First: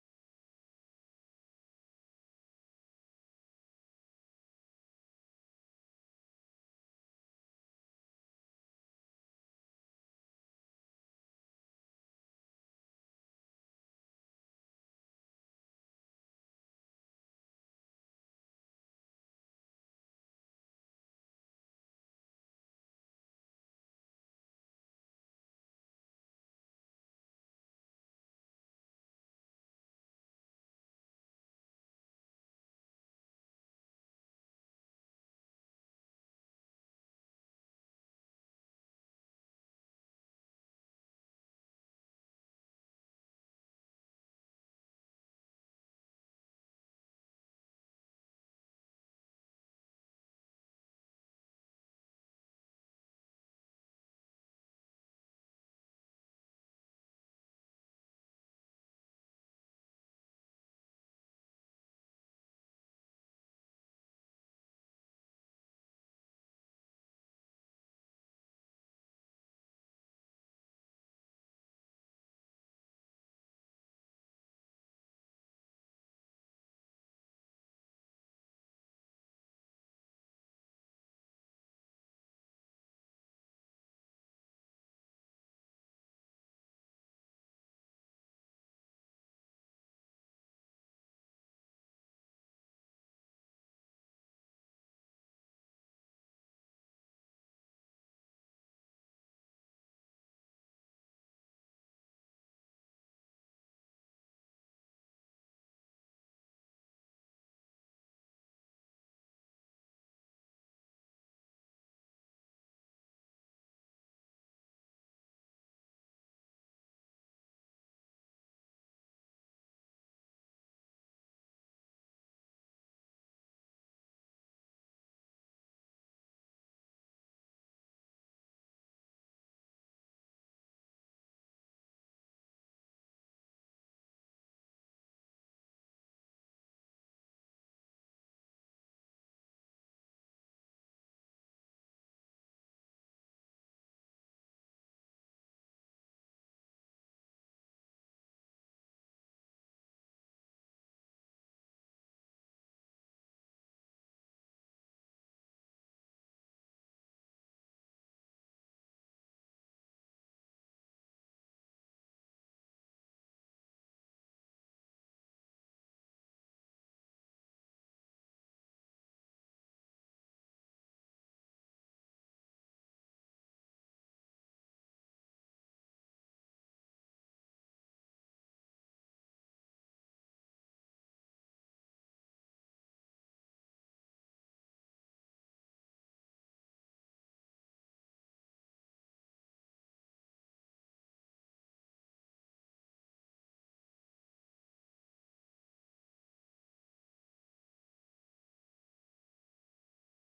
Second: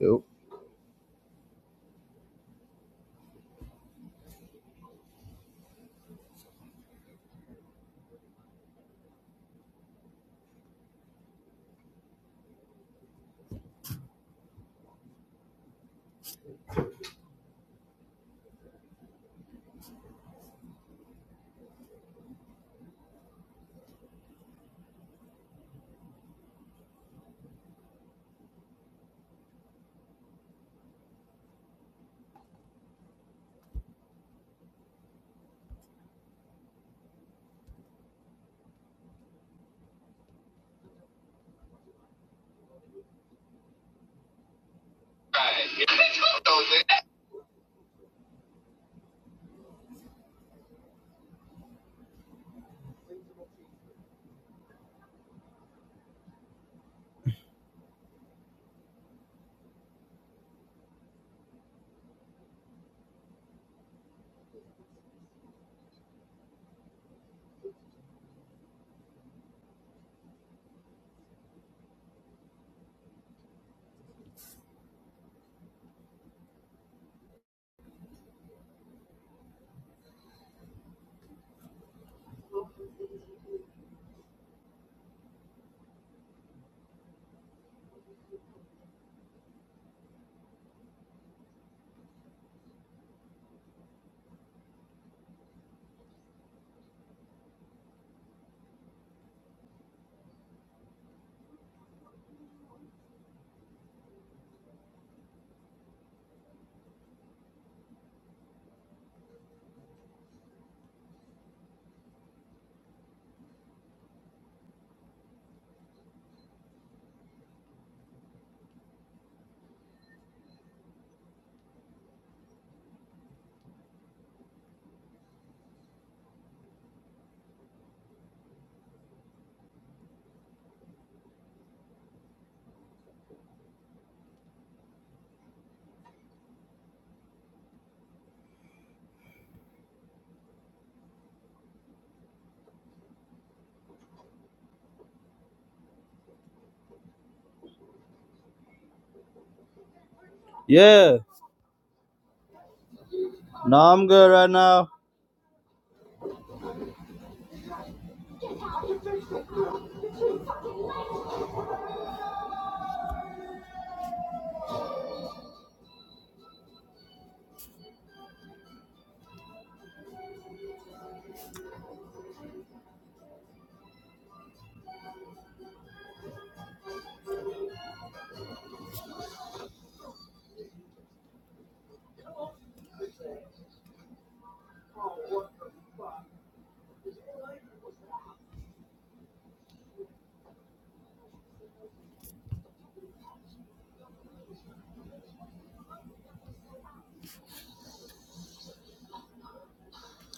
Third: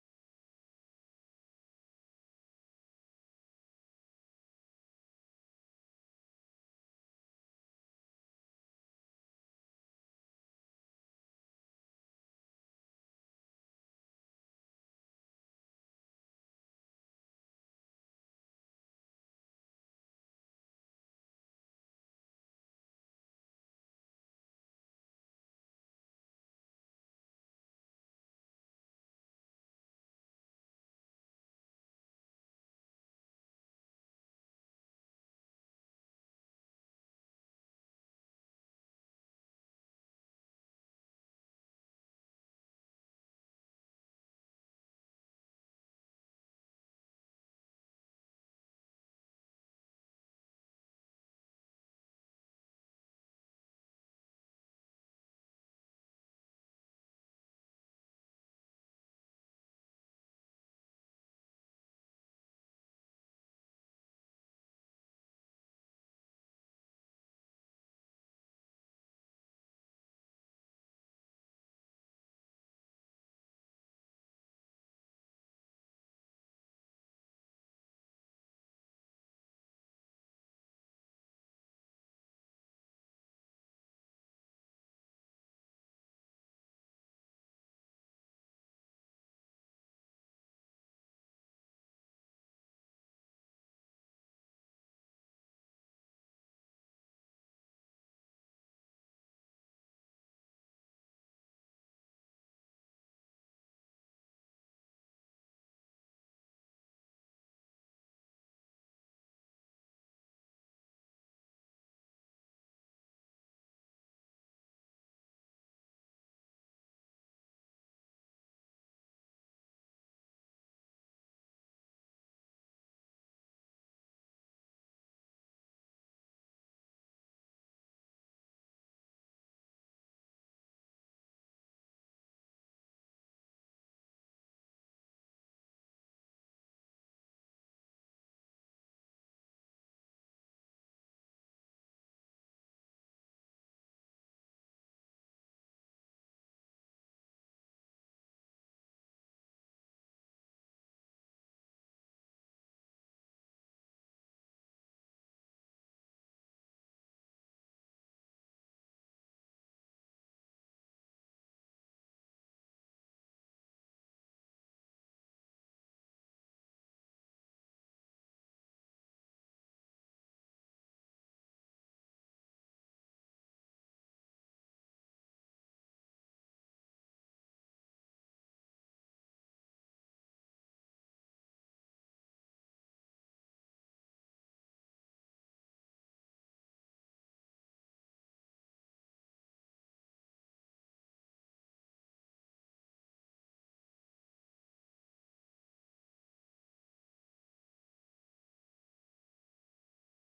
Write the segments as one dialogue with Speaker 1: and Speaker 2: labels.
Speaker 1: Yep. Yeah. No, I'm good right now.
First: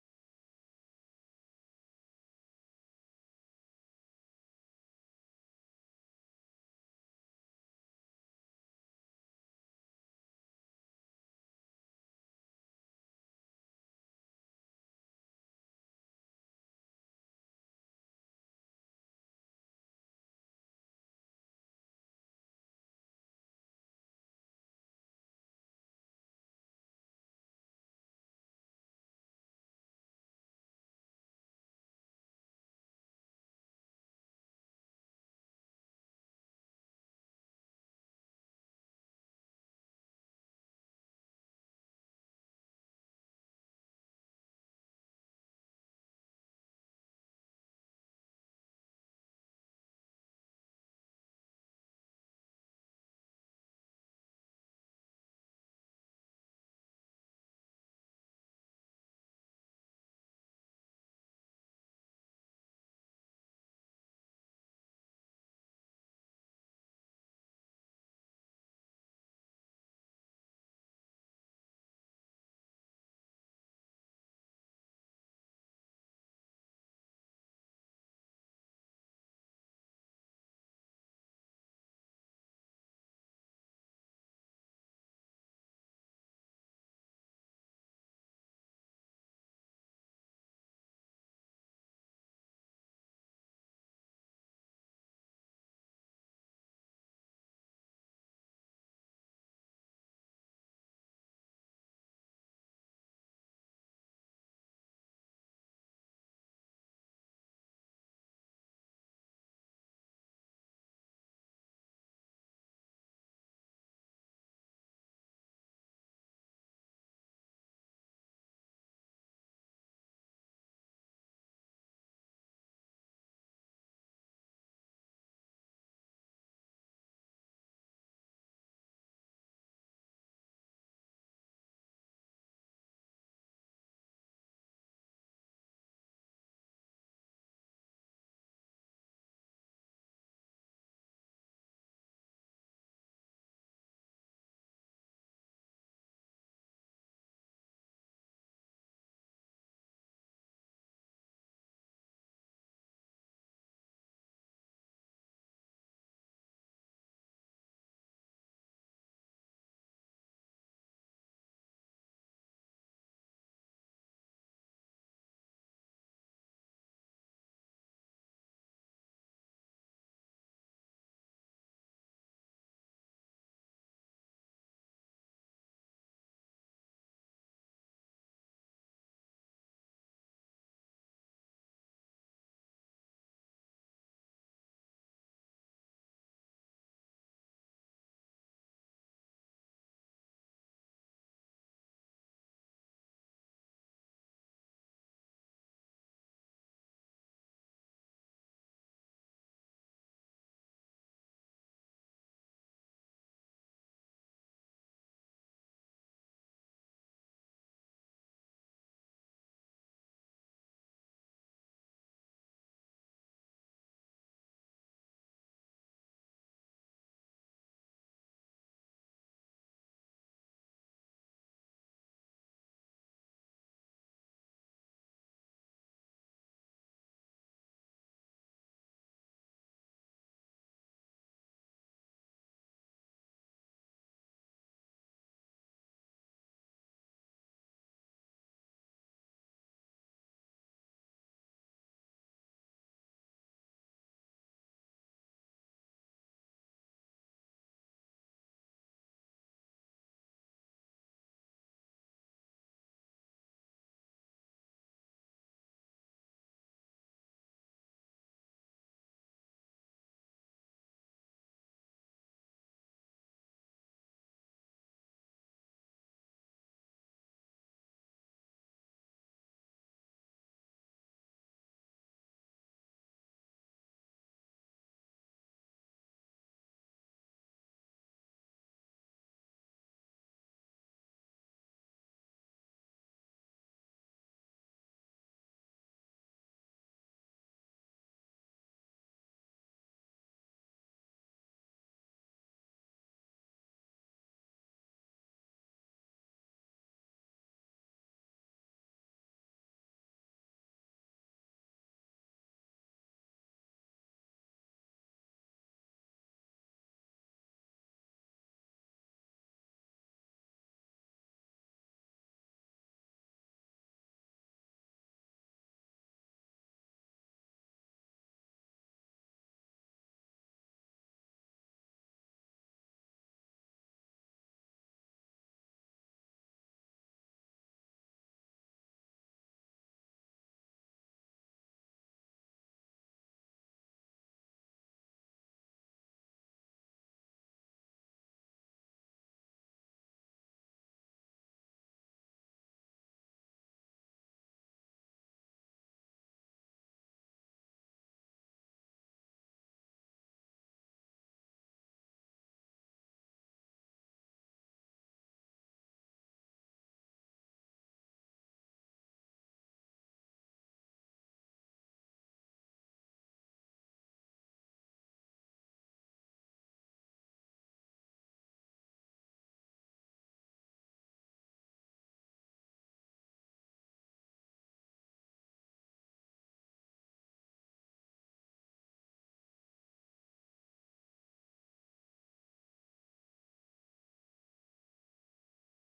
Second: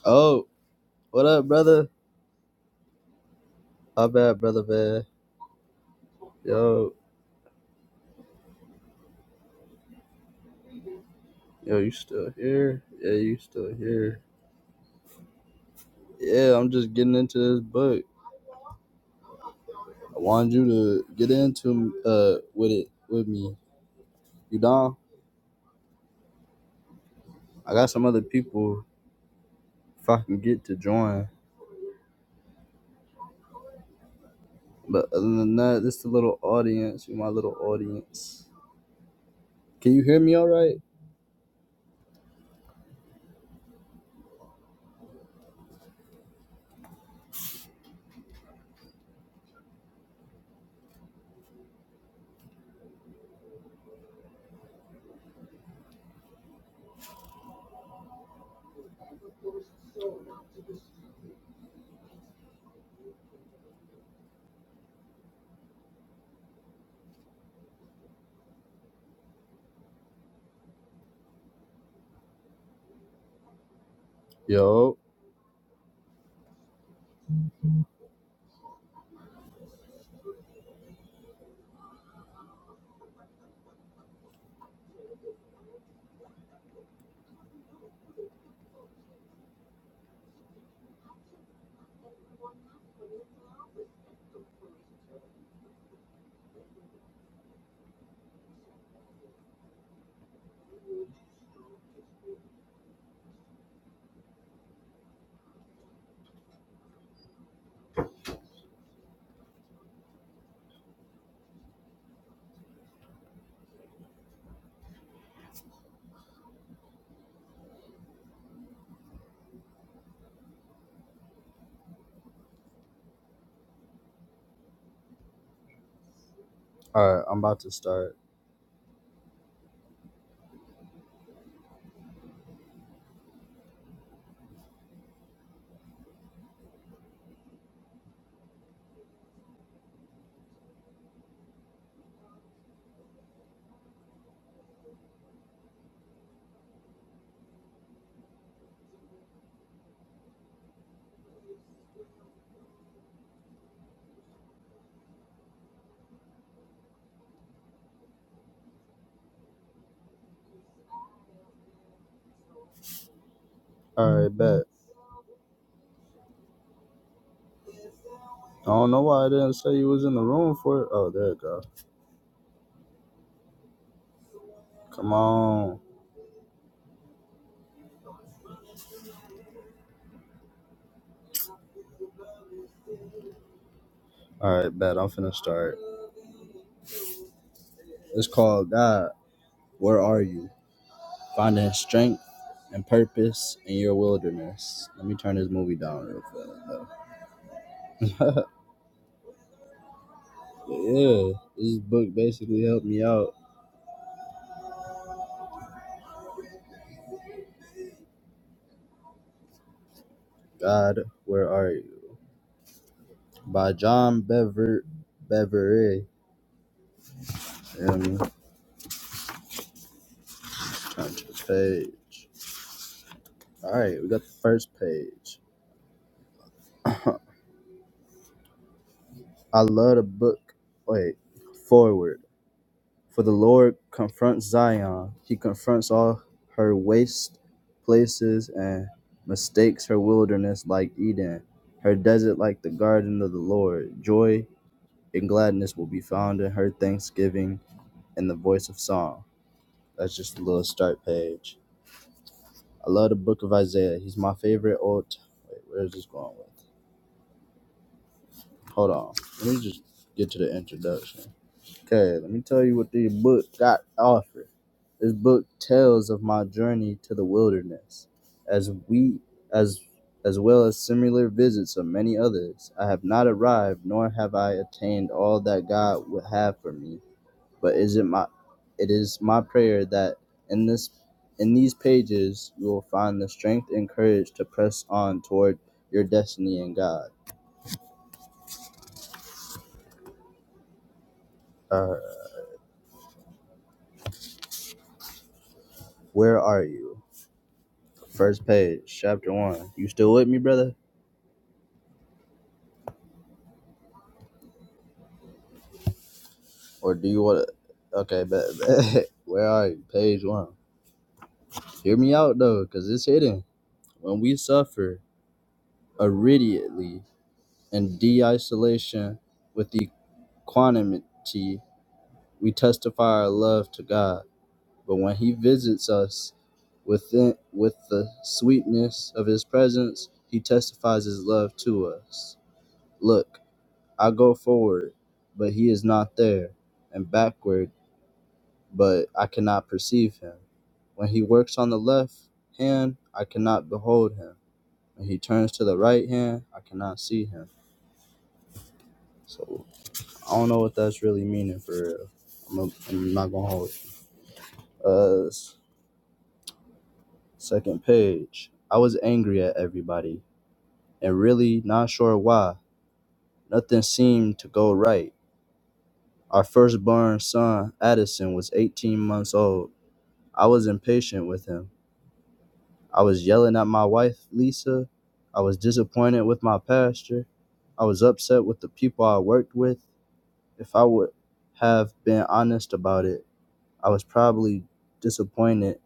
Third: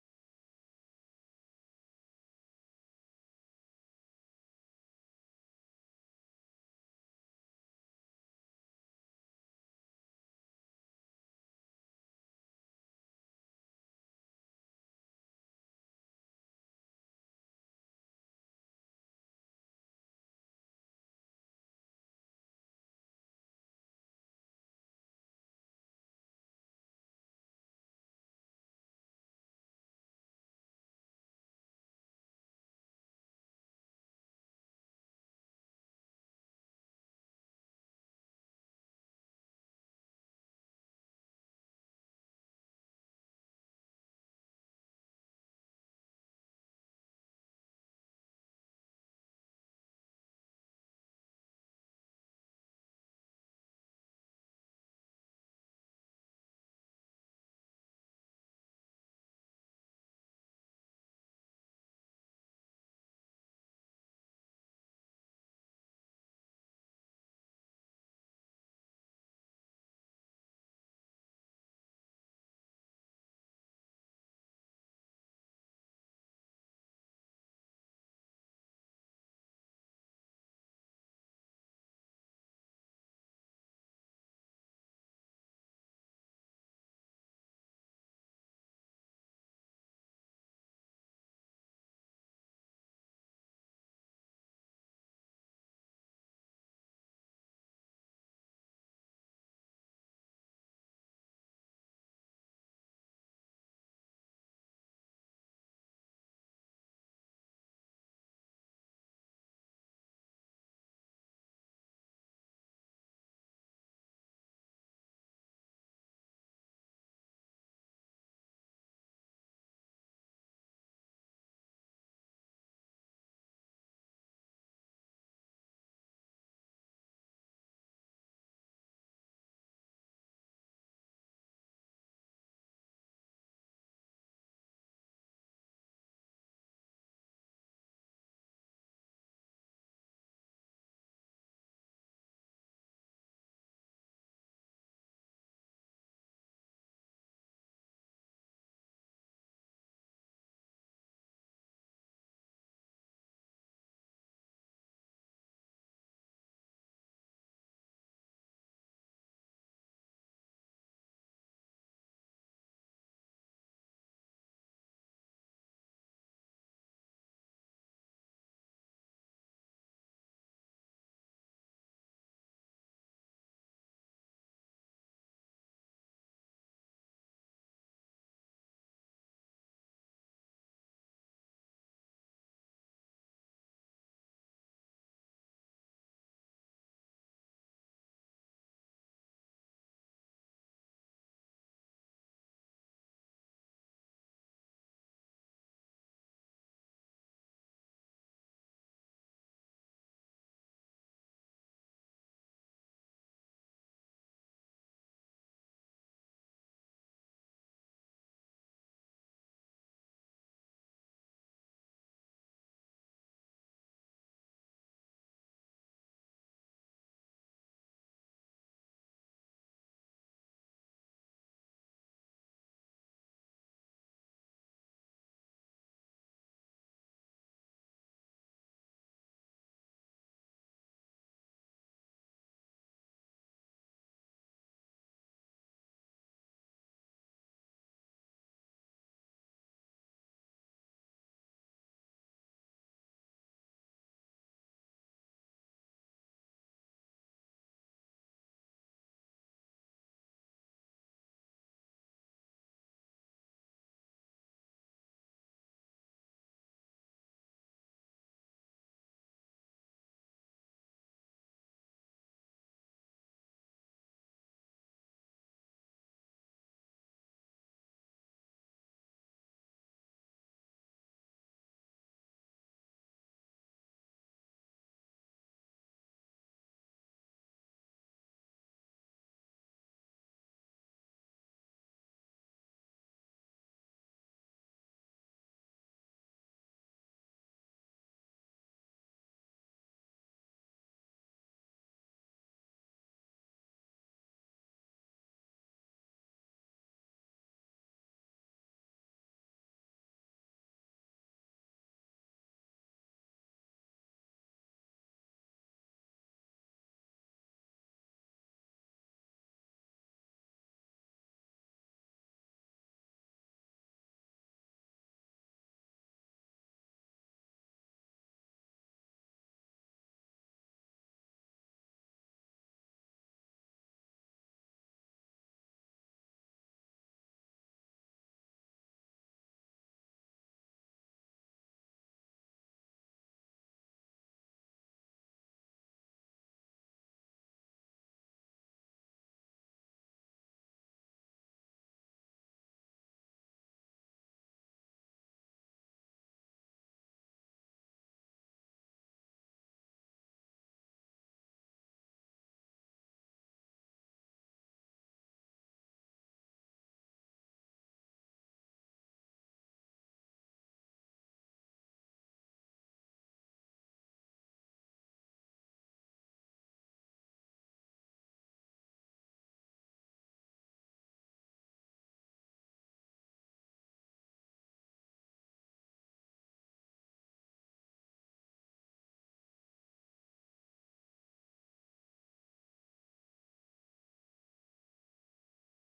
Speaker 1: Oh, what up, brother? How bad, brother, man? Yo, yo, you still here? Yeah, you still here? Yeah, I'm just getting into this book. I wanted you to get into uh with it with me. You down? I got some other people if I can get to join. But other than that, this is a little audience. You my little audience. Can you hear me all right? Yo. All right, I'm about to start. All right, bet. I don't know why I didn't say you was in the room for it. Oh, there you go. Come on. All right, bet. I'm finna start. It's called God, Where Are You? Finding Strength and Purpose in Your Wilderness. Let me turn this movie down real fast. yeah, this book basically helped me out. God, Where Are You? By John Bever Bevere. Feel me? Turn to the page. All right, we got the first page. I love the book. Wait, forward. For the Lord confronts Zion. He confronts all her waste places and mistakes her wilderness like Eden, her desert like the garden of the Lord. Joy and gladness will be found in her thanksgiving and the voice of song. That's just a little start page. I love the book of Isaiah. He's my favorite old. Wait, where's this going with? Hold on. Let me just get to the introduction. Okay, let me tell you what the book got offered. This book tells of my journey to the wilderness, as we as as well as similar visits of many others. I have not arrived, nor have I attained all that God would have for me. But is it my it is my prayer that in this in these pages you will find the strength and courage to press on toward your destiny in God. Uh, where are you? First page, chapter one. You still with me, brother? Or do you want Okay, bet, bet. Where are you? Page one. Hear me out though, because it's hidden. When we suffer immediately in de isolation with equanimity, we testify our love to God. But when He visits us within, with the sweetness of His presence, He testifies His love to us. Look, I go forward, but He is not there, and backward but I cannot perceive him. When he works on the left hand, I cannot behold him. When he turns to the right hand, I cannot see him. So I don't know what that's really meaning for real. I'm, a, I'm not gonna hold. It. Uh, second page. I was angry at everybody and really not sure why. Nothing seemed to go right. Our firstborn son, Addison, was 18 months old. I was impatient with him. I was yelling at my wife, Lisa. I was disappointed with my pastor. I was upset with the people I worked with. If I would have been honest about it, I was probably disappointed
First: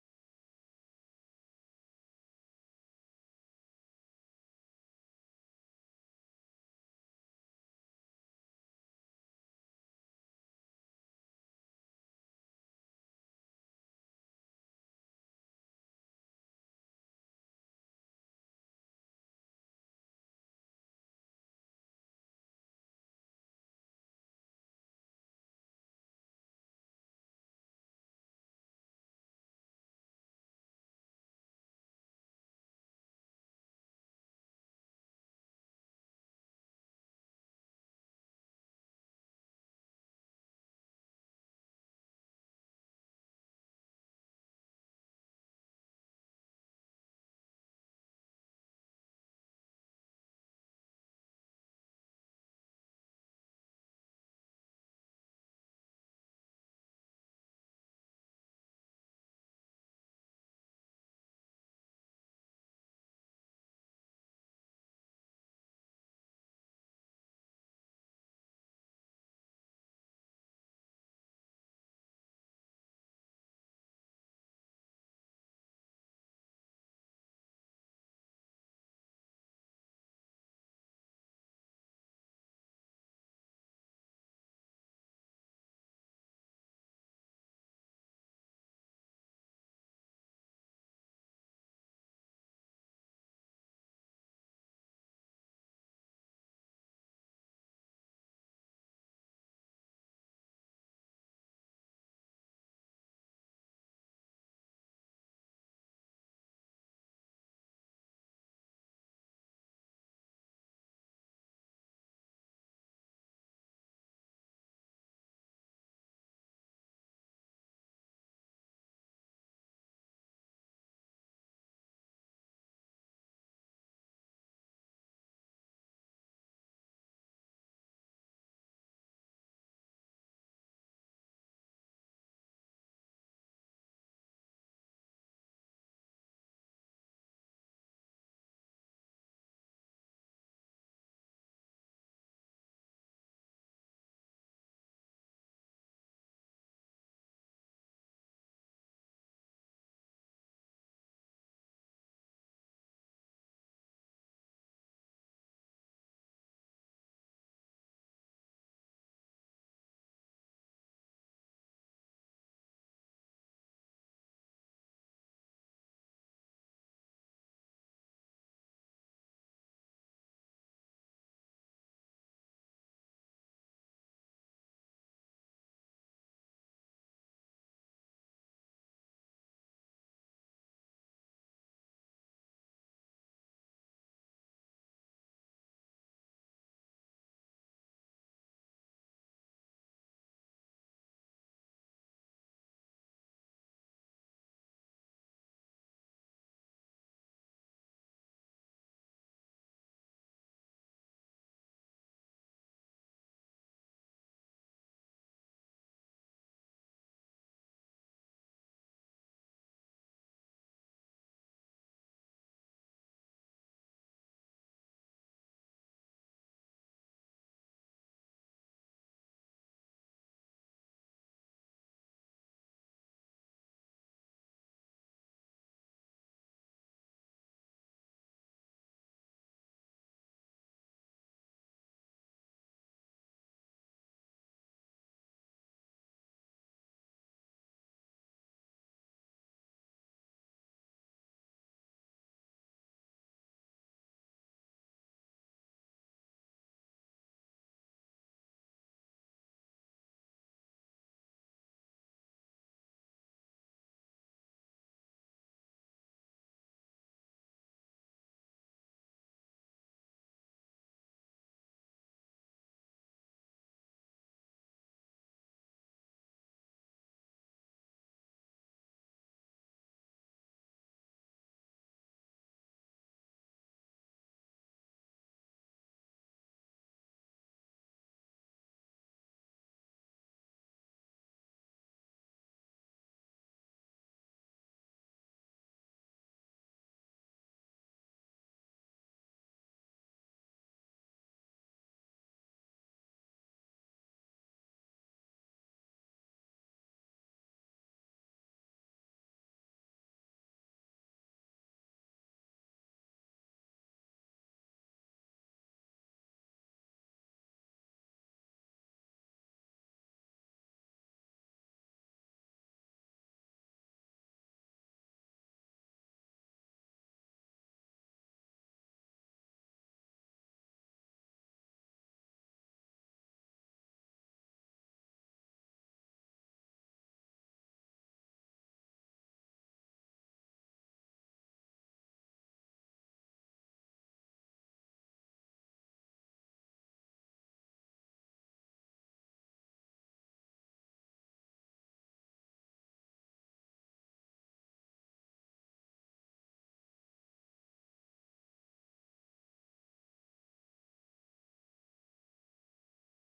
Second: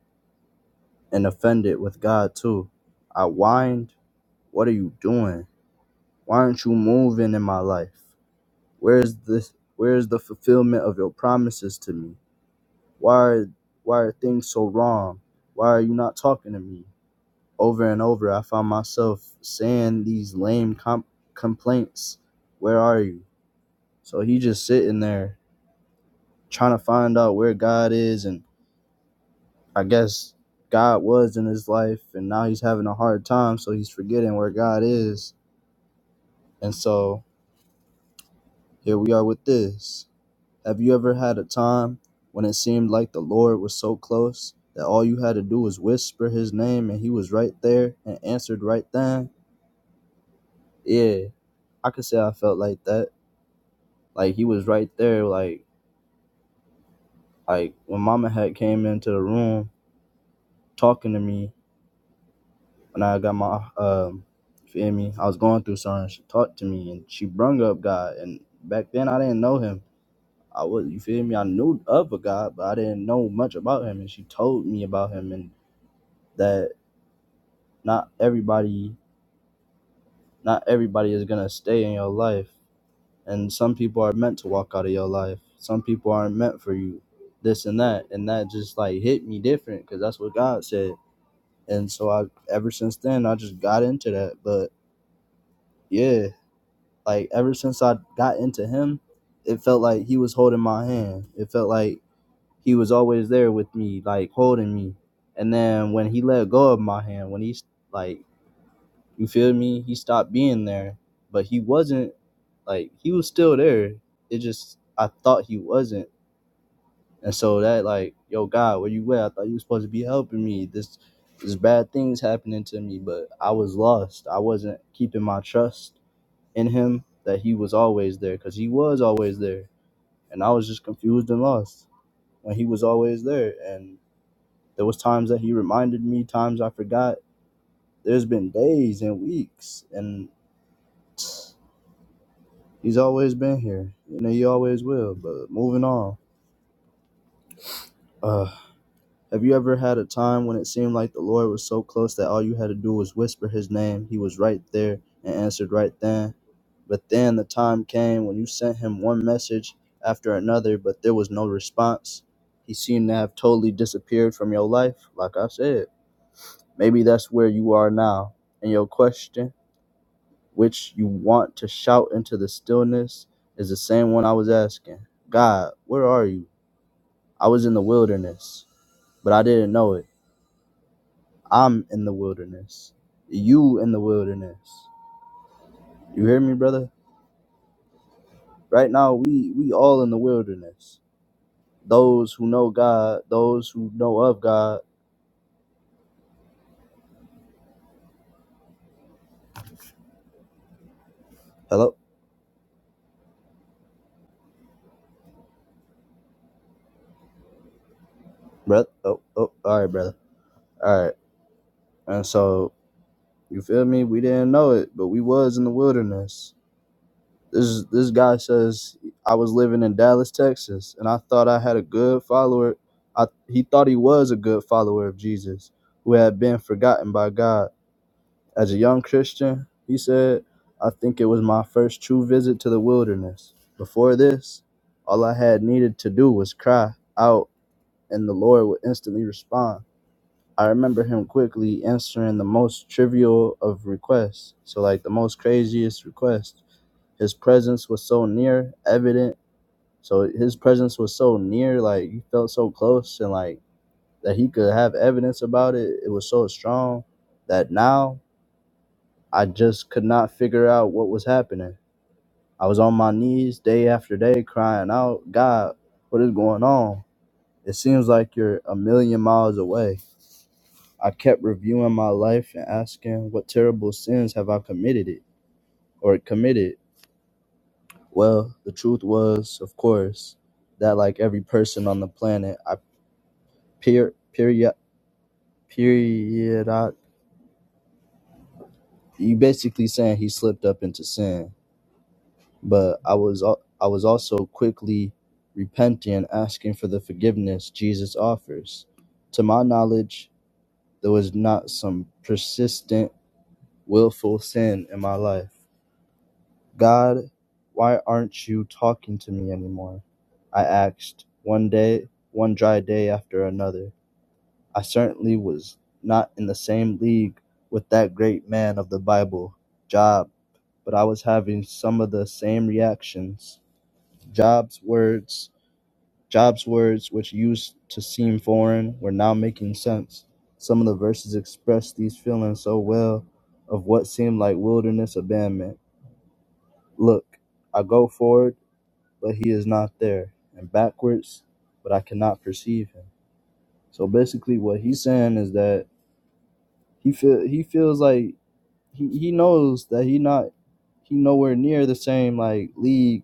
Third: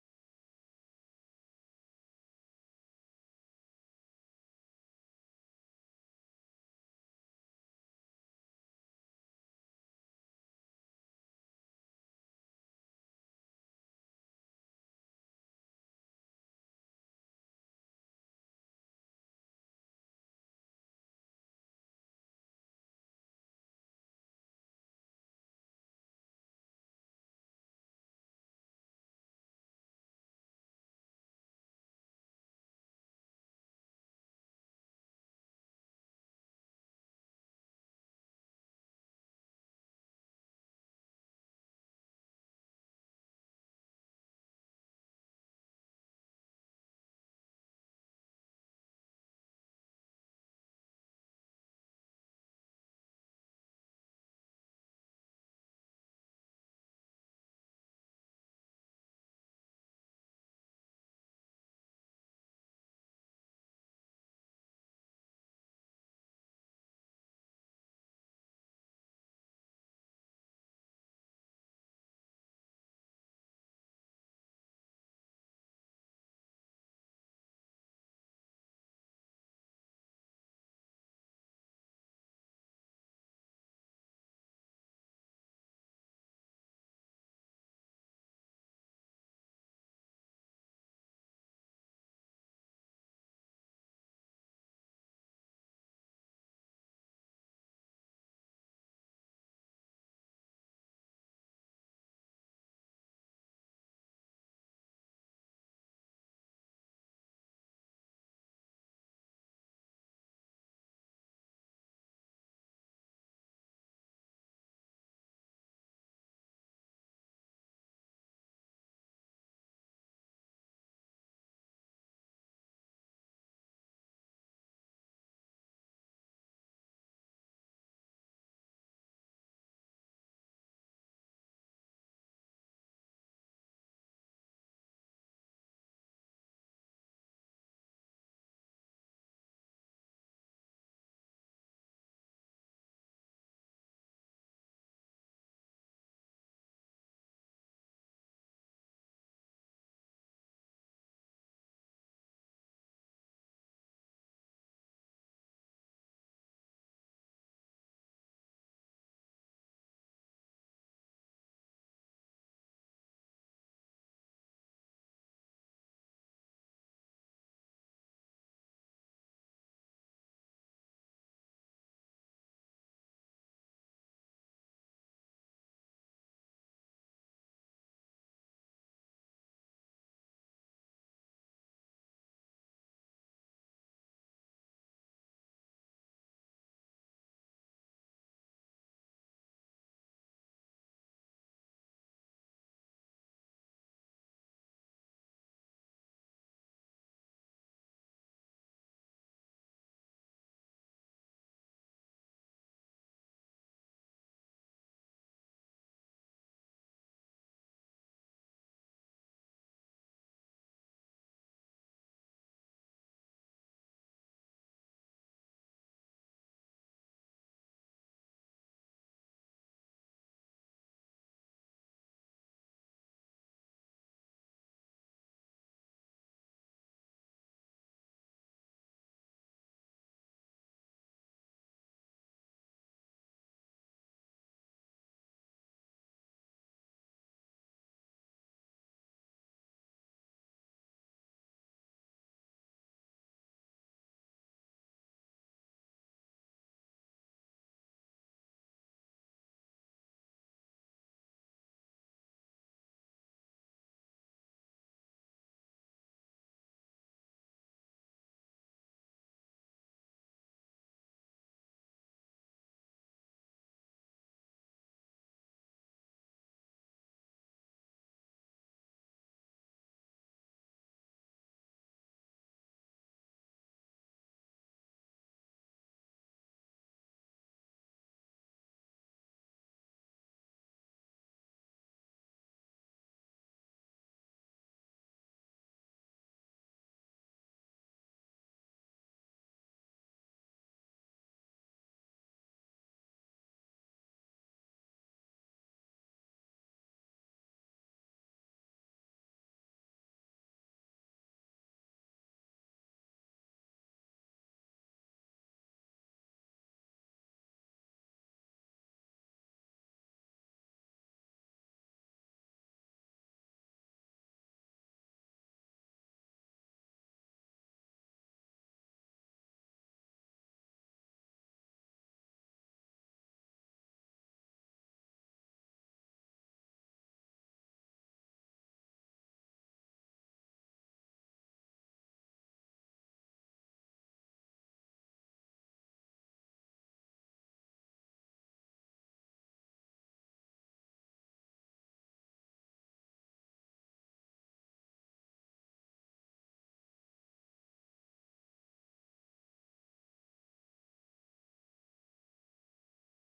Speaker 1: and offended with God too. I whined, "What are you doing? Why aren't you moving in my life? Where's this where's the fulfillment of your promises to me? Why are, why are things so wrong? Why are you not talking to me? over and over, I found myself saying these lame comp- complaints. Where are you? So he just sitting there trying to find out where God is, and I guess God was in his life, and now he's having a hard time, so he's forgetting where God is. And so here we are with this. Have you ever had a time when it seemed like the Lord was so close that all you had to do was whisper his name and he was right there and answered right then? Yeah, I could say I felt like that. Like he was right there. Like like when Mama had came into the room talking to me when I got my um feel me. I was going through something. She talked to me and she brung up God. And back then I didn't know him. I was you feel me. I knew of a God, but I didn't know much about him. And she told me about him and that not everybody not everybody is gonna stay in your life. and some people are meant to walk out of your life some people aren't meant for you this and that and that just like hit me different because that's what god said and so i ever since then i just got into that but yeah like ever since i got into him it felt like he was holding my hand it felt like he was always there with me like holding me and then when he let go of my hand when he like you feel me? He stopped being there, but he wasn't like he was still there. It just I thought he wasn't, and so that like, yo, God, where you at? I thought you were supposed to be helping me. This this bad things happening to me, but I was lost. I wasn't keeping my trust in Him that He was always there, because He was always there, and I was just confused and lost when He was always there. And there was times that He reminded me, times I forgot. There's been days and weeks, and He's always been here, and he always will. But moving on, uh, have you ever had a time when it seemed like the Lord was so close that all you had to do was whisper His name? He was right there and answered right then. But then the time came when you sent Him one message after another, but there was no response. He seemed to have totally disappeared from your life, like I said. Maybe that's where you are now, and your question, which you want to shout into the stillness, is the same one I was asking. God, where are you? I was in the wilderness, but I didn't know it. I'm in the wilderness. You in the wilderness. You hear me, brother? Right now we we all in the wilderness. Those who know God, those who know of God. Hello, brother. Oh, oh, all right, brother. All right. And so you feel me? We didn't know it, but we was in the wilderness. This this guy says I was living in Dallas, Texas, and I thought I had a good follower. I he thought he was a good follower of Jesus, who had been forgotten by God. As a young Christian, he said, I think it was my first true visit to the wilderness. Before this, all I had needed to do was cry out, and the Lord would instantly respond. I remember him quickly answering the most trivial of requests, so like the most craziest request. His presence was so near, evident. So his presence was so near, like you felt so close, and like that he could have evidence about it. It was so strong that now I just could not figure out what was happening. I was on my knees day after day, crying out, "God, what is going on? It seems like you're a million miles away." I kept reviewing my life and asking, "What terrible sins have I committed it or committed?" Well, the truth was, of course, that like every person on the planet, I per period period. I, You basically saying he slipped up into sin, but I was al- I was also quickly repenting and asking for the forgiveness Jesus offers. To my knowledge, there was not some persistent, willful sin in my life. God, why aren't you talking to me anymore? I asked one day, one dry day after another. I certainly was not in the same league with that great man of the Bible, Job, but I was having some of the same reactions. Job's words, Job's words which used to seem foreign were now making sense. Some of the verses expressed these feelings so well of what seemed like wilderness abandonment. Look, I go forward, but he is not there, and backwards, but I cannot perceive him. So basically what he's saying is that He feel he feels like he, he knows that he not he nowhere near the same like league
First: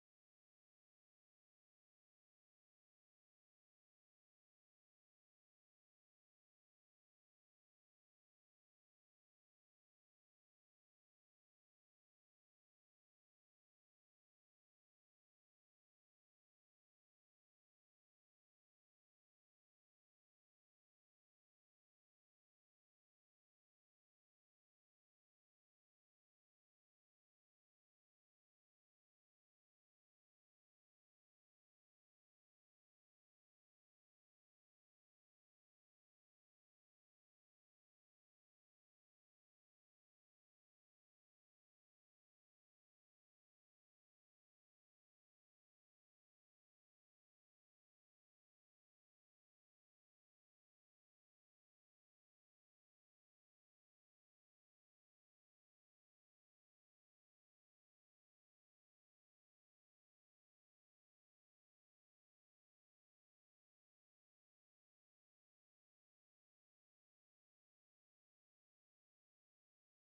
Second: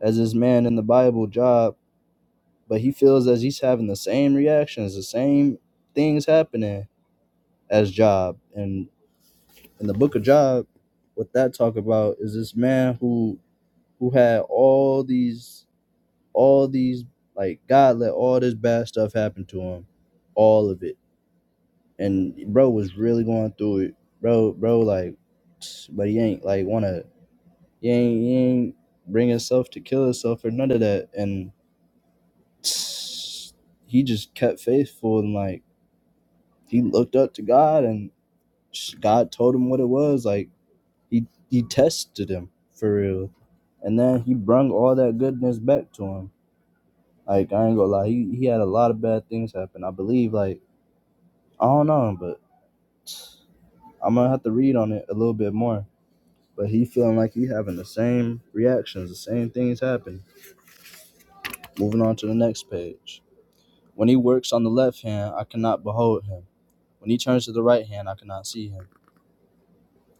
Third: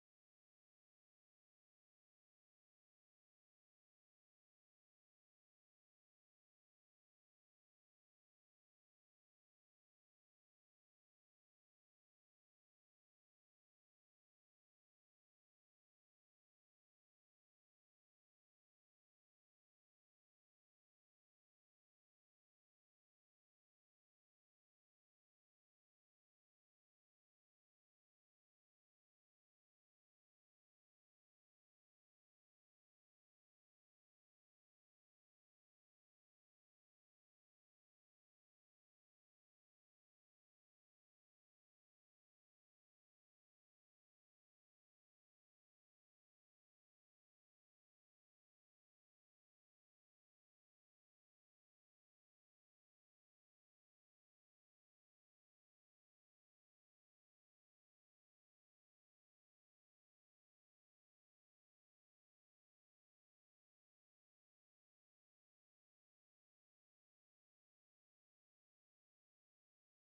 Speaker 1: as his man in the Bible job, but he feels as he's having the same reactions, the same things happening as Job. And in the book of Job, what that talk about is this man who who had all these all these like God let all this bad stuff happen to him. All of it and bro was really going through it. Bro, bro, like, but he ain't like wanna, he ain't, he ain't bring himself to kill himself or none of that. And he just kept faithful and like he looked up to God and God told him what it was. Like he he tested him for real, and then he brung all that goodness back to him. Like I ain't gonna lie, he, he had a lot of bad things happen. I believe like I don't know, but I'm gonna have to read on it a little bit more But he feeling like he having the same reactions, the same things happen. Moving on to the next page. When he works on the left hand, I cannot behold him. When he turns to the right hand, I cannot see him.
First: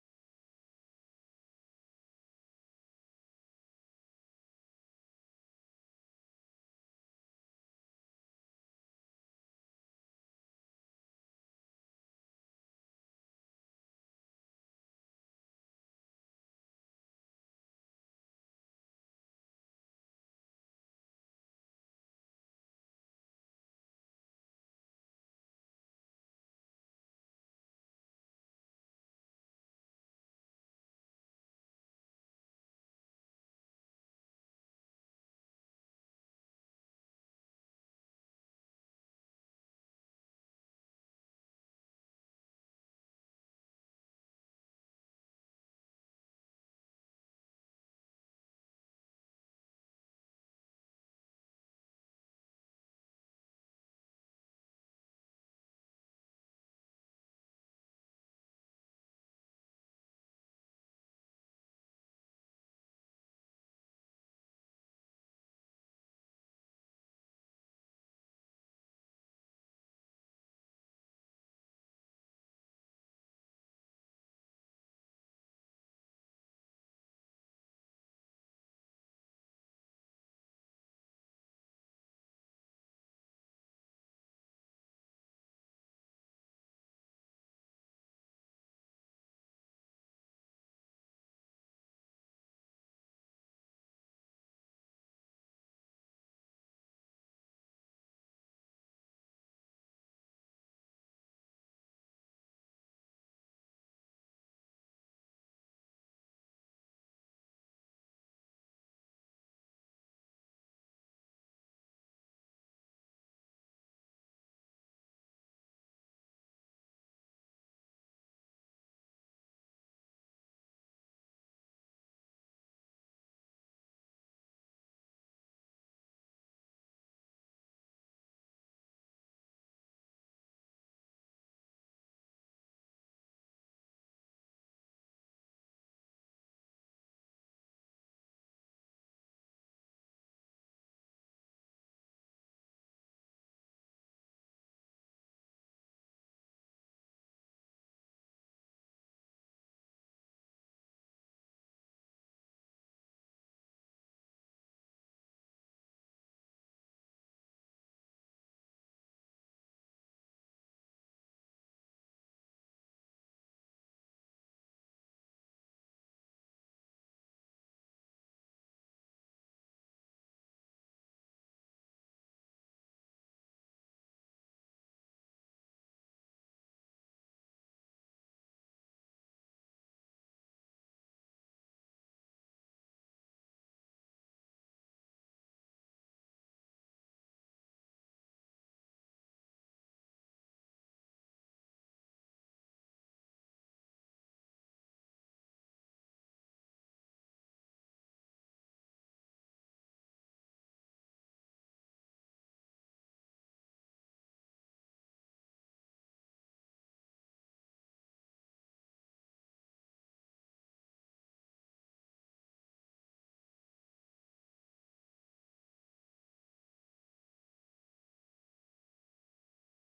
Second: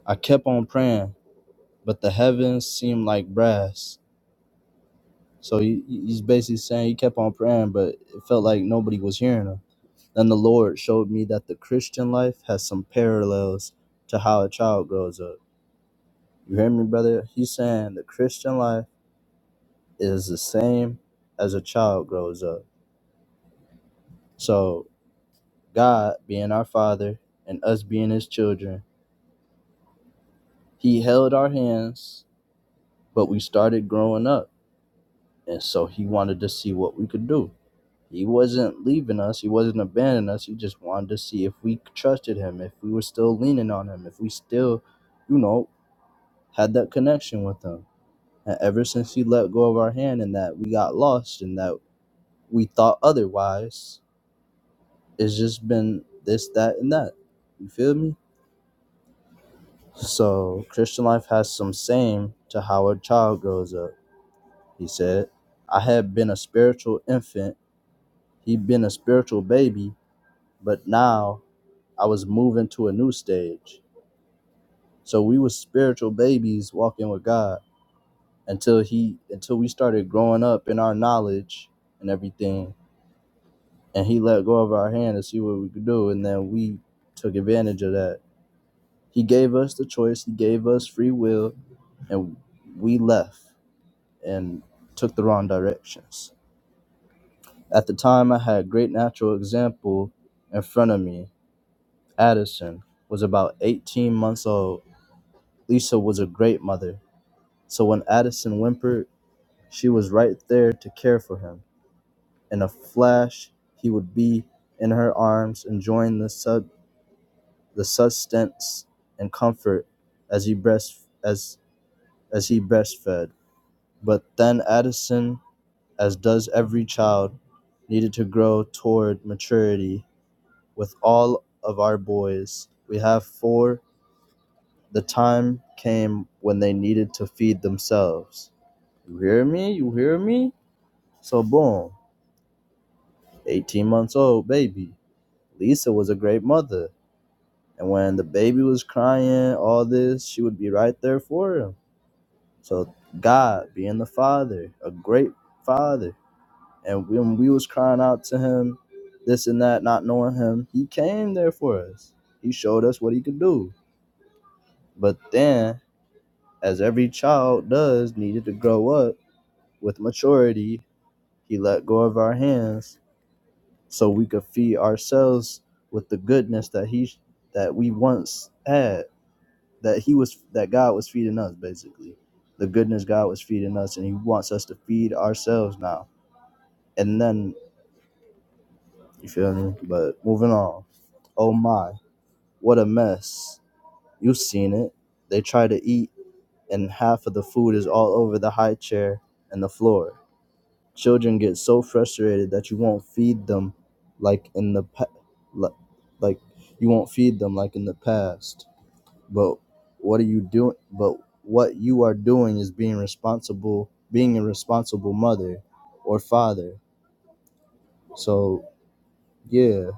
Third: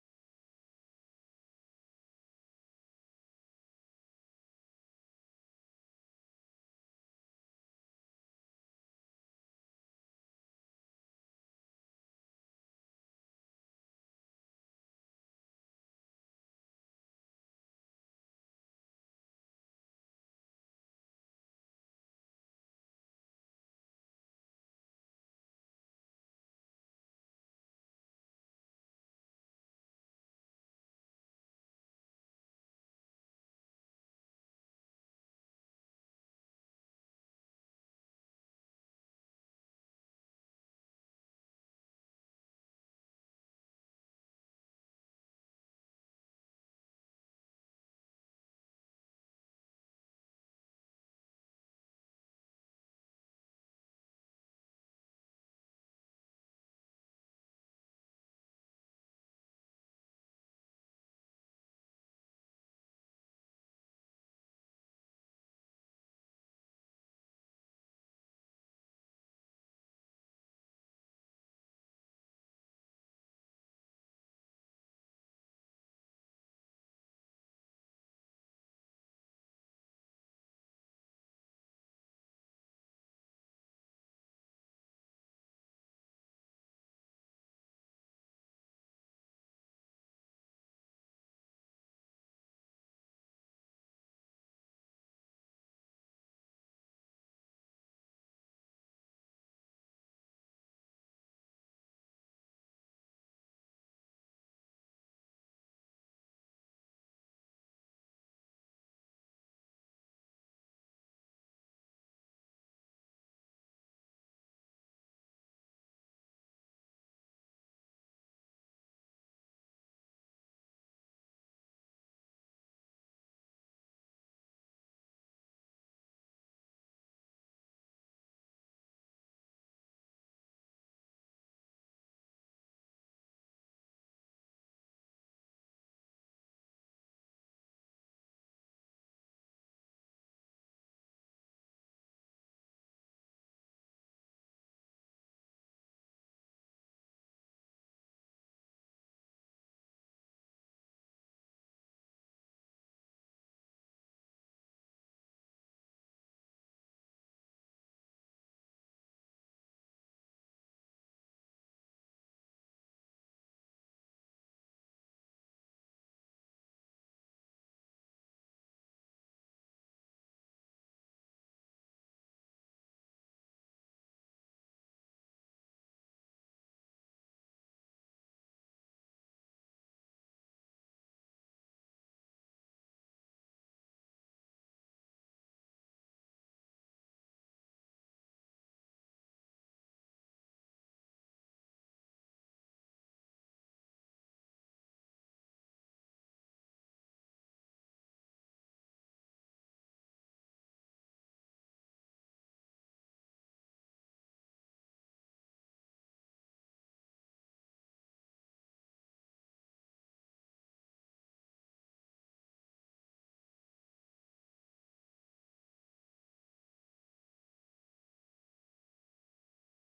Speaker 1: I kept on praying, but the heavens seemed like brass. So he, he's basically saying he kept on praying, but it felt like nobody was hearing him. Then the Lord showed me that the Christian life has some parallels to how a child grows up. You hear me, brother? He's saying the Christian life is the same as a child grows up So, God being our Father and us being His children, He held our hands, but we started growing up. And so, He wanted to see what we could do. He wasn't leaving us, He wasn't abandoning us. He just wanted to see if we trusted Him, if we were still leaning on Him, if we still, you know, had that connection with Him. And ever since He let go of our hand and that we got lost and that we thought otherwise, it's just been this, that, and that. You feel me? So Christian life has some same to how a child grows up, he said. I had been a spiritual infant, he'd been a spiritual baby, but now I was moving to a new stage. So we were spiritual babies walking with God until he until we started growing up in our knowledge and everything. And he let go of our hand to see what we could do, and then we took advantage of that. He gave us the choice, he gave us free will, and we left and took the wrong directions. At the time, I had a great natural example in front of me. Addison was about 18 months old. Lisa was a great mother. So when Addison whimpered, she was right there to care for him. In a flash, he would be in her arms, enjoying the sub the sustenance and comfort as he breast as as he breastfed. But then Addison as does every child, needed to grow toward maturity. With all of our boys, we have four. the time came when they needed to feed themselves. You hear me? You hear me? So, boom, 18 months old baby. Lisa was a great mother. And when the baby was crying, all this, she would be right there for him. So, God being the father, a great father, And when we was crying out to him, this and that, not knowing him, he came there for us. He showed us what he could do. But then, as every child does, needed to grow up with maturity, he let go of our hands so we could feed ourselves with the goodness that he that we once had, that he was that God was feeding us basically. The goodness God was feeding us and he wants us to feed ourselves now. And then you feel me? But moving on. Oh my. What a mess. You've seen it. They try to eat, and half of the food is all over the high chair and the floor. Children get so frustrated that you won't feed them like in the pa- li- like you won't feed them like in the past. But what are you doing? But what you are doing is being responsible, being a responsible mother or father. So, yeah,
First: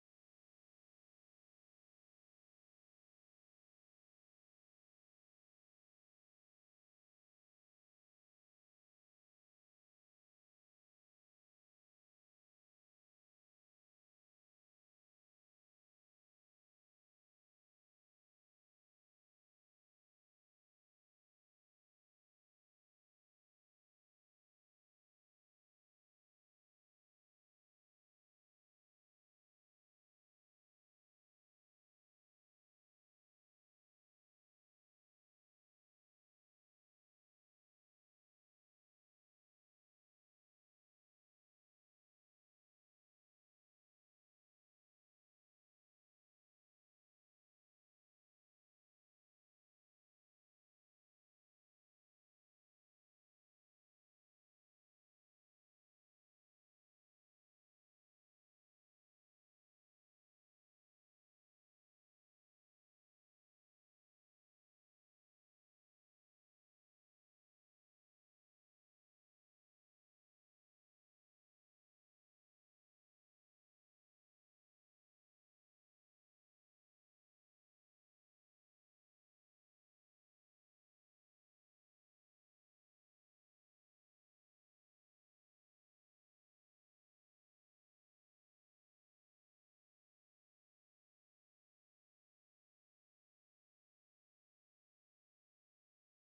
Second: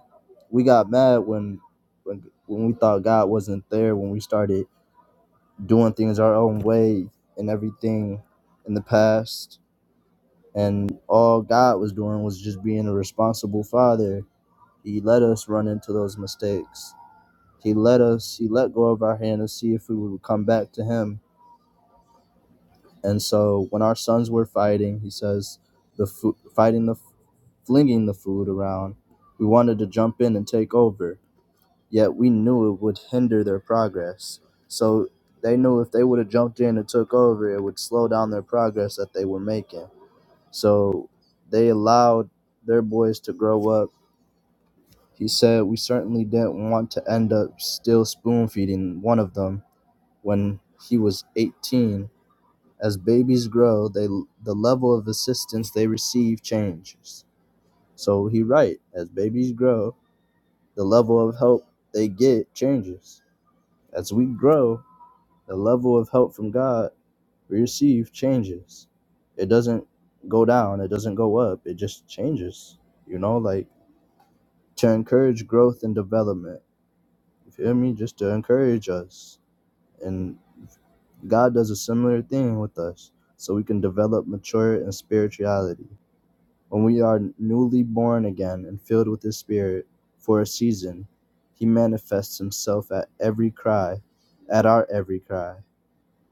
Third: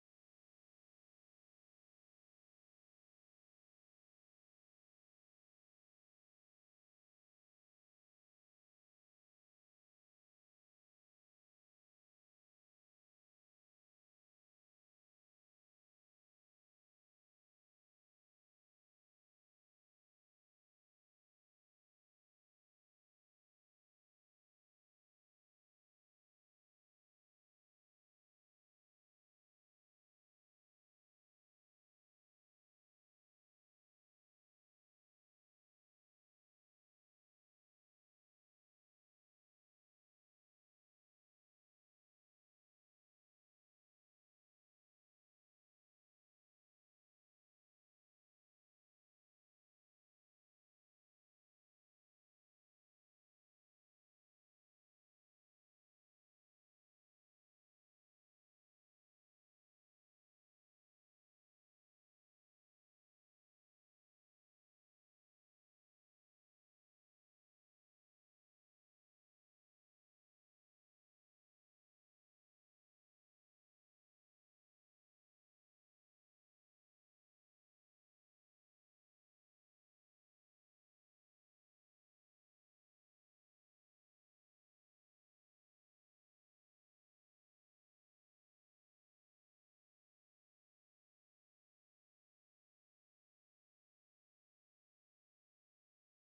Speaker 1: we got mad when when when we thought God wasn't there when we started doing things our own way and everything in the past. And all God was doing was just being a responsible father. He let us run into those mistakes. He let us, he let go of our hand to see if we would come back to him. And so when our sons were fighting, he says, the food, fighting the, flinging the food around, we wanted to jump in and take over. yet we knew it would hinder their progress. So they knew if they would have jumped in and took over, it would slow down their progress that they were making. So they allowed their boys to grow up. He said, We certainly didn't want to end up still spoon feeding one of them when he was 18. As babies grow, they the level of assistance they receive changes. So he right, as babies grow, the level of help they get changes. As we grow, the level of help from God we receive changes. It doesn't go down, it doesn't go up, it just changes. You know, like to encourage growth and development. You feel me? Just to encourage us. And God does a similar thing with us so we can develop, mature in spirituality. When we are newly born again and filled with His Spirit for a season, He manifests Himself at every cry, at our every cry.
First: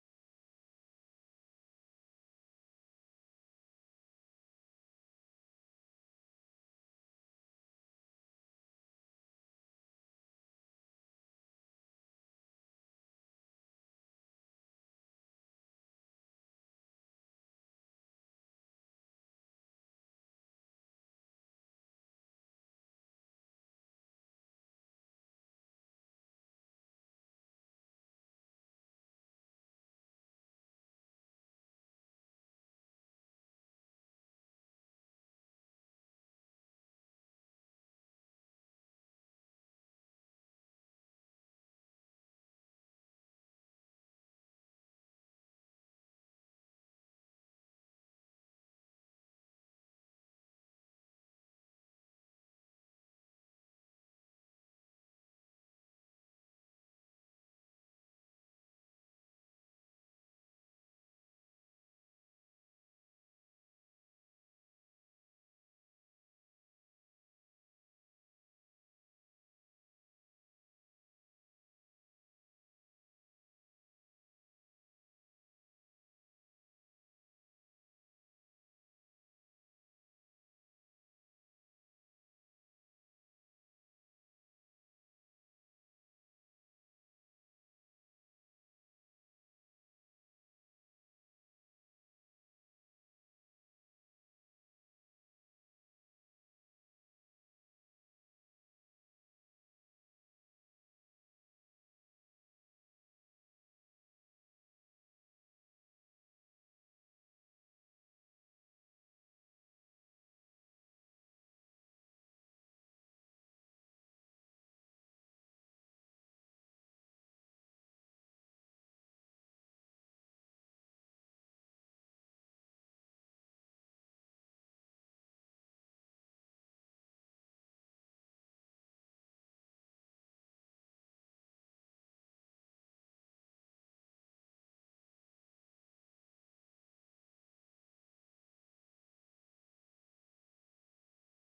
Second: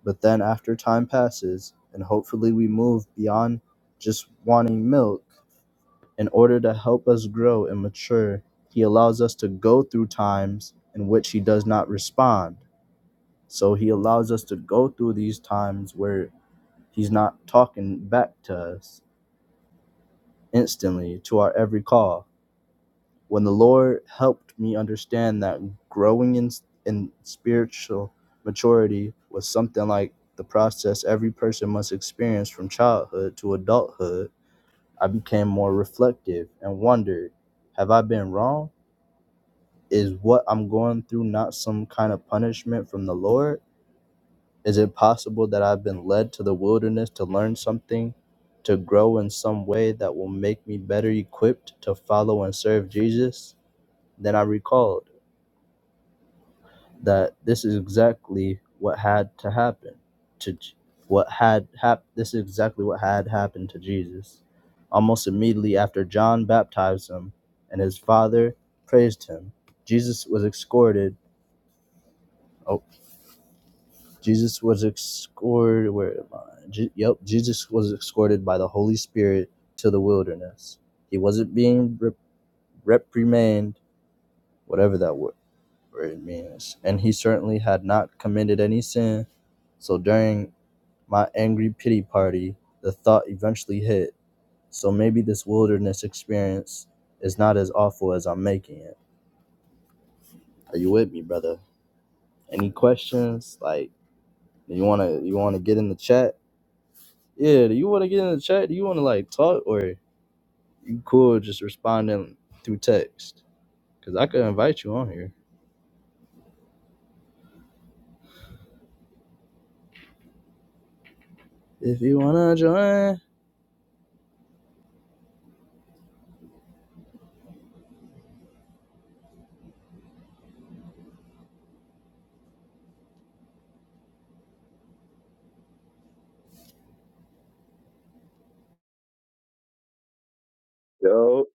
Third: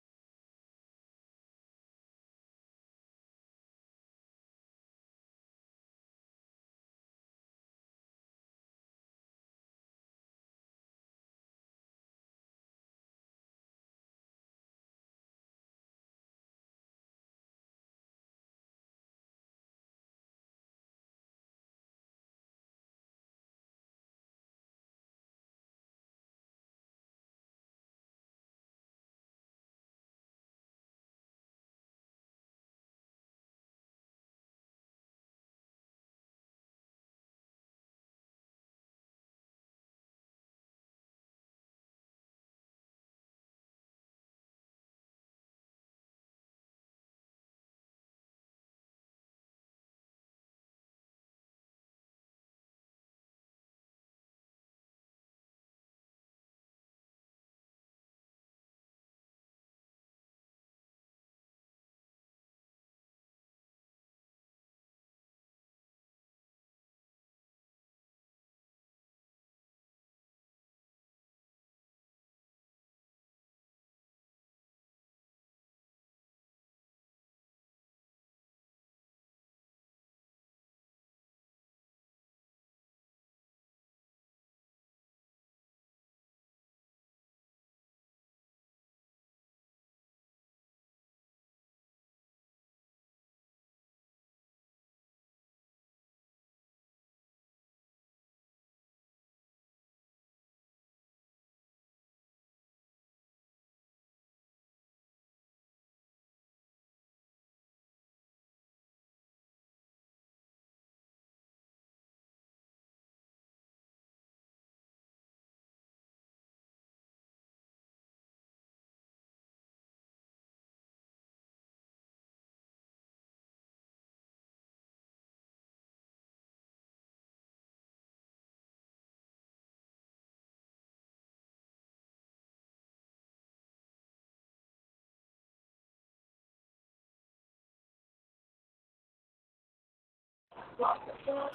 Speaker 1: But then after time passes, and hopefully we move beyond just wanting milk, in order to help us grow and mature, He allows us to go through times in which He does not respond. So He allows us to go through these times where He's not talking back to us instantly to our every call when the Lord helped me understand that growing in, in spiritual maturity was something like the process every person must experience from childhood to adulthood, I became more reflective and wondered have I been wrong? Is what I'm going through not some kind of punishment from the Lord? Is it possible that I've been led to the wilderness to learn something, to grow in some way that will make me better equipped to follow and serve Jesus? Then I recalled. that this is exactly what had to happen to J- what had hap- this is exactly what had happened to Jesus. Almost immediately after John baptized him and his father praised him, Jesus was escorted. Oh, Jesus was escorted. Where am I? Je- yep, Jesus was escorted by the Holy Spirit to the wilderness. He wasn't being rep- reprimanded, whatever that word, word means, and he certainly had not committed any sin. So during my angry pity party, the thought eventually hit. So maybe this wilderness experience is not as awful as I'm making it. Are you with me, brother? Any questions? Like, do you wanna you wanna get in the chat? Yeah, do you wanna get in the chat? Do you wanna like talk or you cool just responding through text? Cause I could invite you on here if you wanna join. Yo,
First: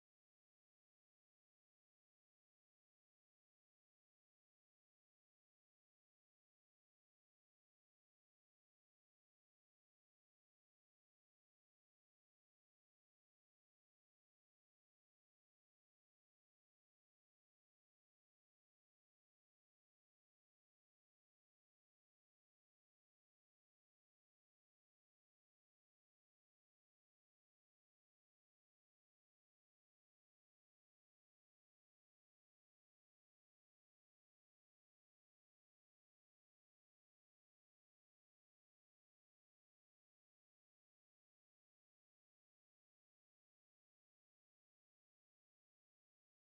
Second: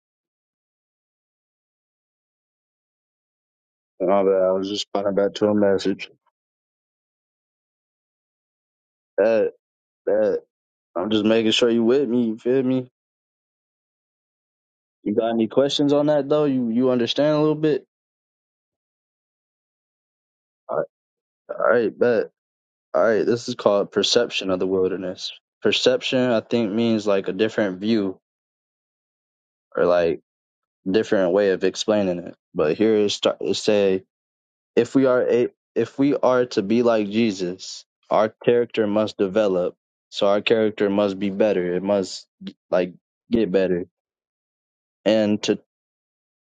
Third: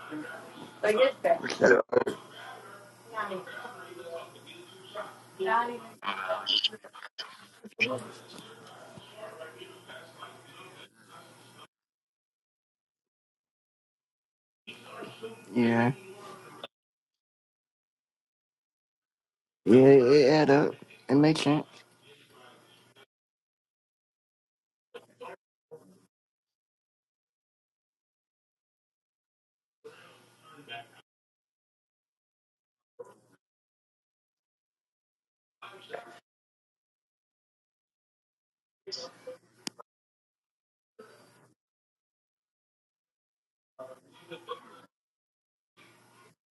Speaker 1: my bad. I was just responding back to a message. That that I'm just making sure you with me. You feel me? You got any questions
Speaker 2: Yeah.
Speaker 1: on that though? You you understand a little bit?
Speaker 2: Yeah, it add up.
Speaker 1: All right,
Speaker 2: It makes sense.
Speaker 1: all right, bet. All right, this is called perception of the wilderness. Perception, I think, means like a different view or like different way of explaining it. But here it start it say if we are a, if we are to be like Jesus, our character must develop. So our character must be better. It must like get better. And to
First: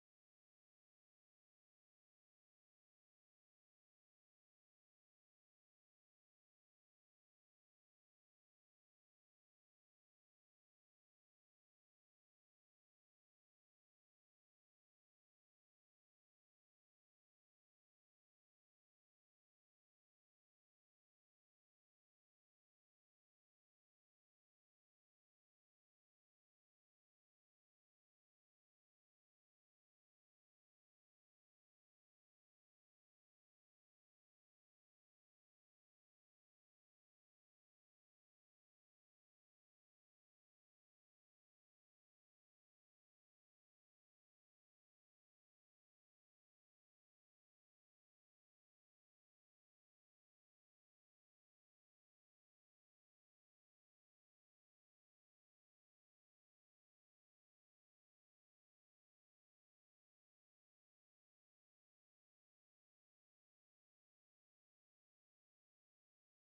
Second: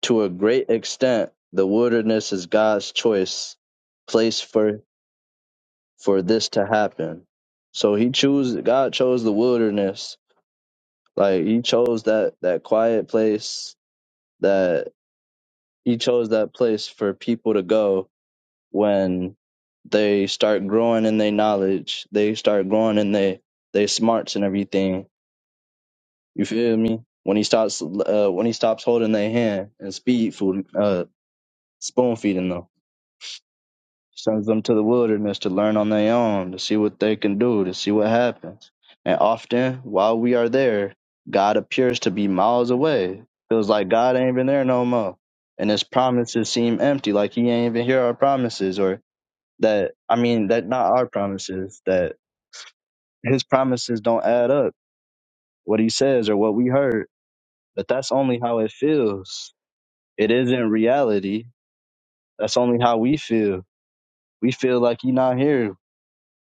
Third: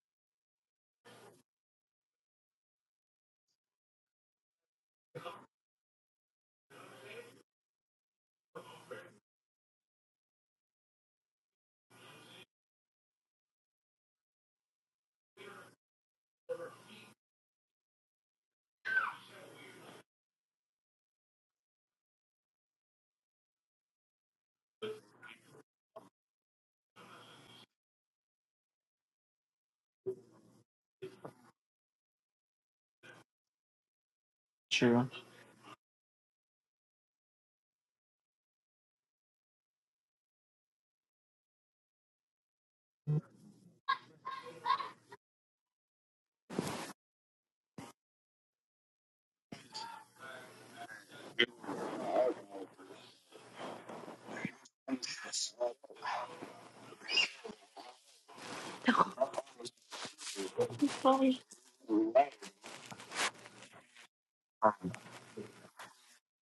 Speaker 1: to a great extent, the wilderness is God's choice place for for this to happen. So he chose God chose the wilderness. Like he chose that that quiet place that he chose that place for people to go when they start growing in their knowledge, they start growing in their they smarts and everything. You feel me? When he stops uh when he stops holding their hand and speed food uh spoon feeding them. sends them to the
Speaker 2: True.
Speaker 1: wilderness to learn on their own, to see what they can do, to see what happens. And often, while we are there, God appears to be miles away. Feels like God ain't even there no more. And his promises seem empty, like he ain't even hear our promises, or that, I mean, that not our promises, that his promises don't add up, what he says or what we heard. But that's only how it feels. It isn't reality. That's only how we feel. We feel like he not here.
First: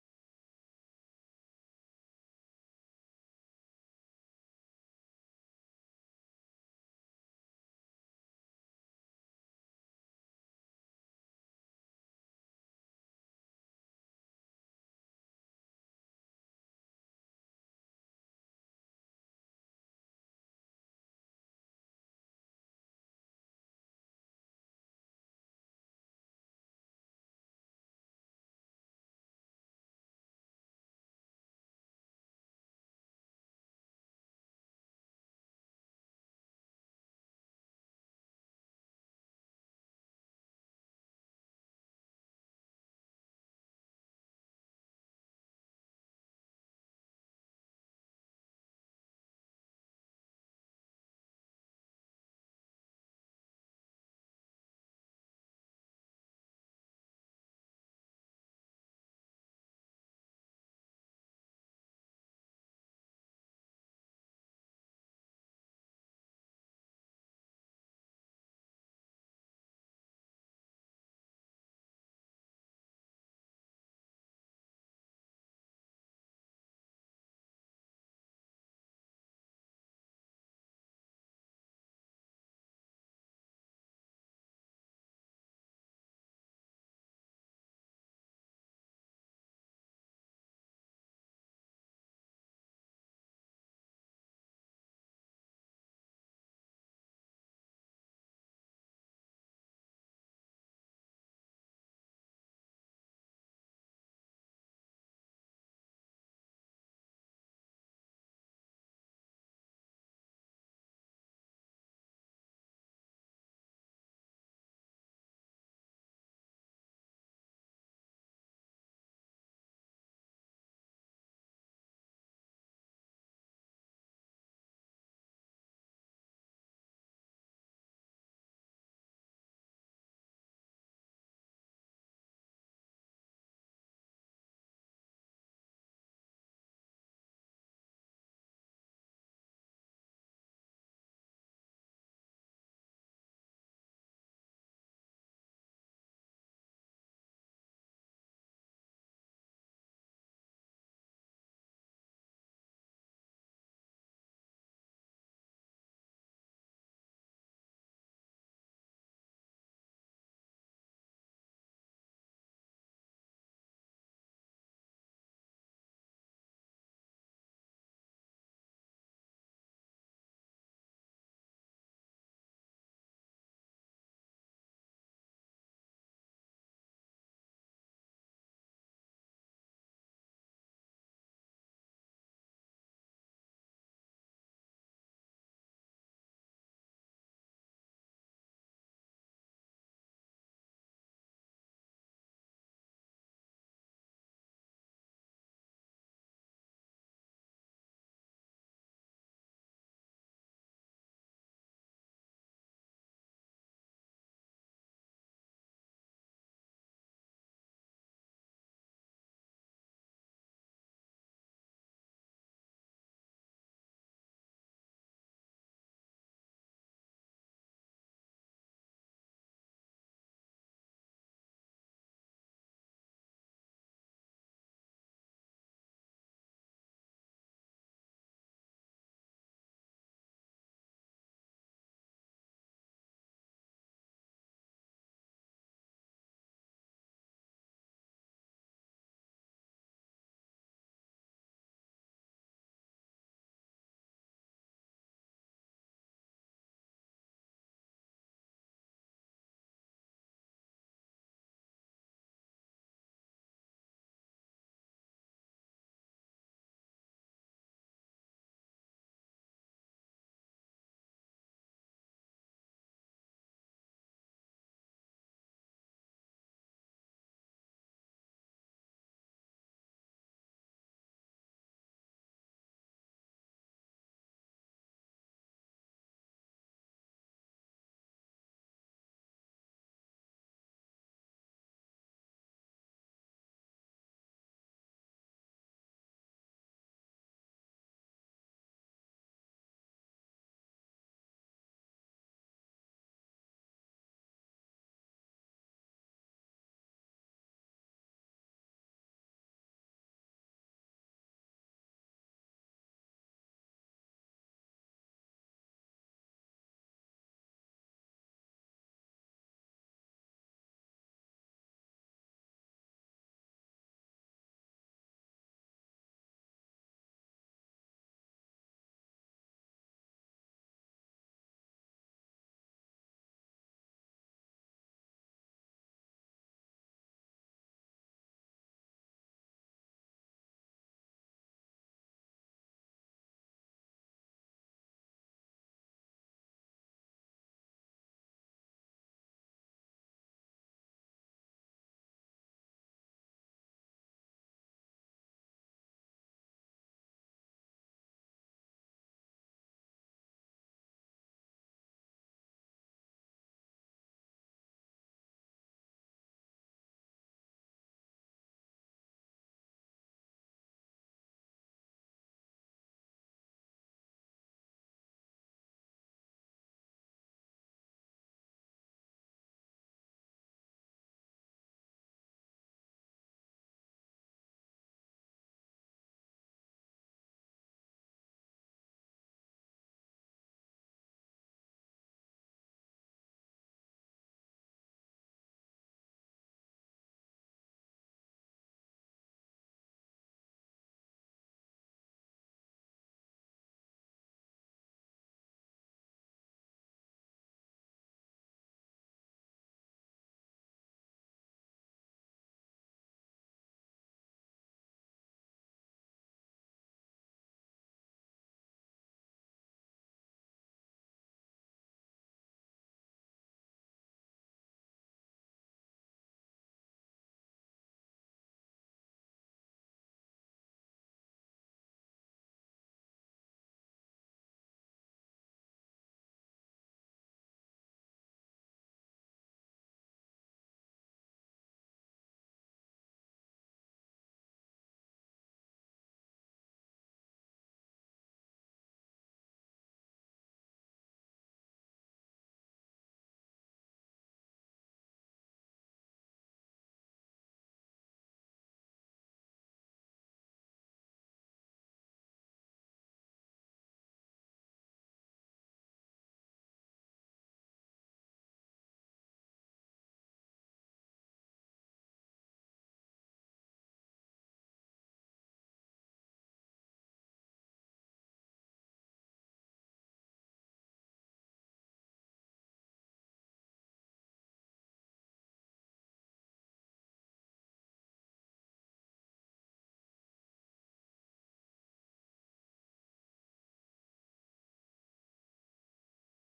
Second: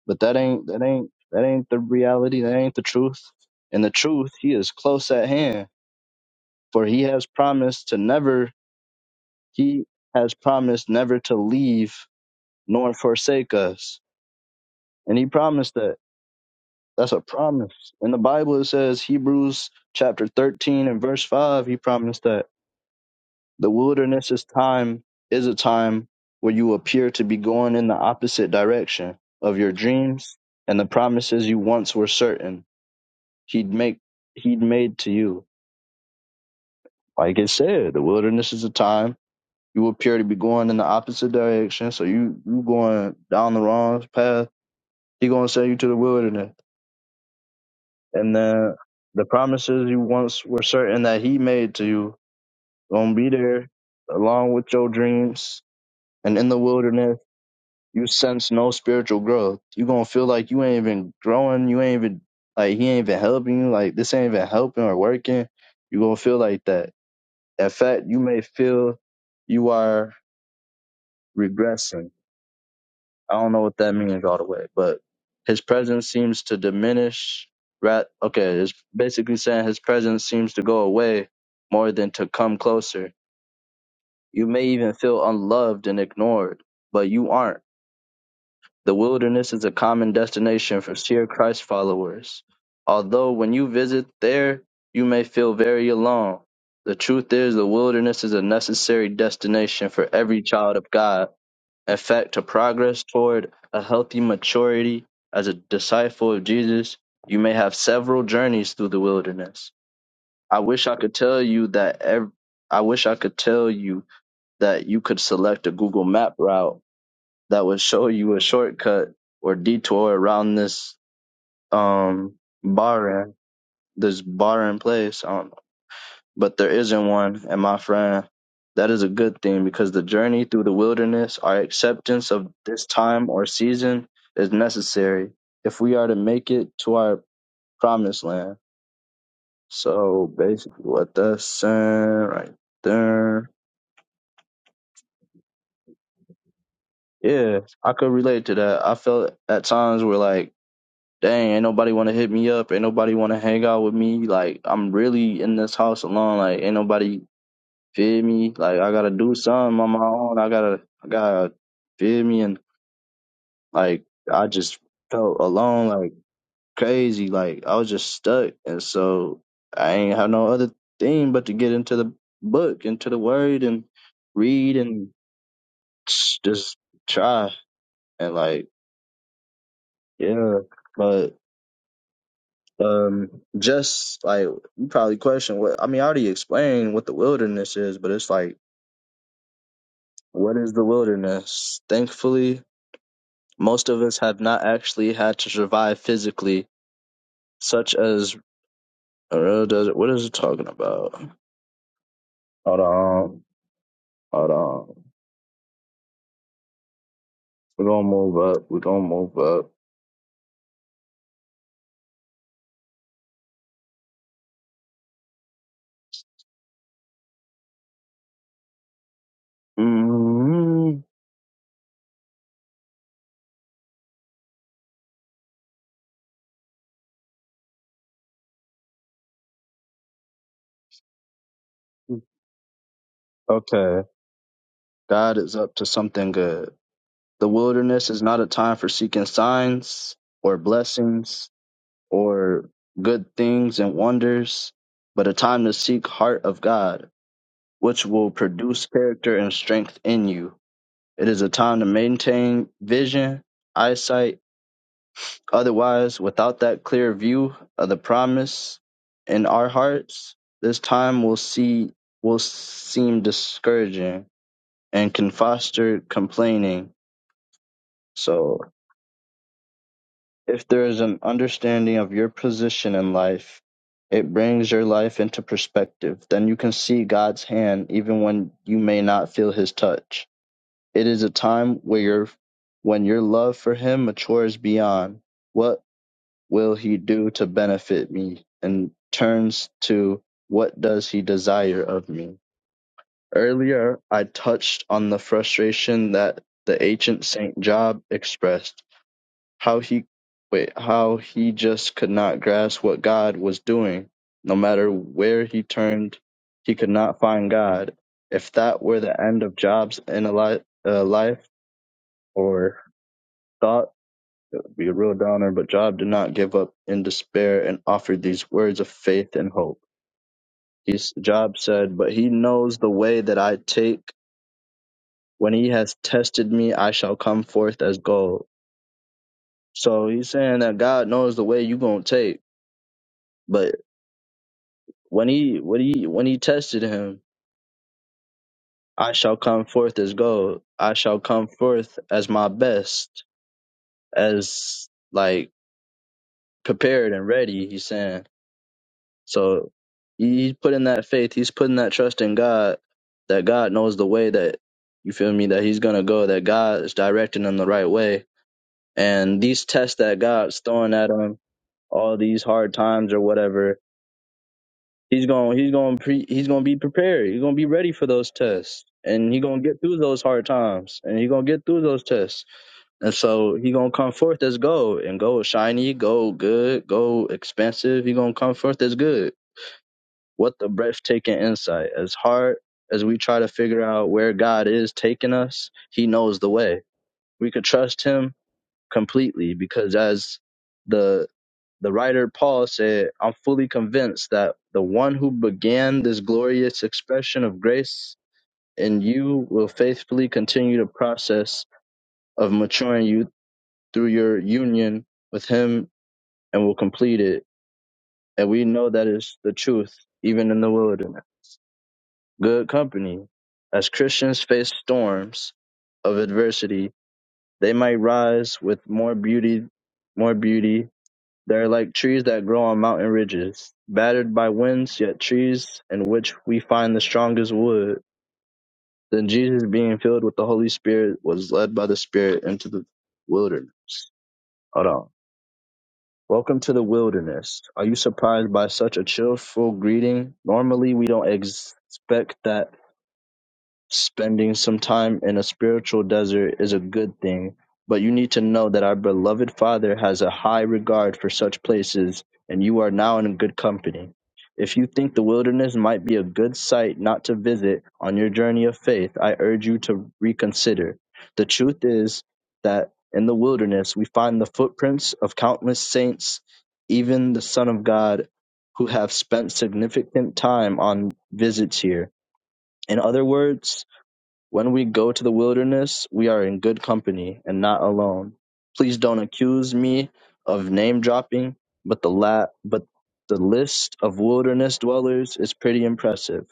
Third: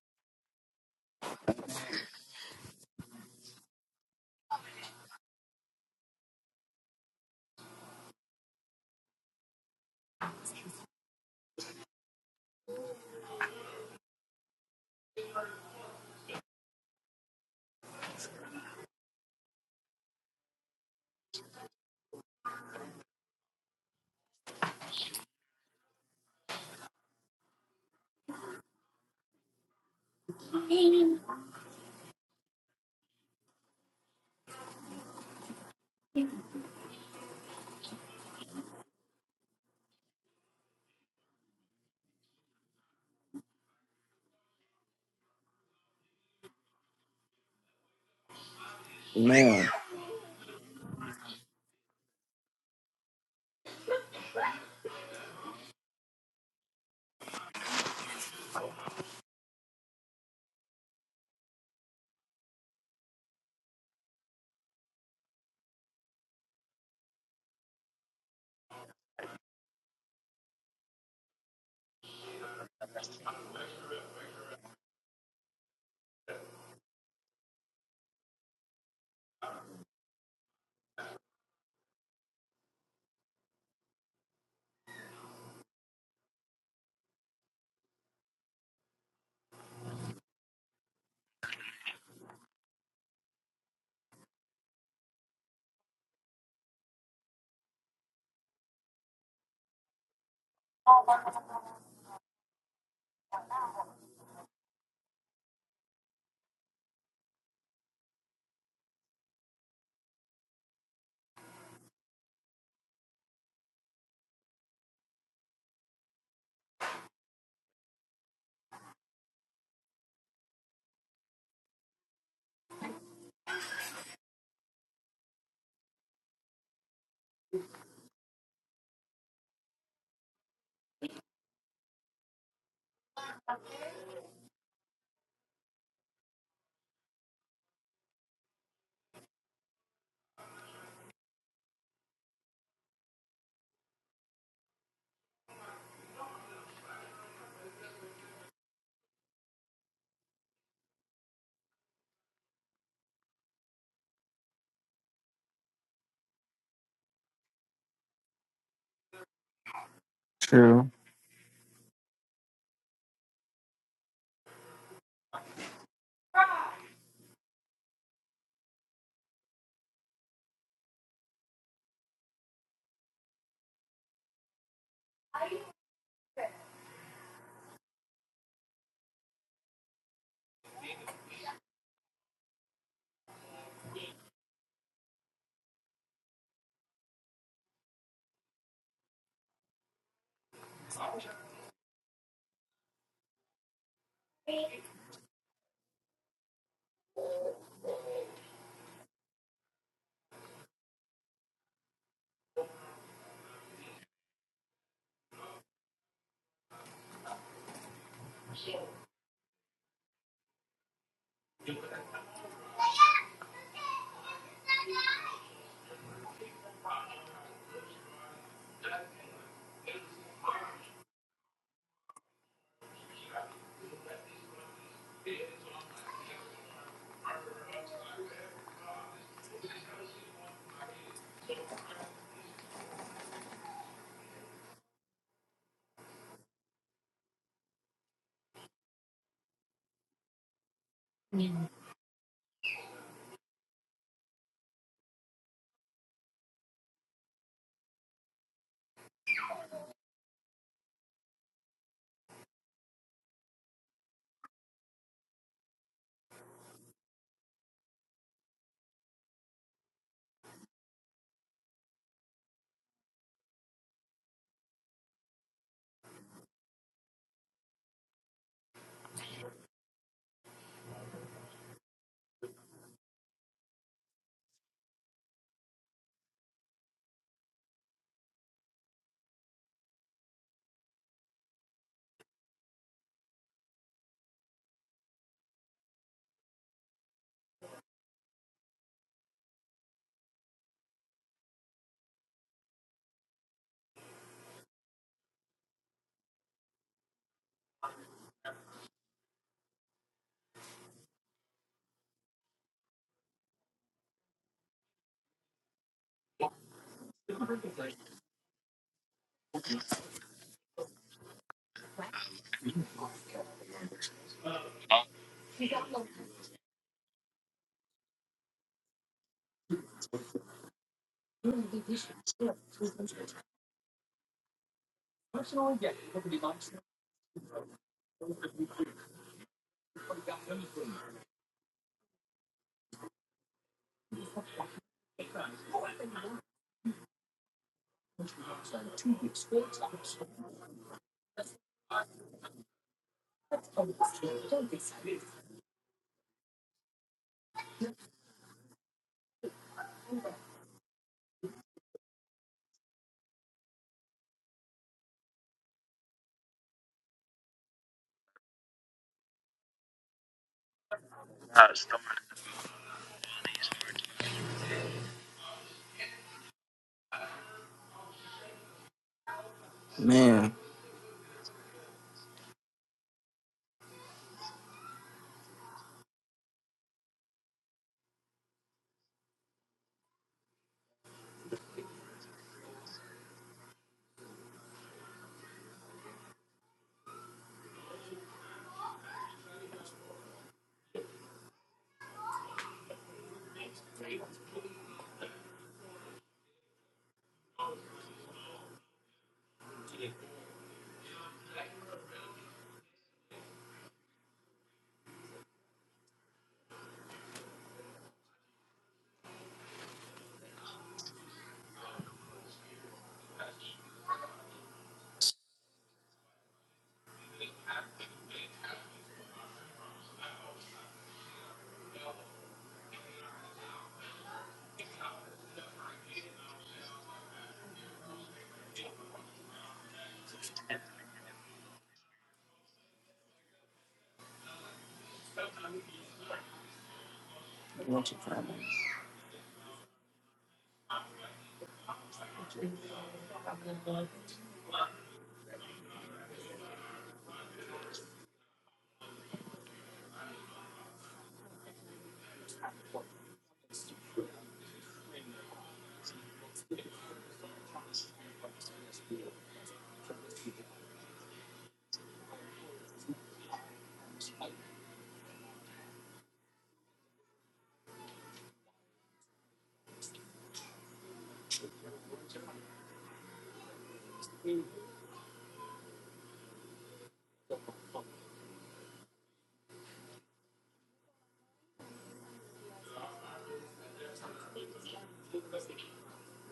Speaker 1: But that ain't that ain't that ain't the reality. That ain't the truth. And the truth, he is close at hand, for he has promised to never. He has promised never to leave nor forsake us, and he promised that. That's a promise. In the Bible, it says Hebrews chapter thirteen and verse five. He promised that the wilderness is time is a time where you appear to be going in the opposite direction of your dreams and the promises you once were certain he'd make he'd made to you. Like it said, the wilderness is a time. You appear to be going in the opposite direction, so you you going down the wrong path. He gonna send you to the wilderness, and then the
Speaker 2: Man.
Speaker 1: promises you once were certain that he made to you gonna be there along with your dreams. And in the wilderness, you sense no spiritual growth. You gonna feel like you ain't even growing. You ain't even like he ain't even helping you. Like this ain't even helping or working. You gonna feel like that In fact, you may feel you are regressing. I don't know what that means all the way, but his presence seems to diminish. Rat, okay, it's basically saying his presence seems to go away more than to come closer. You may even feel unloved and ignored, but you aren't. The wilderness is a common destination for sheer Christ followers. Although when you visit there, you may feel very alone. The truth is, the wilderness is a necessary destination for every child of God. In fact, to progress toward a healthy maturity as a disciple of Jesus, you may have several journeys through the wilderness. I wish I could tell you that ev- I wish I could tell you that you could select a Google map route that would show you a shortcut or detour around this um barren this barren place. Um, but there isn't one, and my friend, that is a good thing because the journey through the wilderness, our acceptance of this time or season, is necessary if we are to make it to our promised land. So basically, what that's saying right there. Yeah, I could relate to that. I felt at times where like dang, ain't nobody want to hit me up. Ain't nobody want to hang out with me. Like, I'm really in this house alone. Like, ain't nobody feed me. Like, I gotta do something on my own. I gotta,
Speaker 2: True.
Speaker 1: I gotta feed me. And like, I just felt alone, like crazy. Like, I was just stuck. And so I ain't have no other thing but to get into the book, into the word and read and just try. And like, yeah, but Um, just like you probably question what I mean, I already explained what the wilderness is, but it's like, what is the wilderness? Thankfully, most of us have not actually had to survive physically, such as uh, does it, what is it talking about? Hold on, hold on. We're gonna move up. We're gonna move up. hmm Okay, God is up to something good. The wilderness is not a time for seeking signs or blessings or good things and wonders, but a time to seek heart of God, which will produce character and strength in you. It is a time to maintain vision, eyesight. Otherwise, without that clear view of the promise in our hearts, this time will see will seem discouraging and can foster complaining. So If there is an understanding of your position in life, it brings your life into perspective. Then you can see God's hand even when you may not feel his touch. It is a time where your when your love for him matures beyond what will he do to benefit me and turns to what does he desire of me. Earlier I touched on the frustration that the ancient Saint Job expressed how he wait, how he just could not grasp what God was doing. No matter where he turned, he could not find God. If that were the end of Job's in a li- uh, life or thought, it'd be a real downer. But Job did not give up in despair and offered these words of faith and hope. He's, Job said, "But he knows the way that I take. When he has tested me, I shall come forth as gold." So he's saying that God knows the way you're gonna take. But when he when he when he tested him, I shall come forth as gold. I shall come forth as my best, as like prepared and ready. He's saying so. he- He's putting that faith. He's putting that trust in God. That God knows the way that you feel me. That He's gonna go. That God is directing him the right way. And these tests that God's throwing at him, all these hard times or whatever, He's going he's going to pre, he's going to be prepared. He's going to be ready for those tests. And he's going to get through those hard
Speaker 2: Man.
Speaker 1: times and he's going to get through those tests. And so he's going to come forth as gold and gold shiny, gold good, gold expensive. He's going to come forth as good. What the breathtaking insight. As hard as we try to figure out where God is taking us, he knows the way. We could trust him completely because as the the writer Paul said, I'm fully convinced that the one who began this glorious expression of grace in you will faithfully continue the process of maturing you through your union with him and will complete it. And we know that is the truth, even in the wilderness. Good company. As Christians face storms of adversity, they might rise with more beauty, more beauty They're like trees that grow on mountain ridges, battered by winds, yet trees in which we find the strongest wood. Then Jesus, being filled with the Holy Spirit, was led by the Spirit into the wilderness. Hold on. Welcome to the wilderness. Are you
Speaker 2: What's your
Speaker 1: surprised
Speaker 2: problem?
Speaker 1: by such a cheerful greeting? Normally, we don't expect that Spending some time in a spiritual desert is a good thing, but you need to know that our beloved Father has a high regard for such places, and you are now in good company. If you think the wilderness might be a good site not to visit on your journey of faith, I urge you to reconsider. The truth is that in the wilderness we find the footprints of countless saints, even the Son of God, who have spent significant time on visits here. In other words, when we go to the wilderness, we are in good company and not alone. Please don't accuse me of name dropping, but the la- but the list of wilderness dwellers is pretty impressive.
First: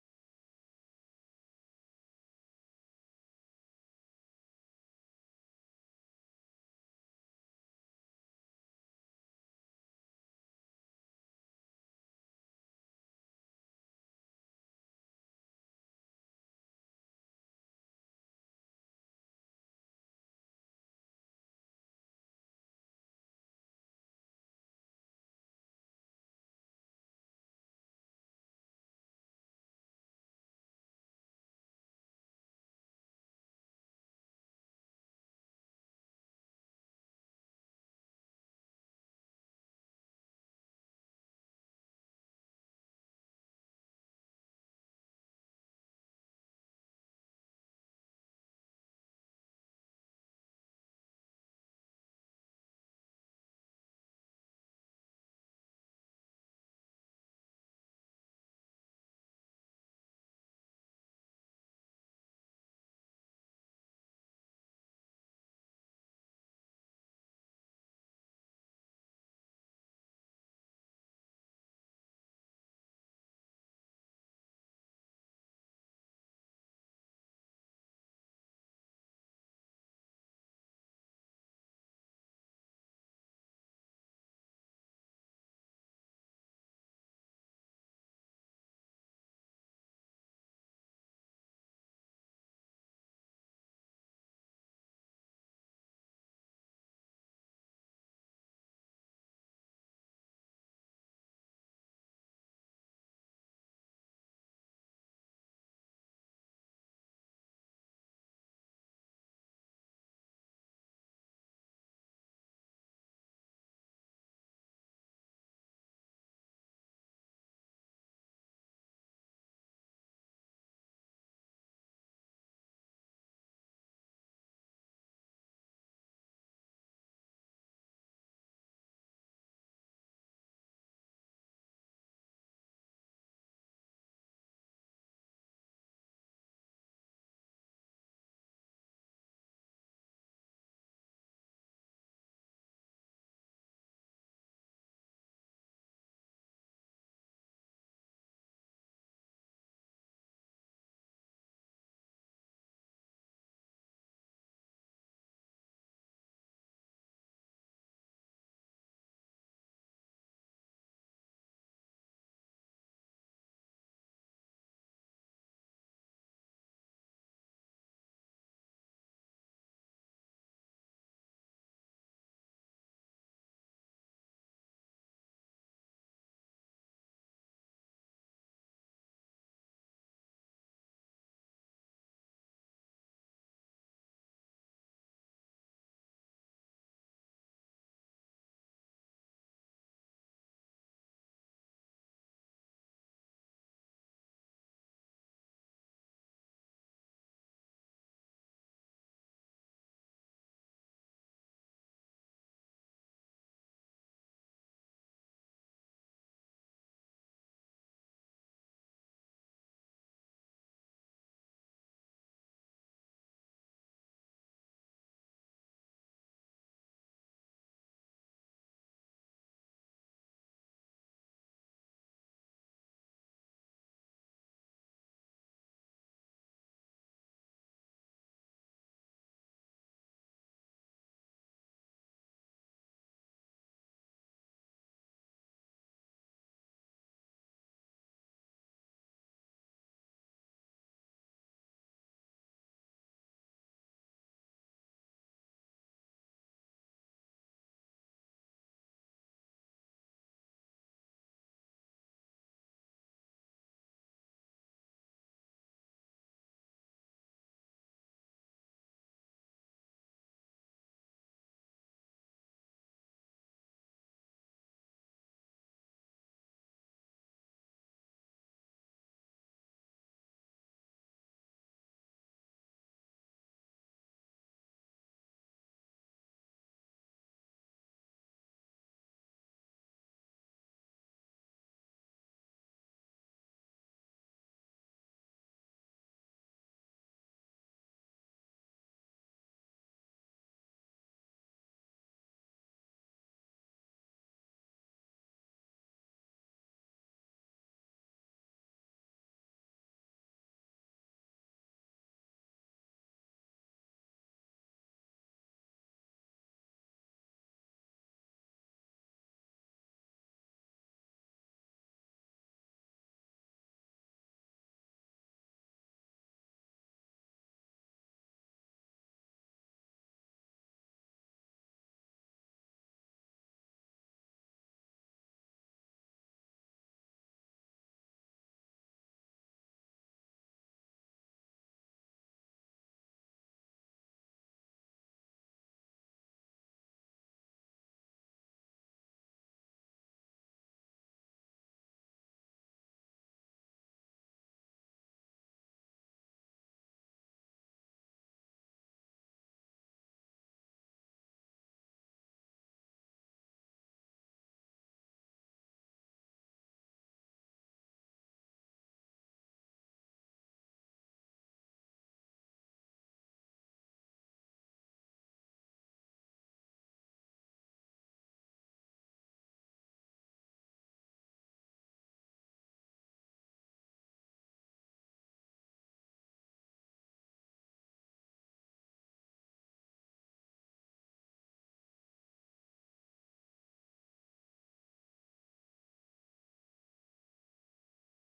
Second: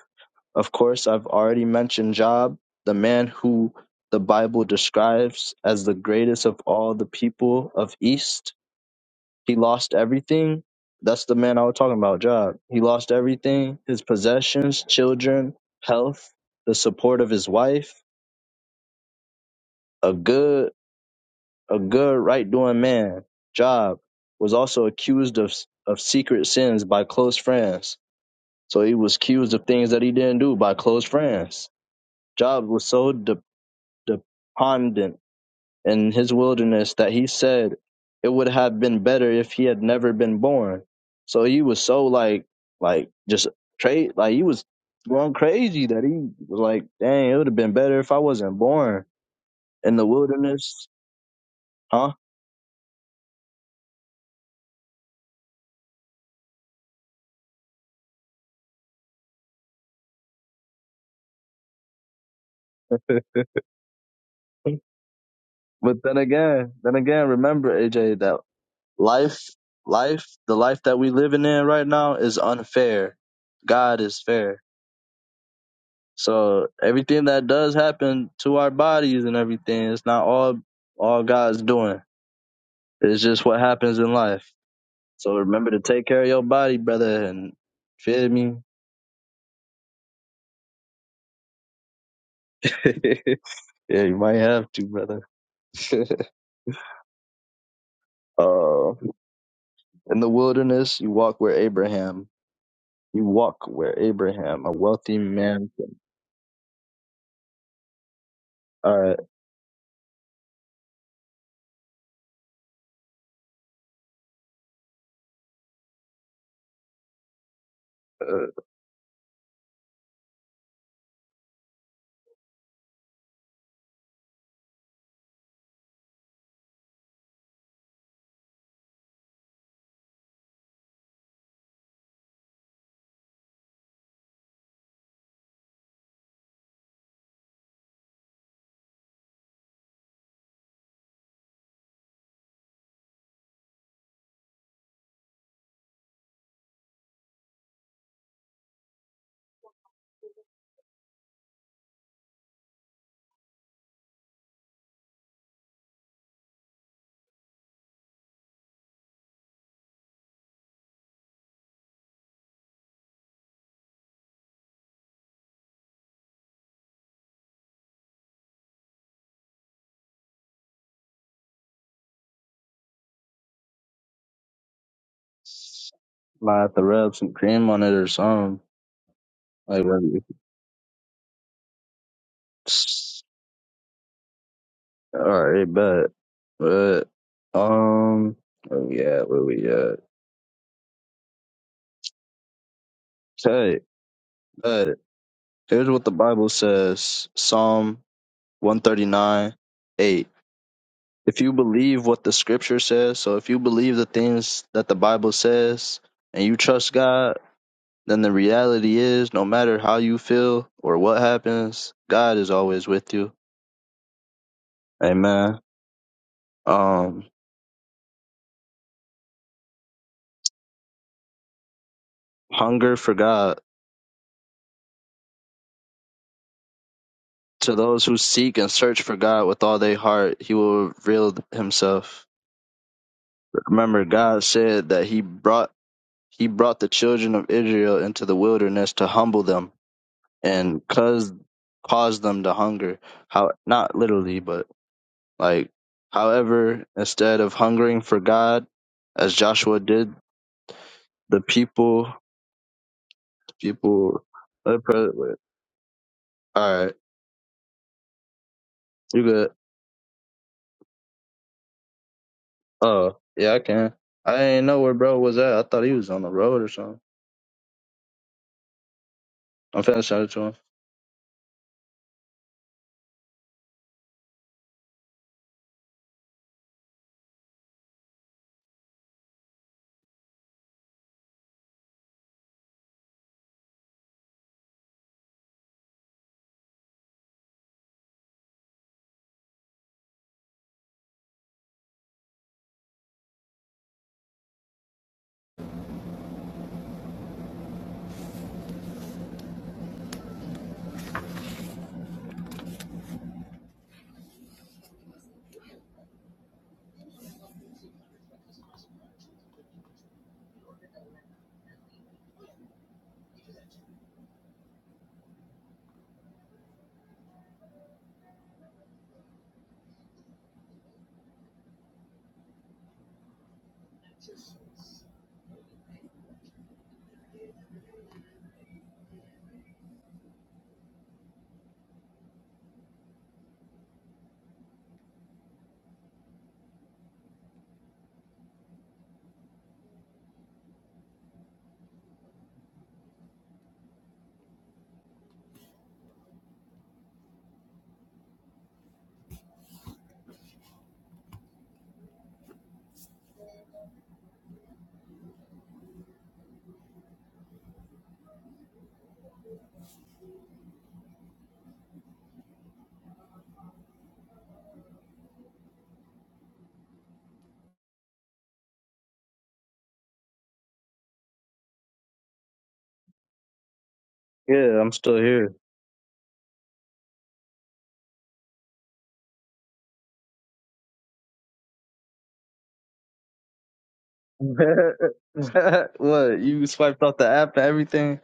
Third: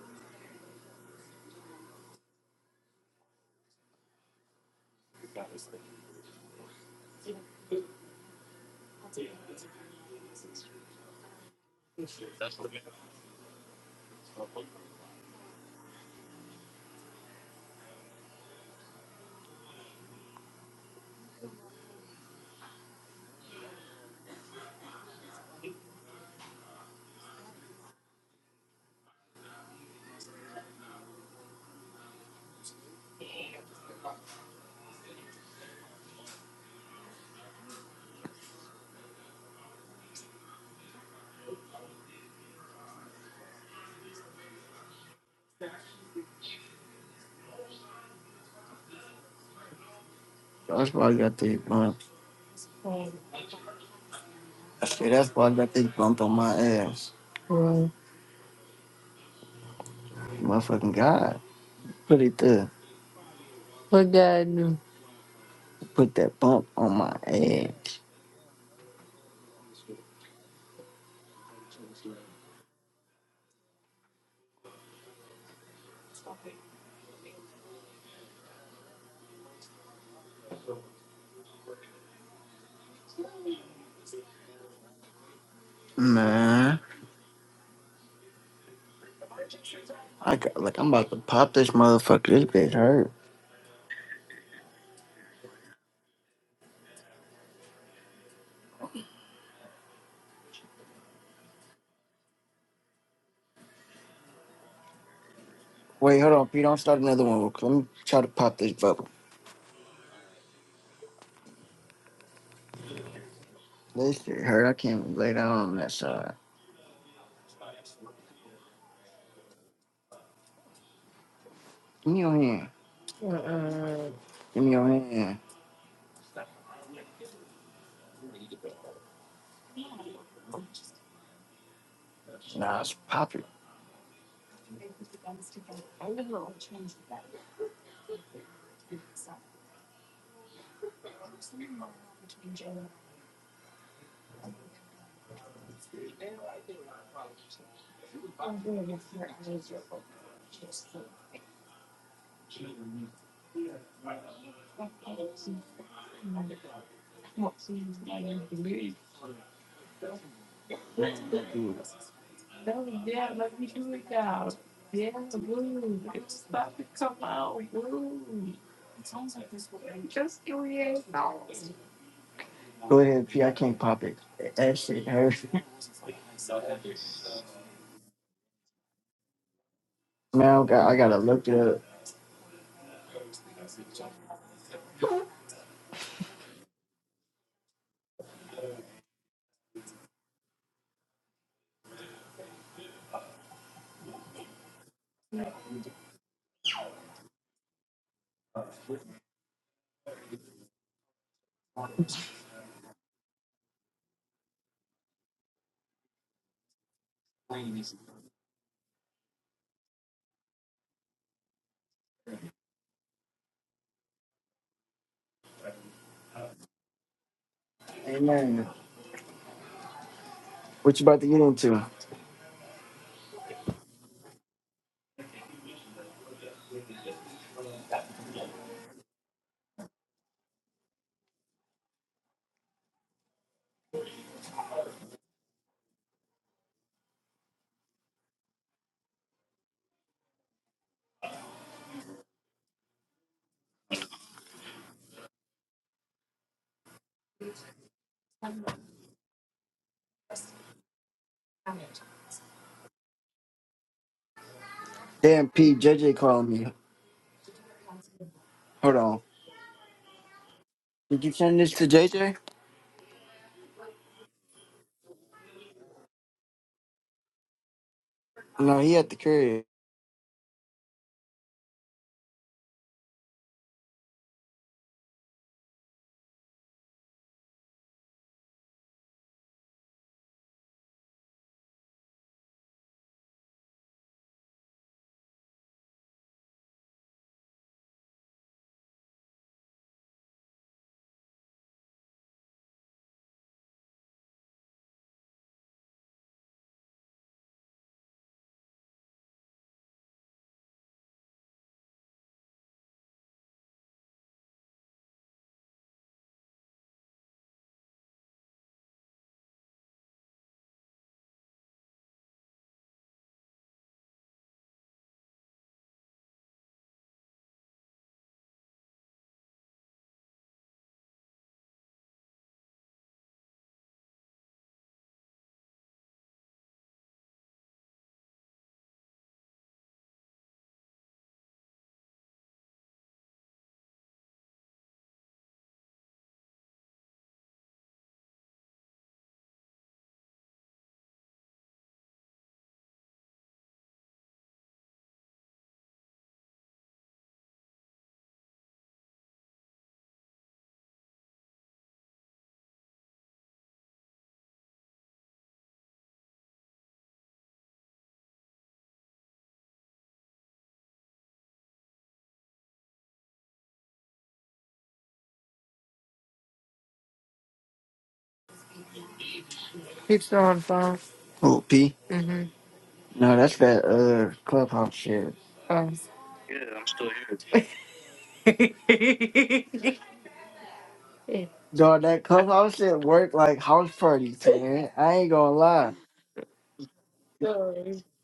Speaker 1: Of course, I've already mentioned Job, the man who the Bible describes as the greatest of all the people of East. He lost everything. That's the man I was talking about, Job. He lost everything his possessions, children, health, the support of his wife a good a good right doing man, Job, was also accused of of secret sins by close friends. So he was accused of things that he didn't do by close friends. Job was so de- dependent in his wilderness that he said it would have been better if he had never been born. So he was so like like just trade like he was going crazy that he was like, dang, it would have been better if I wasn't born in the wilderness,
Speaker 2: That's why I got this bump.
Speaker 1: huh?
Speaker 2: I said that's why I got this bump on my ass. Motherfucking God. Put it there.
Speaker 1: But
Speaker 2: Put
Speaker 1: then
Speaker 2: that bump
Speaker 1: again,
Speaker 2: on
Speaker 1: then
Speaker 2: my
Speaker 1: again, remember
Speaker 2: ass.
Speaker 1: AJ that life, life, the life that we living in right now is unfair. God is fair. So everything that does happen to our bodies and everything, it's not all all God's doing. It's just what happens in life. So remember to take care of your body,
Speaker 2: Man.
Speaker 1: brother, and feel me.
Speaker 2: I got like I'm about to pop this motherfucker. This bitch hurt.
Speaker 1: yeah, you might have to, brother. uh, in the wilderness, you walk where Abraham. You walk where Abraham, a wealthy man
Speaker 2: Wait, hold on, Pete. Don't start another one. Let me try to pop this bubble.
Speaker 1: Alright,
Speaker 2: This shit hurt. I can't lay down on that side.
Speaker 1: uh,
Speaker 2: Give me your hand. Give me your hand. Nah, it's popping. Go ahead, P. I can't pop it. That shit hurt.
Speaker 1: might have to rub some cream on it or something. Like, when-
Speaker 2: Man, I gotta, I gotta look it up.
Speaker 1: alright, bet. But, um, where we at? Where we at? Okay, bet. Here's what the Bible says Psalm 139 8. If you believe what the scripture says, so if you believe the things that the Bible says and you trust God, then the reality is no matter how you feel or what happens, God is always with you. Amen. um,
Speaker 2: Amen. What you about to get into?
Speaker 1: hunger for God. To those who seek and search for God with all their heart, He will reveal Himself. Remember, God said that He brought He brought the children of Israel into the wilderness to humble them and cause cause them to hunger. How not literally, but like, however, instead of hungering for God, as Joshua did, the people, people. All
Speaker 2: Damn, P. J. J. JJ called me.
Speaker 1: right,
Speaker 2: Hold
Speaker 1: you
Speaker 2: on.
Speaker 1: good.
Speaker 2: Did you send this to J. J.?
Speaker 1: Oh, yeah, I can. I didn't know where bro was at. I thought he was on the road or something.
Speaker 2: No, he at the crib.
Speaker 1: I'm finna send it to him.
Speaker 2: Oh, P? No, that's that uh
Speaker 1: Yeah, I'm
Speaker 2: clubhouse
Speaker 1: still
Speaker 2: shit.
Speaker 1: here.
Speaker 2: Dog, that clubhouse shit work like house parties, man. I ain't gonna lie.
Speaker 1: what? You swiped off the app and everything?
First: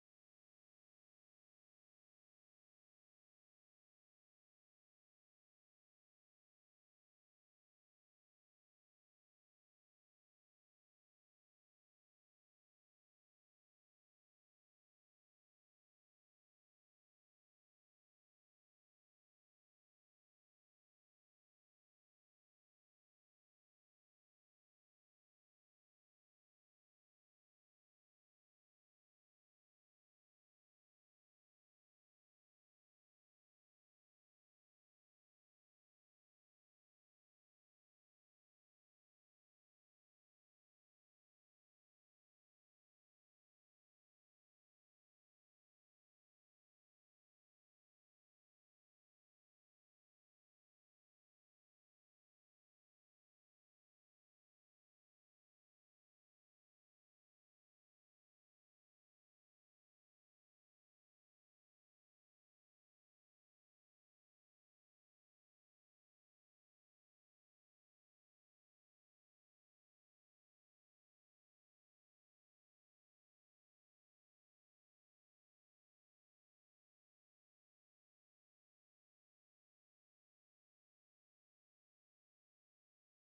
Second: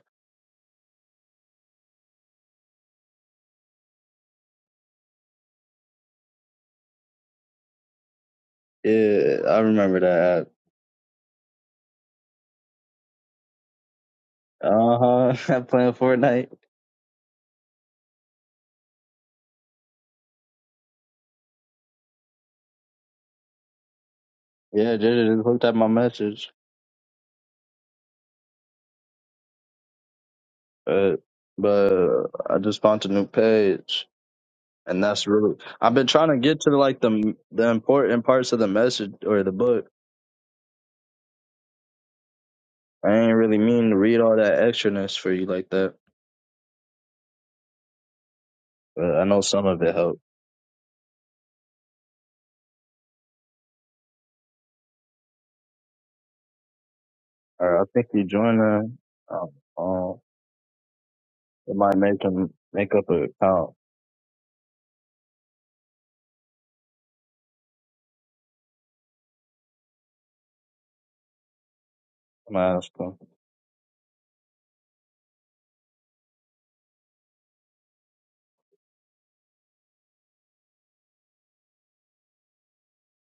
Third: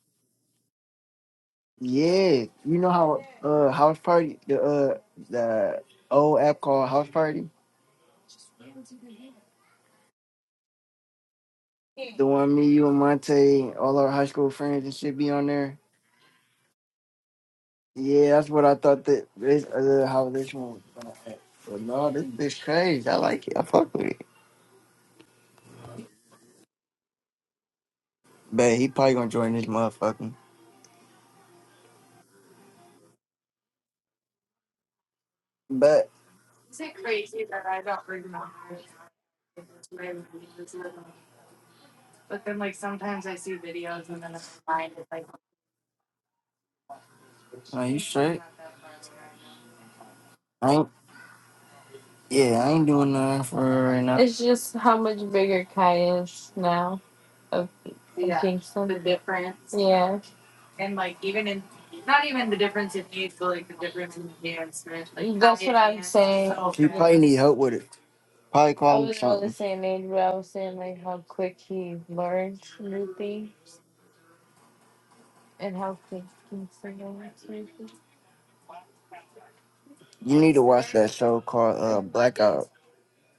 Speaker 2: Yeah, you know how uh house party the uh the old app called House Party,
Speaker 1: Yeah, I remember that app.
Speaker 2: the one me, you, and Monte, all our high school friends and
Speaker 1: Uh
Speaker 2: shit be on
Speaker 1: huh. I'm
Speaker 2: there.
Speaker 1: playing Fortnite.
Speaker 2: Yeah, that's what I thought that this uh, how this one. was gonna act. But no, this bitch crazy. I like it. I fuck with it.
Speaker 1: Yeah, Jada just looked at my message.
Speaker 2: But he probably gonna join this motherfucking.
Speaker 1: But, but I just found a new page. And that's really. I've been
Speaker 2: But
Speaker 1: trying to get to like the the important parts of the message or the book. I ain't really mean to read all that extraness for you like that.
Speaker 2: are you straight?
Speaker 1: But I know some of it helped.
Speaker 2: I ain't. Yeah, I ain't doing nothing for her right now. It's just how much bigger Kai is now of
Speaker 1: Or I think he joined
Speaker 2: Kingston.
Speaker 1: a, um, um,
Speaker 2: Yeah.
Speaker 1: it might make him make up a account.
Speaker 2: He probably need help with it. Probably call him I wasn't really something. saying age, but I was saying like how quick he
Speaker 1: I'm
Speaker 2: learned
Speaker 1: gonna ask
Speaker 2: new
Speaker 1: him.
Speaker 2: things. and how things can turn out maybe. You need to watch that show called uh, Blackout.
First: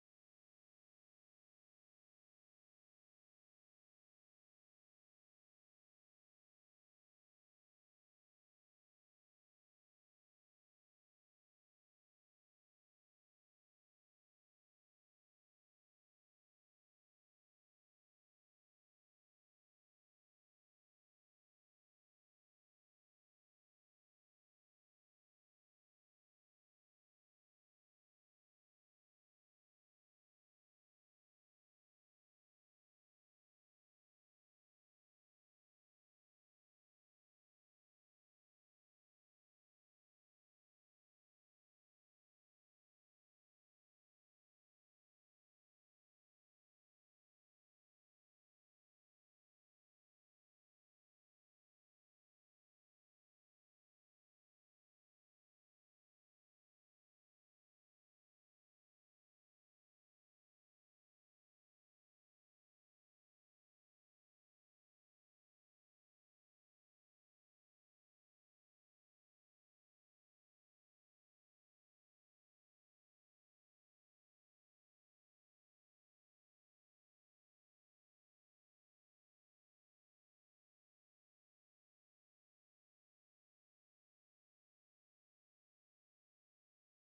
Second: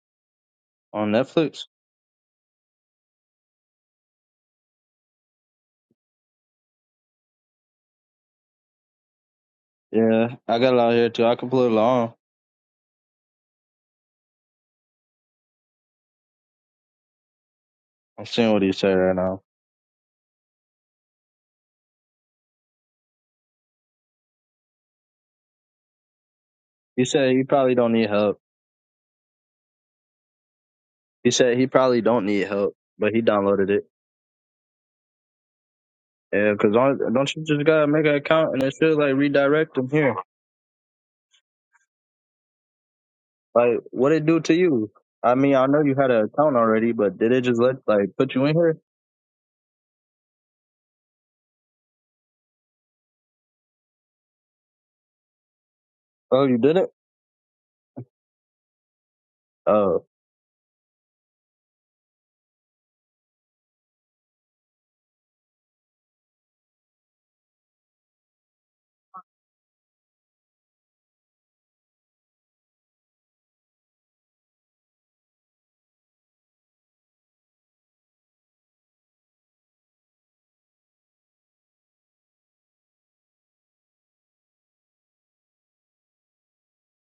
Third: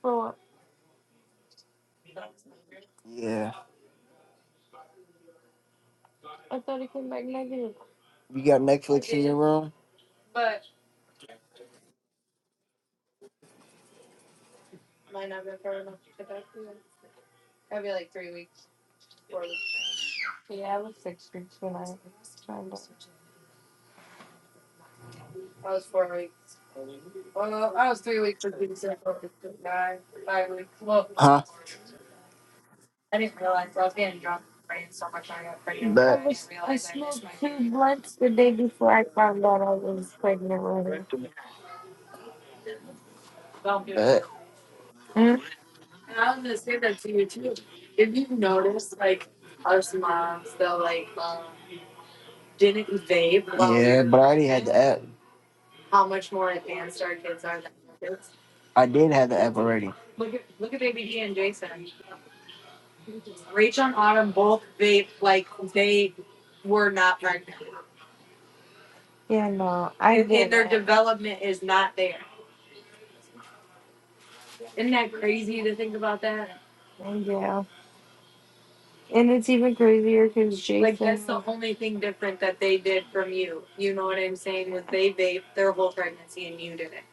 Speaker 2: For what?
Speaker 1: On Netflix?
Speaker 2: Yeah. I thought it came back negative. You got Netflix in your room?
Speaker 1: Yeah, I
Speaker 2: But
Speaker 1: got it out here too. I can put it on.
Speaker 2: might not be It'd like
Speaker 1: I'm
Speaker 2: three
Speaker 1: seeing what
Speaker 2: weeks,
Speaker 1: he said right
Speaker 2: weeks.
Speaker 1: now.
Speaker 2: four weeks. Yeah, I was six weeks when I was signed up. Huh?
Speaker 1: He said he probably don't need help. He said he probably don't need help, but
Speaker 2: I
Speaker 1: he
Speaker 2: didn't
Speaker 1: downloaded
Speaker 2: realize I
Speaker 1: it.
Speaker 2: was getting drunk and praying so much I got pregnant. But I, was
Speaker 1: Yeah,
Speaker 2: I
Speaker 1: cause
Speaker 2: I
Speaker 1: on,
Speaker 2: smoked
Speaker 1: don't you just
Speaker 2: two
Speaker 1: gotta make an
Speaker 2: blunts the day
Speaker 1: account and it
Speaker 2: before
Speaker 1: should
Speaker 2: I
Speaker 1: like
Speaker 2: found out I
Speaker 1: redirect him
Speaker 2: was
Speaker 1: here.
Speaker 2: pregnant do
Speaker 1: Like, what it do to you? I
Speaker 2: Mm.
Speaker 1: mean, I know you had
Speaker 2: And
Speaker 1: an
Speaker 2: I was
Speaker 1: account
Speaker 2: gonna say
Speaker 1: already,
Speaker 2: that to
Speaker 1: but
Speaker 2: you
Speaker 1: did it
Speaker 2: too.
Speaker 1: just let like
Speaker 2: If you
Speaker 1: put you in here?
Speaker 2: notice, like us moms that like um, didn't vape while we yeah, were but I already had the app. how much
Speaker 1: Oh,
Speaker 2: more
Speaker 1: you did it?
Speaker 2: advanced our kids are than our kids. I did have the app already.
Speaker 1: Oh,
Speaker 2: Look at look at baby G and Jason. Rachel and Autumn both vape like they were not pregnant. Yeah, no, I And, and get their it. development is not there. Isn't that crazy to think about that? Yeah. And it's even crazier because Jason. Like that's the only thing different that they did from you. You know what I'm saying? Was they vaped their whole pregnancy and you didn't.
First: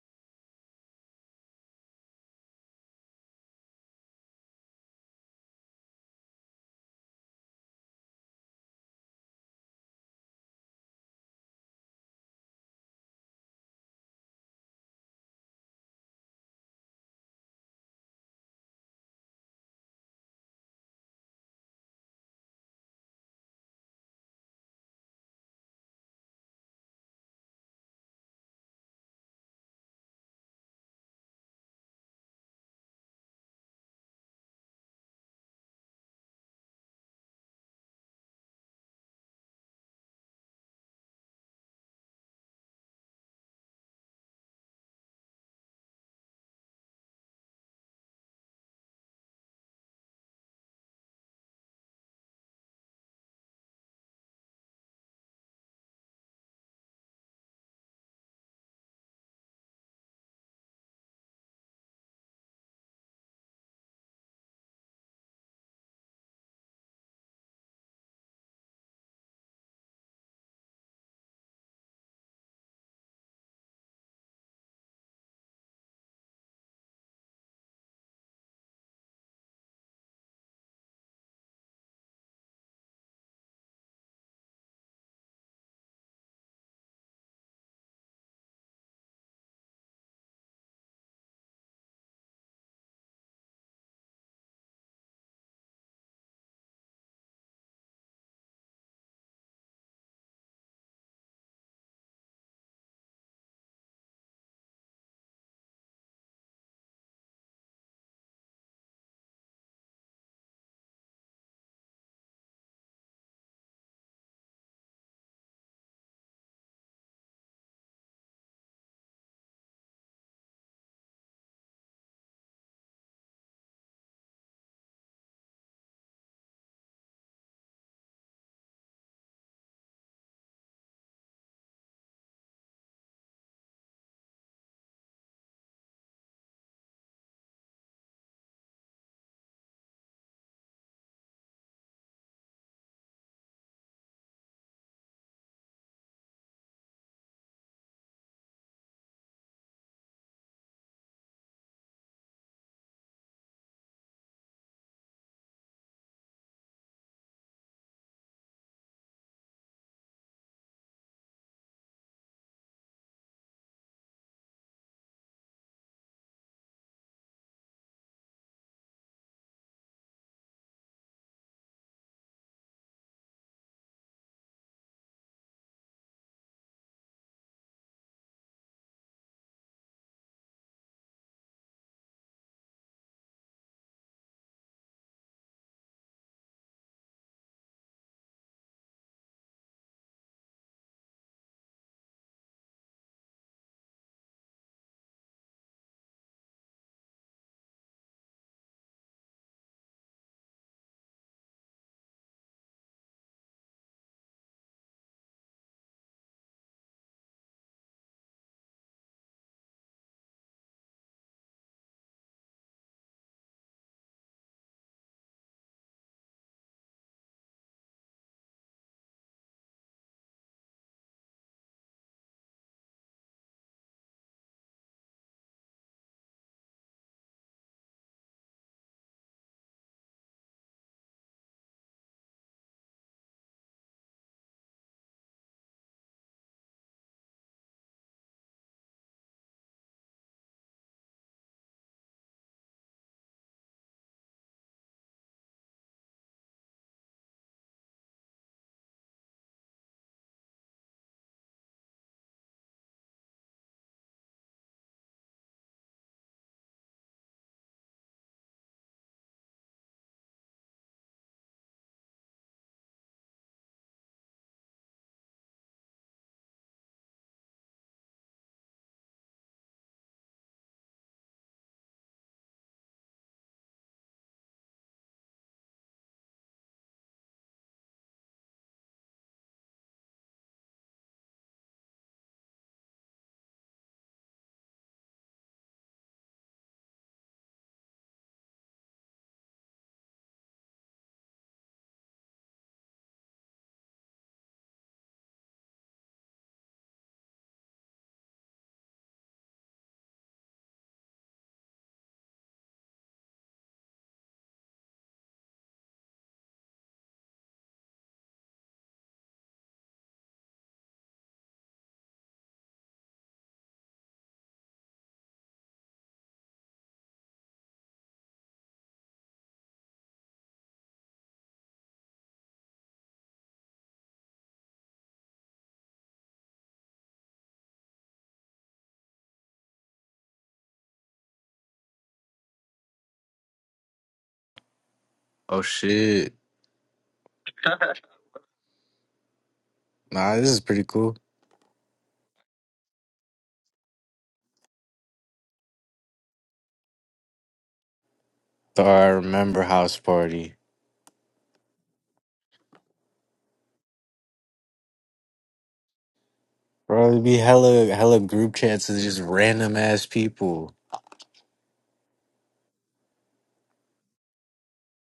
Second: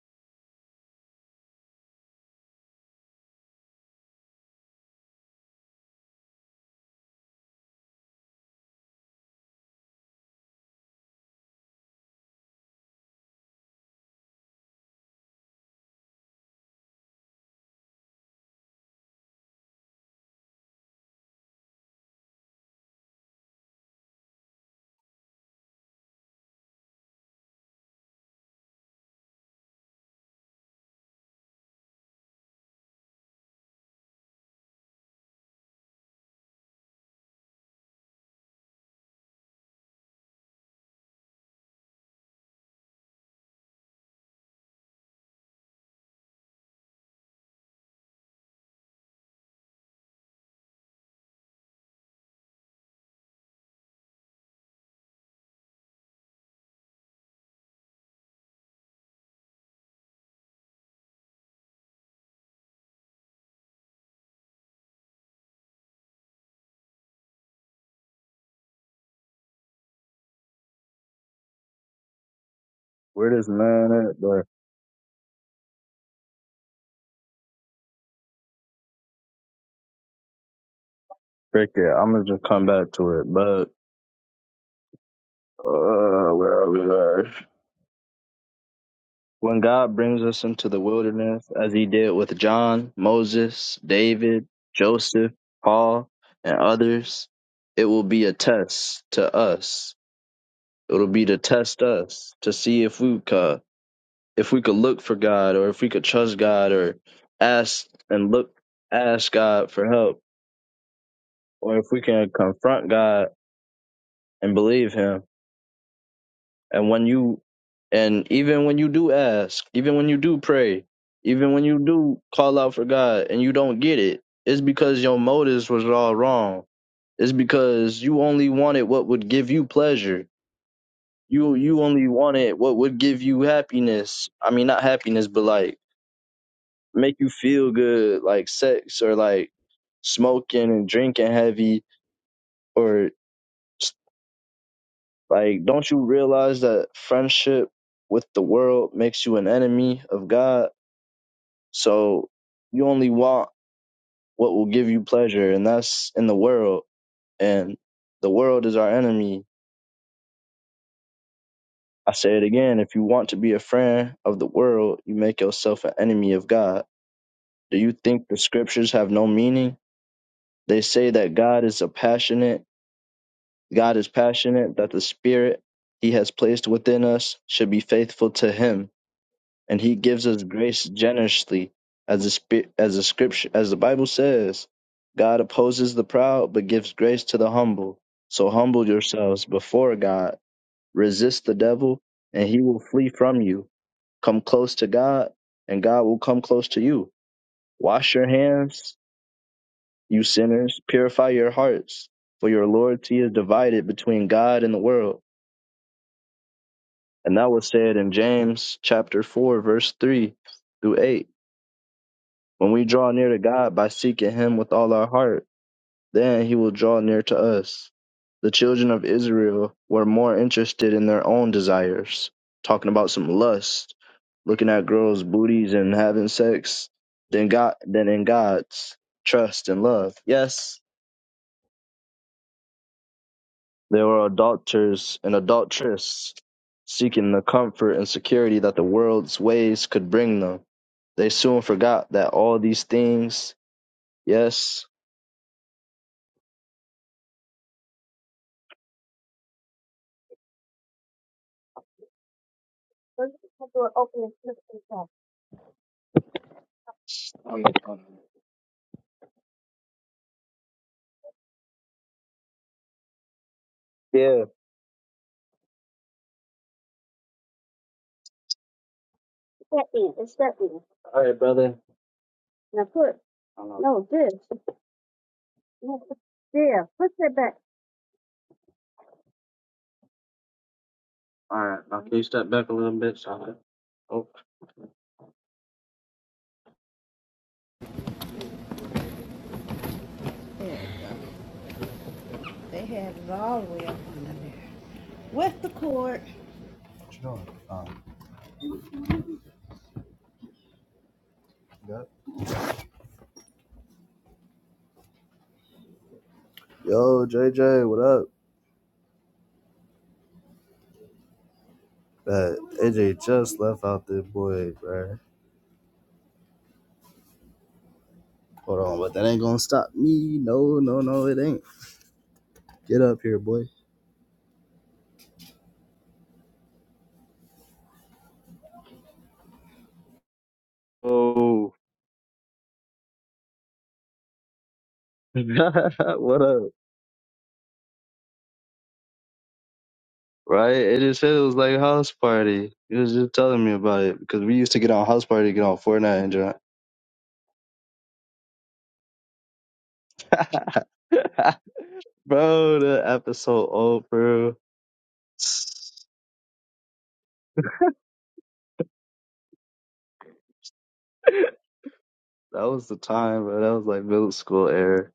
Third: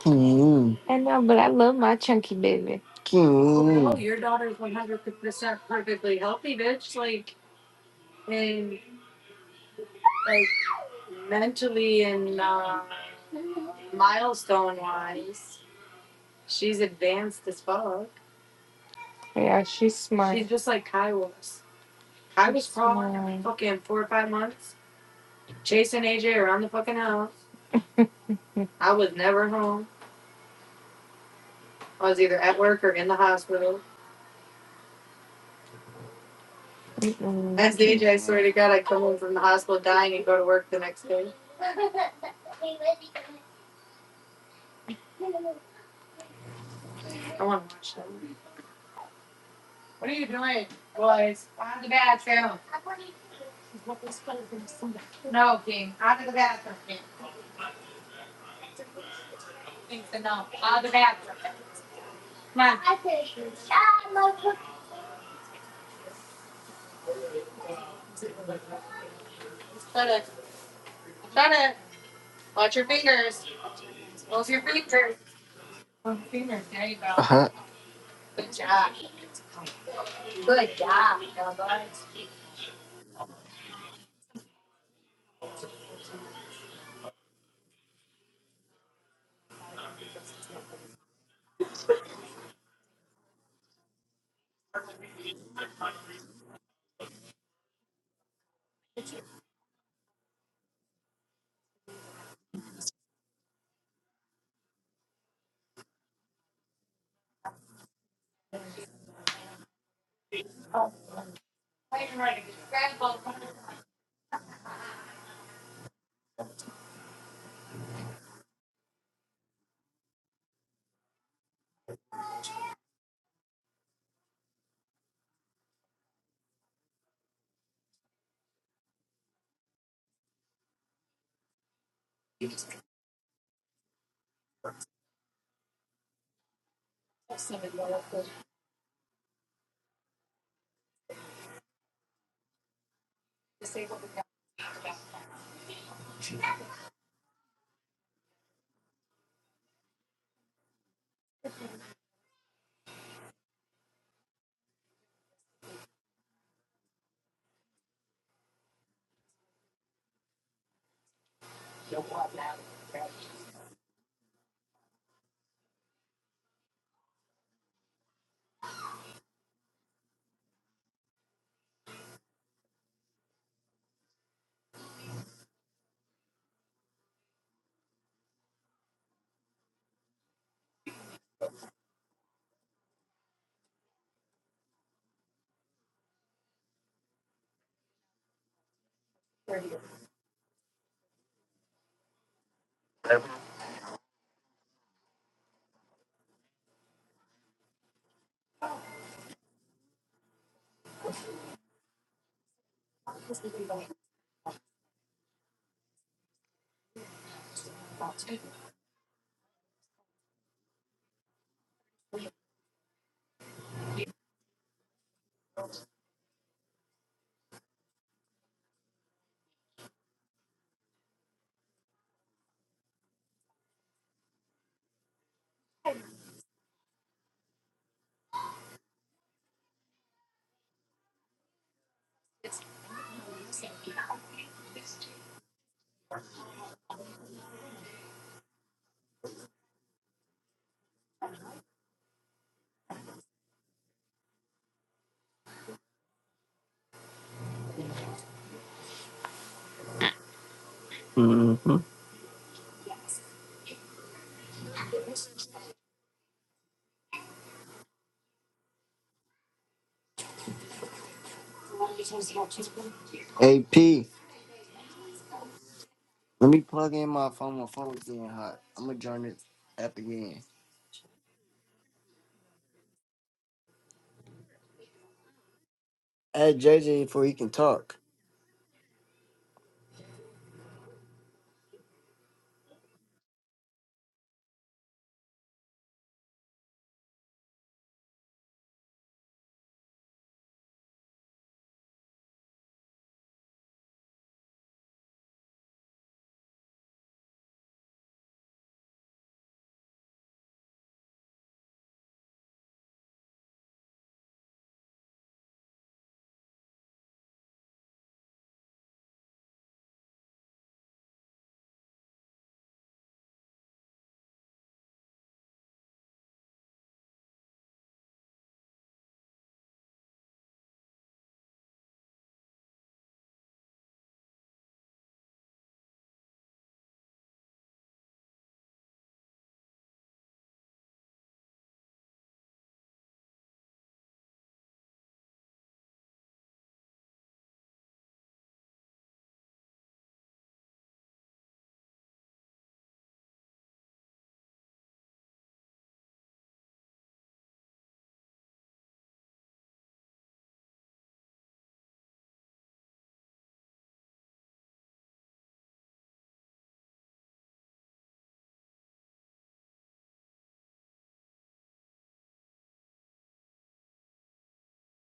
Speaker 2: Mm, I know, but I love my chunky baby. No, mm. Oh, your daughter's 100% perfectly healthy, bitch. Like, and like mentally and uh, milestone wise, she's advanced as fuck. Yeah, she's smart. She's just like Kai was. I was probably fucking four or five months. chasing AJ around the fucking house. I was never home. I was either at work or in the hospital. Mm-mm. As DJ, swear to God, I would come home from the hospital dying and go to work the next day. I want to watch them. What are you doing, boys? On to the bathroom. No, King. On to the bathroom, King. Thinks enough. On to the bathroom. Come on. Shut it. Shut it. Watch your
Speaker 1: where
Speaker 2: fingers.
Speaker 1: this man at?
Speaker 2: Close your fingers. Uh huh. Good job. Good job, y'all
Speaker 1: Frick it,
Speaker 2: boys.
Speaker 1: I'm gonna just come back to it. But uh, where are we at? When God brings us into the wilderness, as He did with John, Moses, David, Joseph, Paul, and others, it will be a test to us. It'll be to test us to see if we could, if we could look for God, or if we could trust God, or ask and look, ask God for help, or if we can confront God and believe Him And when you and even when you do ask, even when you do pray, even when you do call out for God and you don't get it, it's because your motives was all wrong. It's because you only wanted what would give you pleasure. You you only wanted what would give you happiness. I mean not happiness, but like make you feel good, like sex or like smoking and drinking heavy or Like, don't you realize that friendship with the world makes you an enemy of God? So you only want what will give you pleasure, and that's in the world. And the world is our enemy. I say it again if you want to be a friend of the world, you make yourself an enemy of God. Do you think the scriptures have no meaning? They say that God is a passionate, God is passionate, that the spirit he has placed within us should be faithful to him and he gives us grace generously as the spi- as the scripture as the bible says god opposes the proud but gives grace to the humble so humble yourselves before god resist the devil and he will flee from you come close to god and god will come close to you wash your hands you sinners purify your hearts for your loyalty is divided between god and the world and that was said in james chapter 4 verse 3 through 8 When we draw near to God by seeking Him with all our heart, then He will draw near to us. The children of Israel were more interested in their own desires, talking about some lust, looking at girls' booties and having sex, than God than in God's trust and love. Yes, there were adulterers and adulteresses seeking the comfort and security that the world's ways could bring them. They soon forgot that all these things, yes,
Speaker 2: AP.
Speaker 1: yeah.
Speaker 2: Let me plug in my phone. My phone's getting hot. I'm gonna join this
Speaker 1: That
Speaker 2: app
Speaker 1: in, It's
Speaker 2: again.
Speaker 1: that end. Now put no this.
Speaker 2: Add
Speaker 1: Yeah,
Speaker 2: JJ
Speaker 1: put
Speaker 2: before he
Speaker 1: that
Speaker 2: can
Speaker 1: back.
Speaker 2: talk.
Speaker 1: All right. Oh, what you doing? Um, yep. got it? Yo, JJ, what up? Uh, AJ just left out this boy, bruh. Hold on, but that ain't gonna stop me. No, no, no, it ain't. Get up here, boy. Oh,
Speaker 3: Oh shit.
Speaker 1: what up?
Speaker 3: Nah, this is
Speaker 1: Right?
Speaker 3: pretty
Speaker 1: It
Speaker 3: cool.
Speaker 1: just said it was like house party. He was just telling me about it because we used to get on house party, get on Fortnite and drunk.
Speaker 3: The I remember house party.
Speaker 1: bro, the episode old, bro.
Speaker 3: Bro, it'd be hella hella group chats of just random ass people.
Speaker 1: That was the time, bro. That was like middle school era.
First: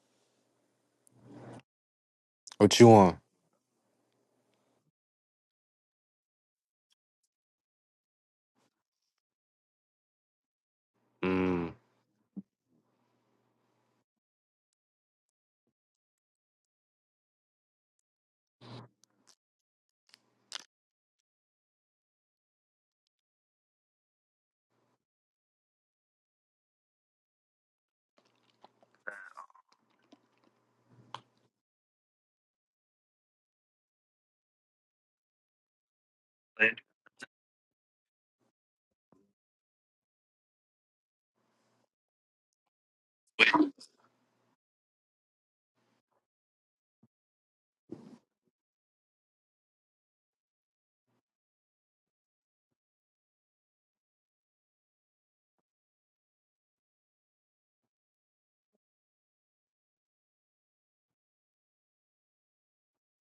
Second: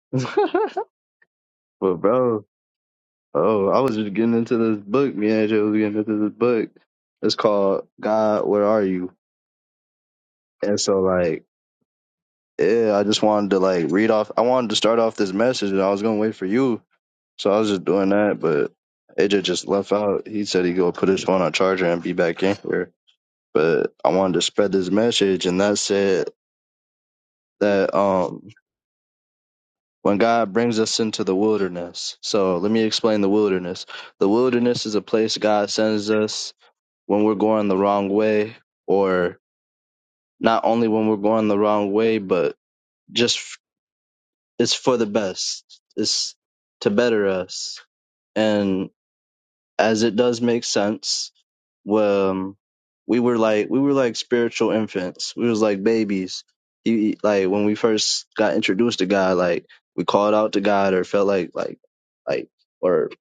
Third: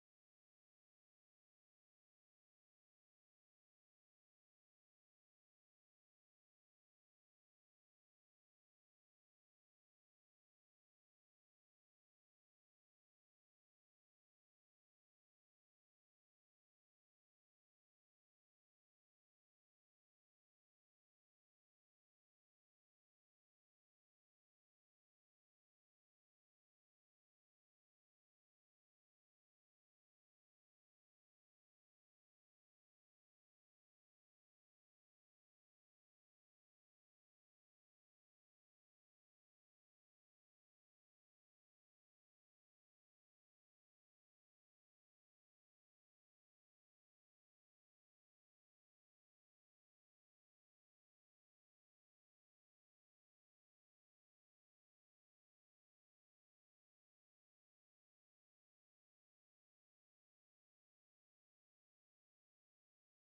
Speaker 1: but bro,
Speaker 3: What you want?
Speaker 1: oh, I was just getting into this book. Me and Jay was getting into this book. It's called God, Where Are You? And so like,
Speaker 3: Mm.
Speaker 1: yeah, I just wanted to like read off. I wanted to start off this message, and I was gonna wait for you. So I was just doing that, but AJ just left out. He said he go put his phone on charger and be back in here. But I wanted to spread this message, and that said that um when God brings us into the wilderness. So let me explain the wilderness. The wilderness is a place God sends us when we're going the wrong way, or not only when we're going the wrong way, but just f- it's for the best. It's to better us. And as it does make sense. Well, um, we were like we were like spiritual infants. We was like babies. He like when we first got introduced to God, like we called out to God or felt like like like or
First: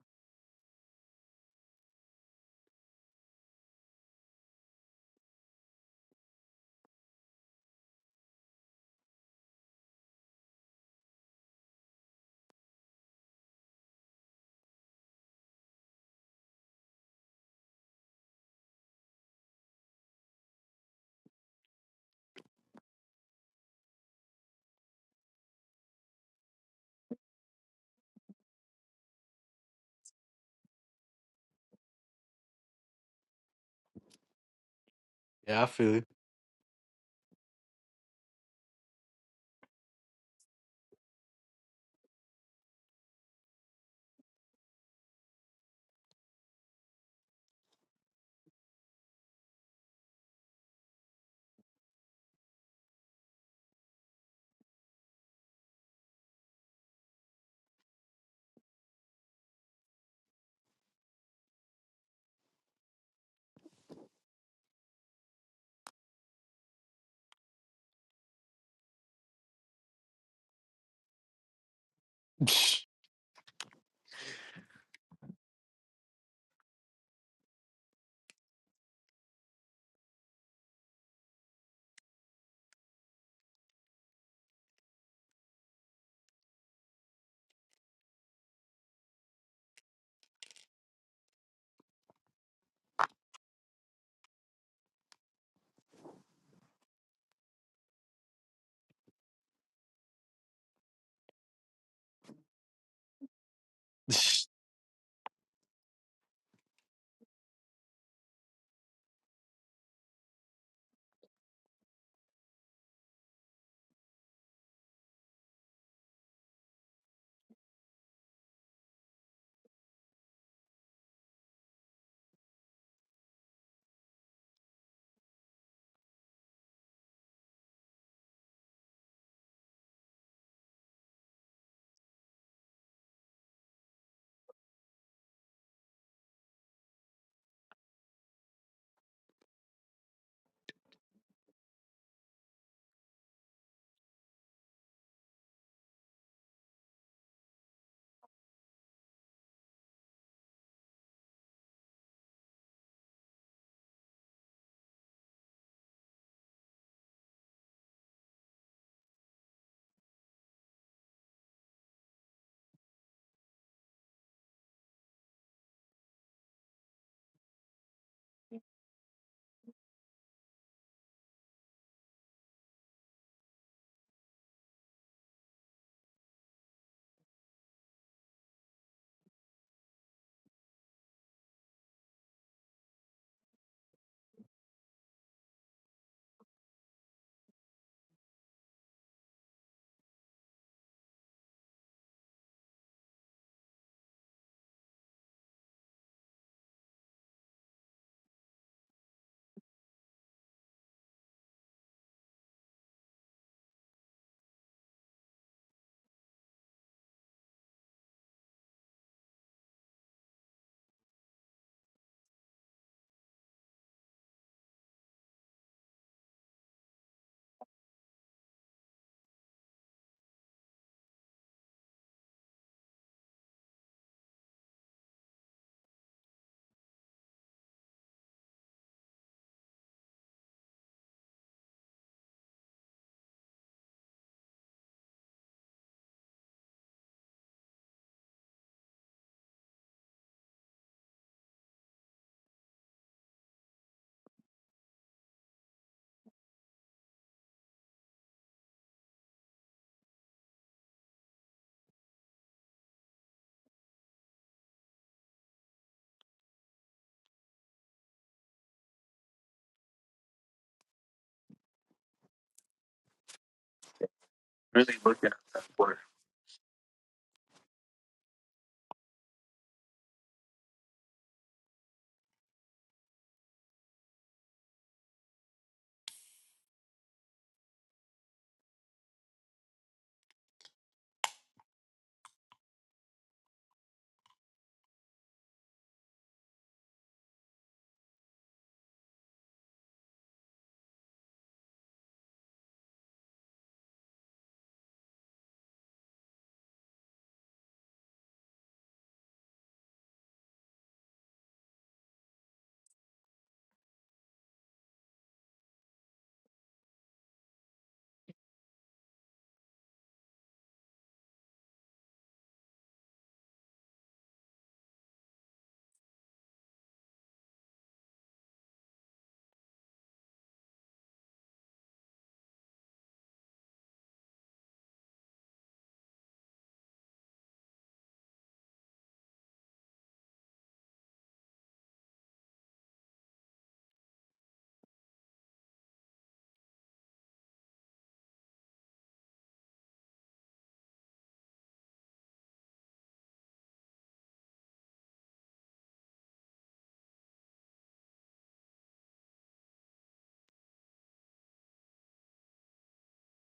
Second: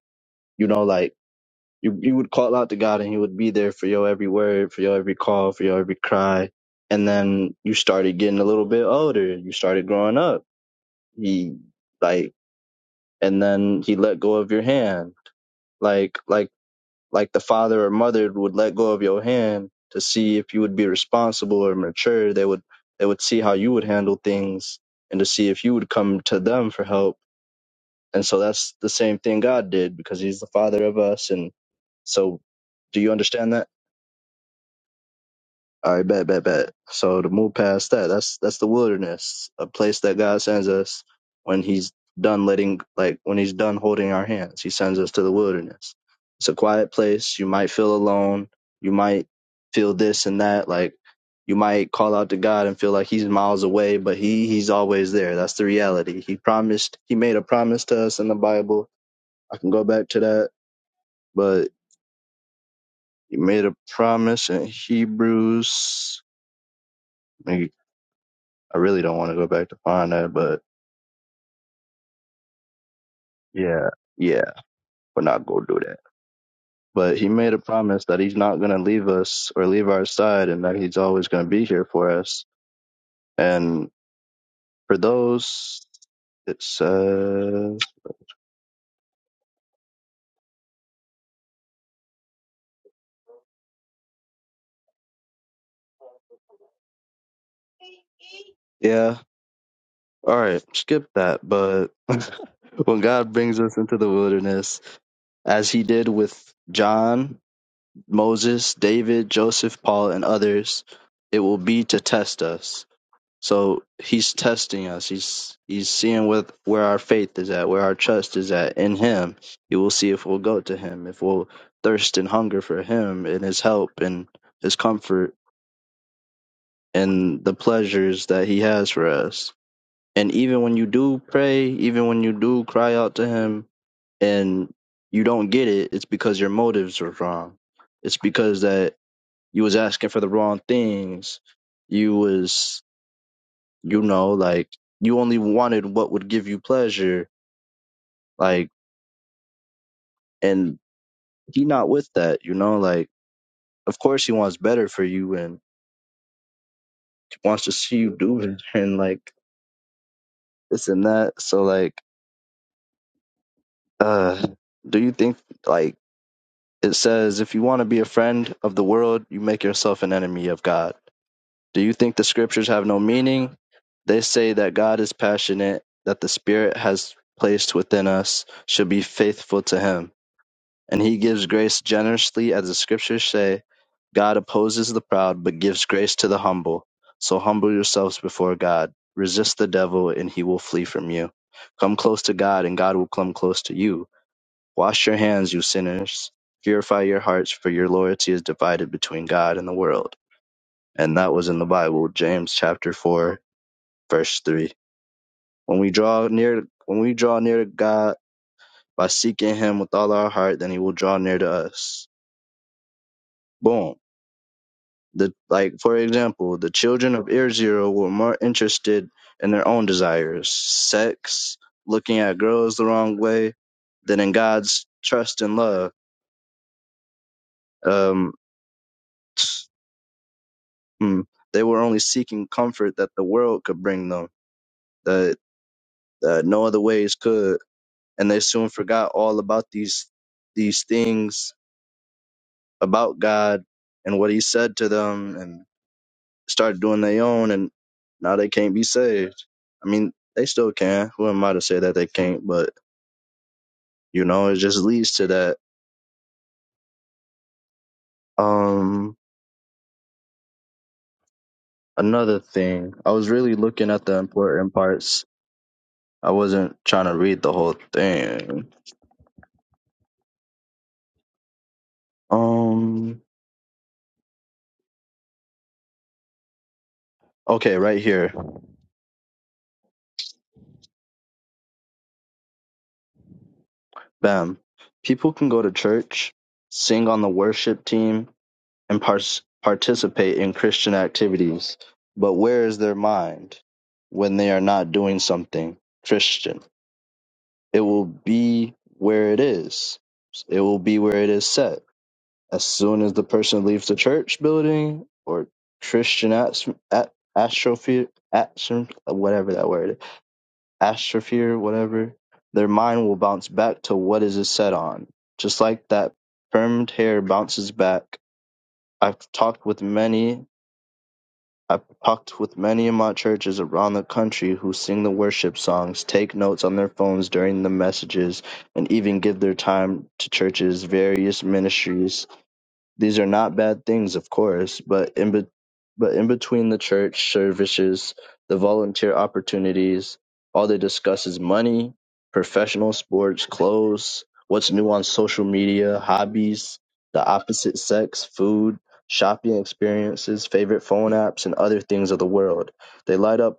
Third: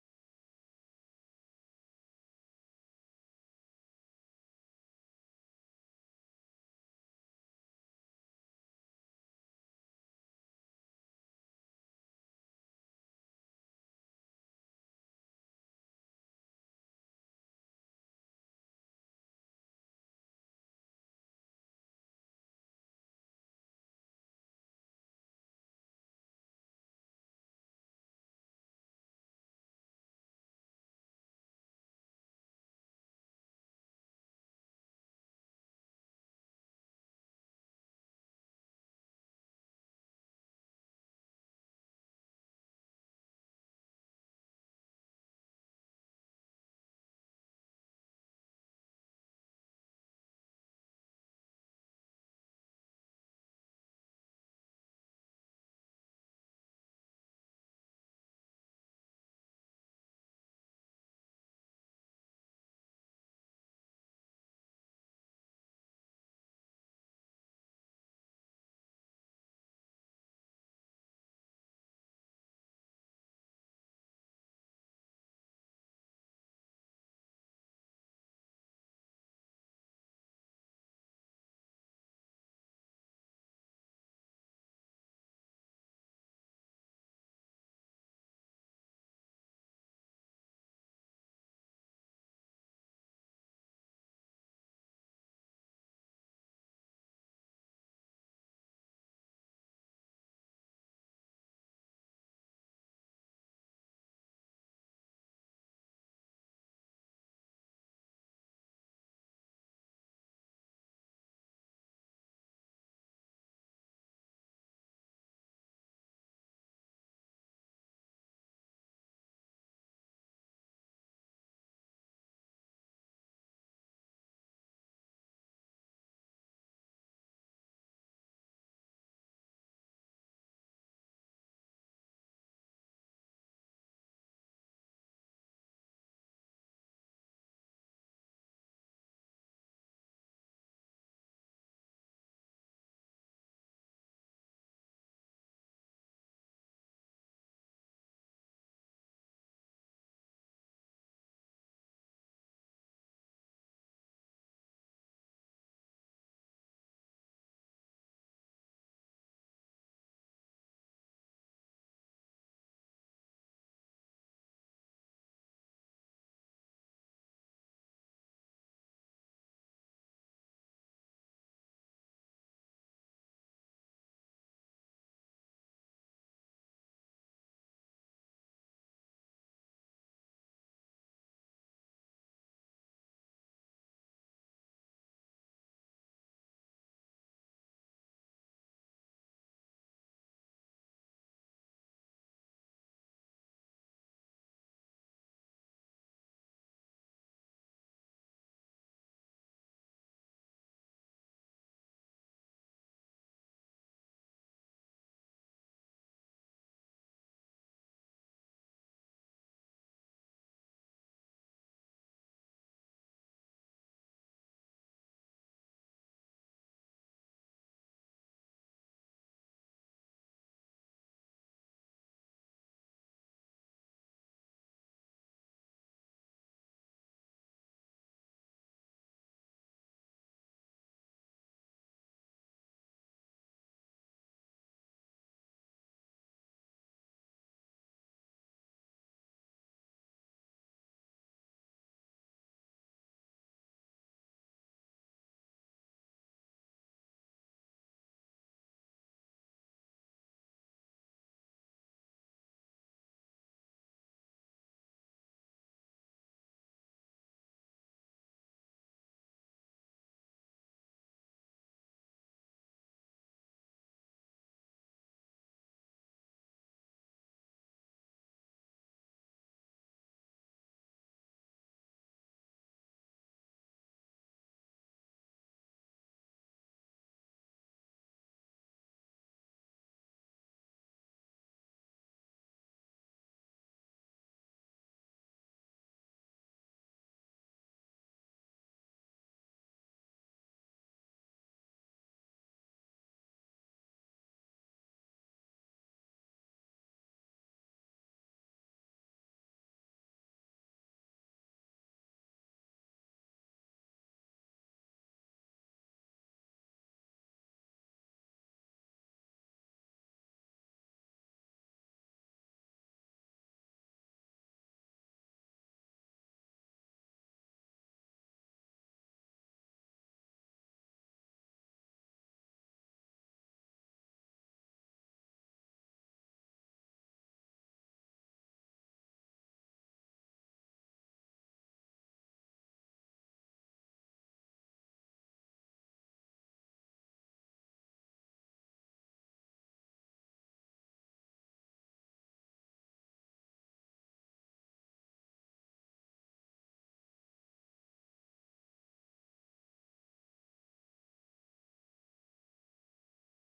Speaker 1: you know like you you would call out to God and He would be there for your every word, for your every call, for your every cry. And then you started getting a little bit older. You started growing up. He like and then He let go of your hand. Like like like the father or mother would let go of your hand to see if you would be responsible or mature they would they would see how you would handle things and to see if you would come to them for help and so that's the same thing god did because he's the father of us and so do you understand that
Speaker 3: Yeah, I feel
Speaker 1: I
Speaker 3: it.
Speaker 1: bet, bet, bet. So to move past that, that's that's the wilderness, a place that God sends us when He's done letting, like when He's done holding our hands. He sends us to the wilderness. It's a quiet place. You might feel alone. You might feel this and that. Like you might call out to God and feel like He's miles away, but He He's always there. That's the reality. He promised. He made a promise to us in the Bible. I can go back to that, but He made a promise in Hebrews. I really don't want to go back to find that, but yeah, yeah, we're not gonna do that. But he made a promise that he's not gonna leave us or leave our side, and that he's always gonna be here for us. And for those, it says, yeah, all right, skip that. But when God brings us into the wilderness, as He did with John, Moses, David, Joseph, Paul, and others, it will be to test us So he's testing us. He's he's seeing with where our faith is at, where our trust is at in him. He will see if we'll go to him, if we'll thirst and hunger for him and his help and his comfort and the pleasures that he has for us. And even when you do pray, even when you do cry out to him and you don't get it, it's because your motives are wrong. It's because that you was asking for the wrong things. You was you know like you only wanted what would give you pleasure like and he not with that you know like of course he wants better for you and wants to see you do it and like this and that so like uh do you think like it says if you want to be a friend of the world you make yourself an enemy of god do you think the scriptures have no meaning they say that god is passionate that the spirit has placed within us should be faithful to him And he gives grace generously, as the scriptures say, God opposes the proud, but gives grace to the humble. So humble yourselves before God. Resist the devil, and he will flee from you. Come close to God, and God will come close to you. Wash your hands, you sinners. Purify your hearts, for your loyalty is divided between God and the world. And that was in the Bible, James chapter 4, verse 3. When we draw near when we draw near to God by seeking him with all our heart, then he will draw near to us. Boom The like, for example, the children of Ear Zero were more interested in their own desires, sex, looking at girls the wrong way, than in God's trust and love. Um, mm, they were only seeking comfort that the world could bring them, that uh, no other ways could, and they soon forgot all about these these things about God and what He said to them, and. started doing their own and now they can't be saved. I mean, they still can. Who am I to say that they can't? But you know, it just leads to that. Um, another thing, I was really looking at the important
Speaker 3: Really
Speaker 1: parts.
Speaker 3: looking at that for.
Speaker 1: I wasn't trying to read the whole thing. Um, okay, right here, bam. People can go to church, sing on the worship team, and pars- participate in Christian activities. But where is their mind when they are not doing something Christian? It will be where it is. It will be where it is set. As soon as the person leaves the church building or Christian ast- at- astrophere, astro- whatever that word, is, astrophere, whatever, their mind will bounce back to what is it set on. Just like that permed hair bounces back I've talked with many I talked with many in my churches around the country who sing the worship songs, take notes on their phones during the messages, and even give their time to churches' various ministries. These are not bad things, of course, but in be- but in between the church services, the volunteer opportunities, all they discuss is money, professional sports, clothes, what's new on social media, hobbies, the opposite sex, food, shopping experiences, favorite phone apps, and other things of the world. They light up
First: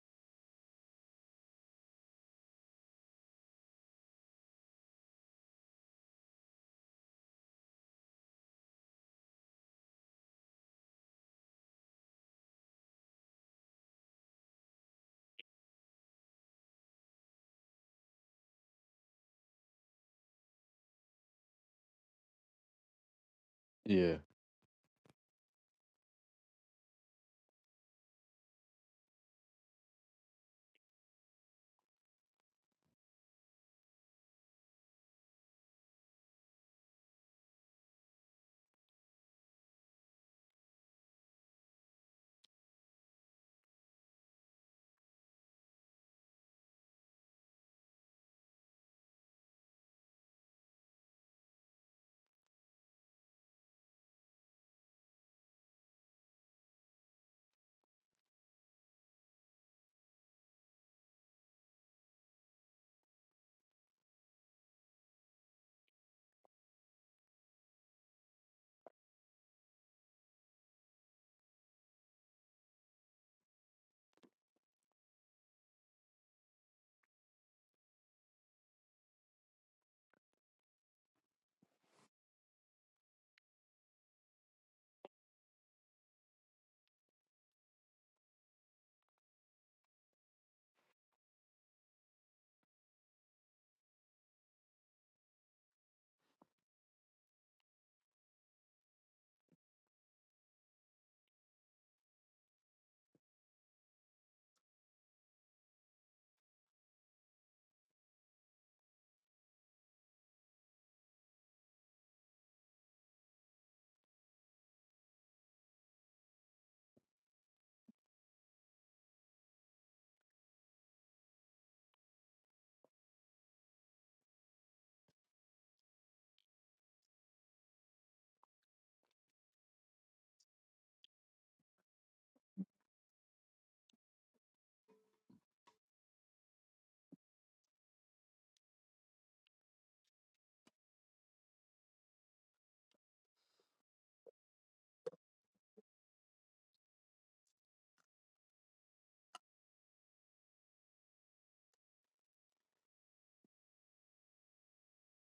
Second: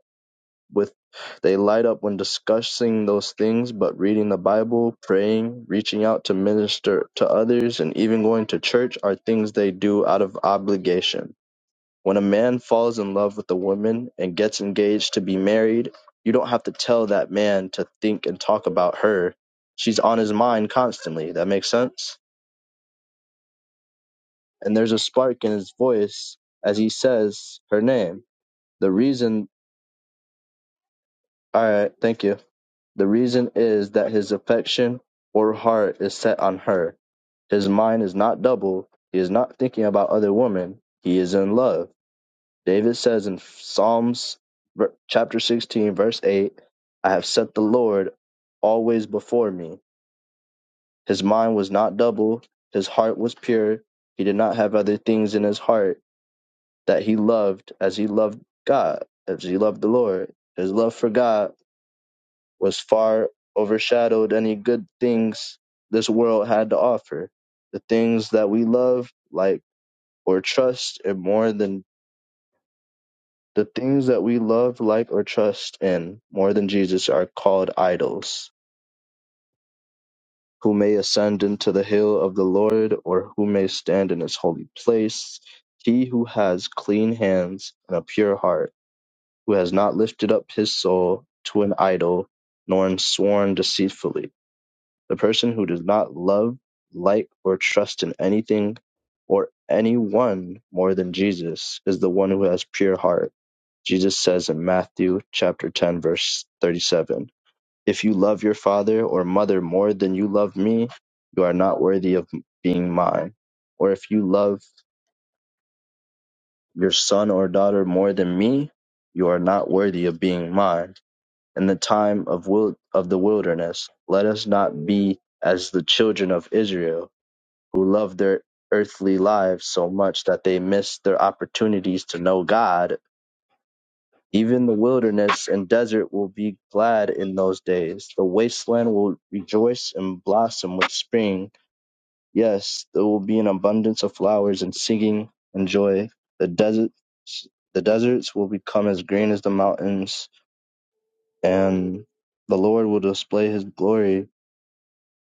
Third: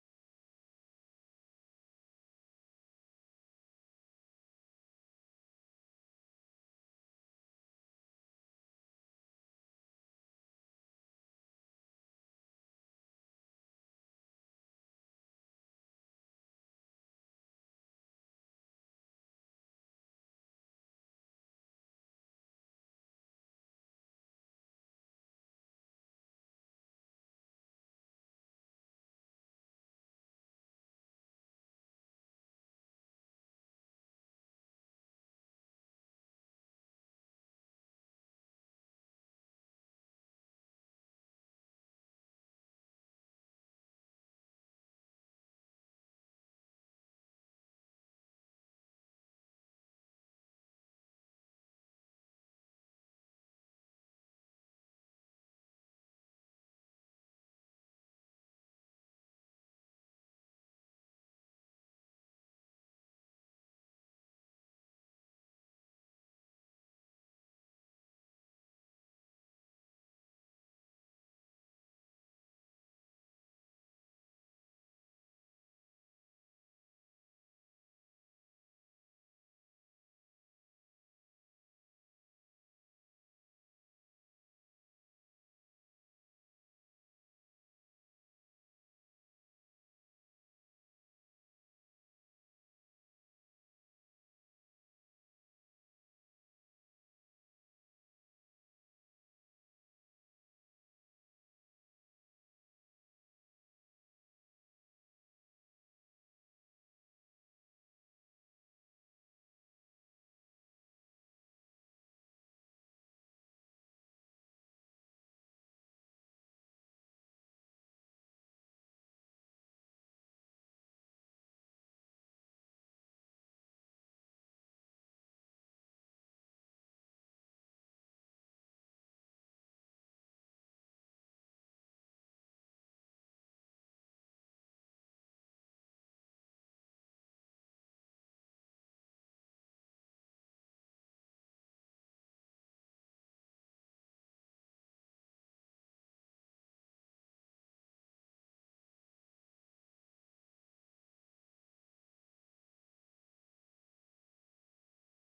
Speaker 1: with they light up when discussing those things, but reading the Bible, praying, reaching out to minister to others, and even going to church are things they do out of obligation. When a man falls in love with a woman and gets engaged to be married, you don't have to tell that man to think and talk about her. She's on his mind constantly. That makes sense?
Speaker 3: yeah.
Speaker 1: And there's a spark in his voice as he says her name. The reason, all right, thank you The reason is that his affection or heart is set on her. His mind is not double. He is not thinking about other women. He is in love. David says in Psalms ver- chapter 16, verse 8, I have set the Lord always before me. His mind was not double. His heart was pure. He did not have other things in his heart that he loved as he loved God, as he loved the Lord. His love for God was far overshadowed any good things this world had to offer. The things that we love, like, or trust in more than the things that we love, like, or trust in more than Jesus are called idols. Who may ascend into the hill of the Lord, or who may stand in his holy place? He who has clean hands and a pure heart, who has not lifted up his soul to an idol, nor sworn deceitfully The person who does not love, like, or trust in anything or anyone more than Jesus is the one who has pure heart. Jesus says in Matthew chapter 10 verse 37, "If you love your father or mother more than you love me, you are not worthy of being mine. Or if you love your son or daughter more than me, you are not worthy of being mine." In the time of wil- of the wilderness, let us not be as the children of Israel who love their earthly lives so much that they miss their opportunities to know God. Even the wilderness and desert will be glad in those days. The wasteland will rejoice and blossom with spring. Yes, there will be an abundance of flowers and singing and joy. The deserts, the deserts will become as green as the mountains, and the Lord will display His glory,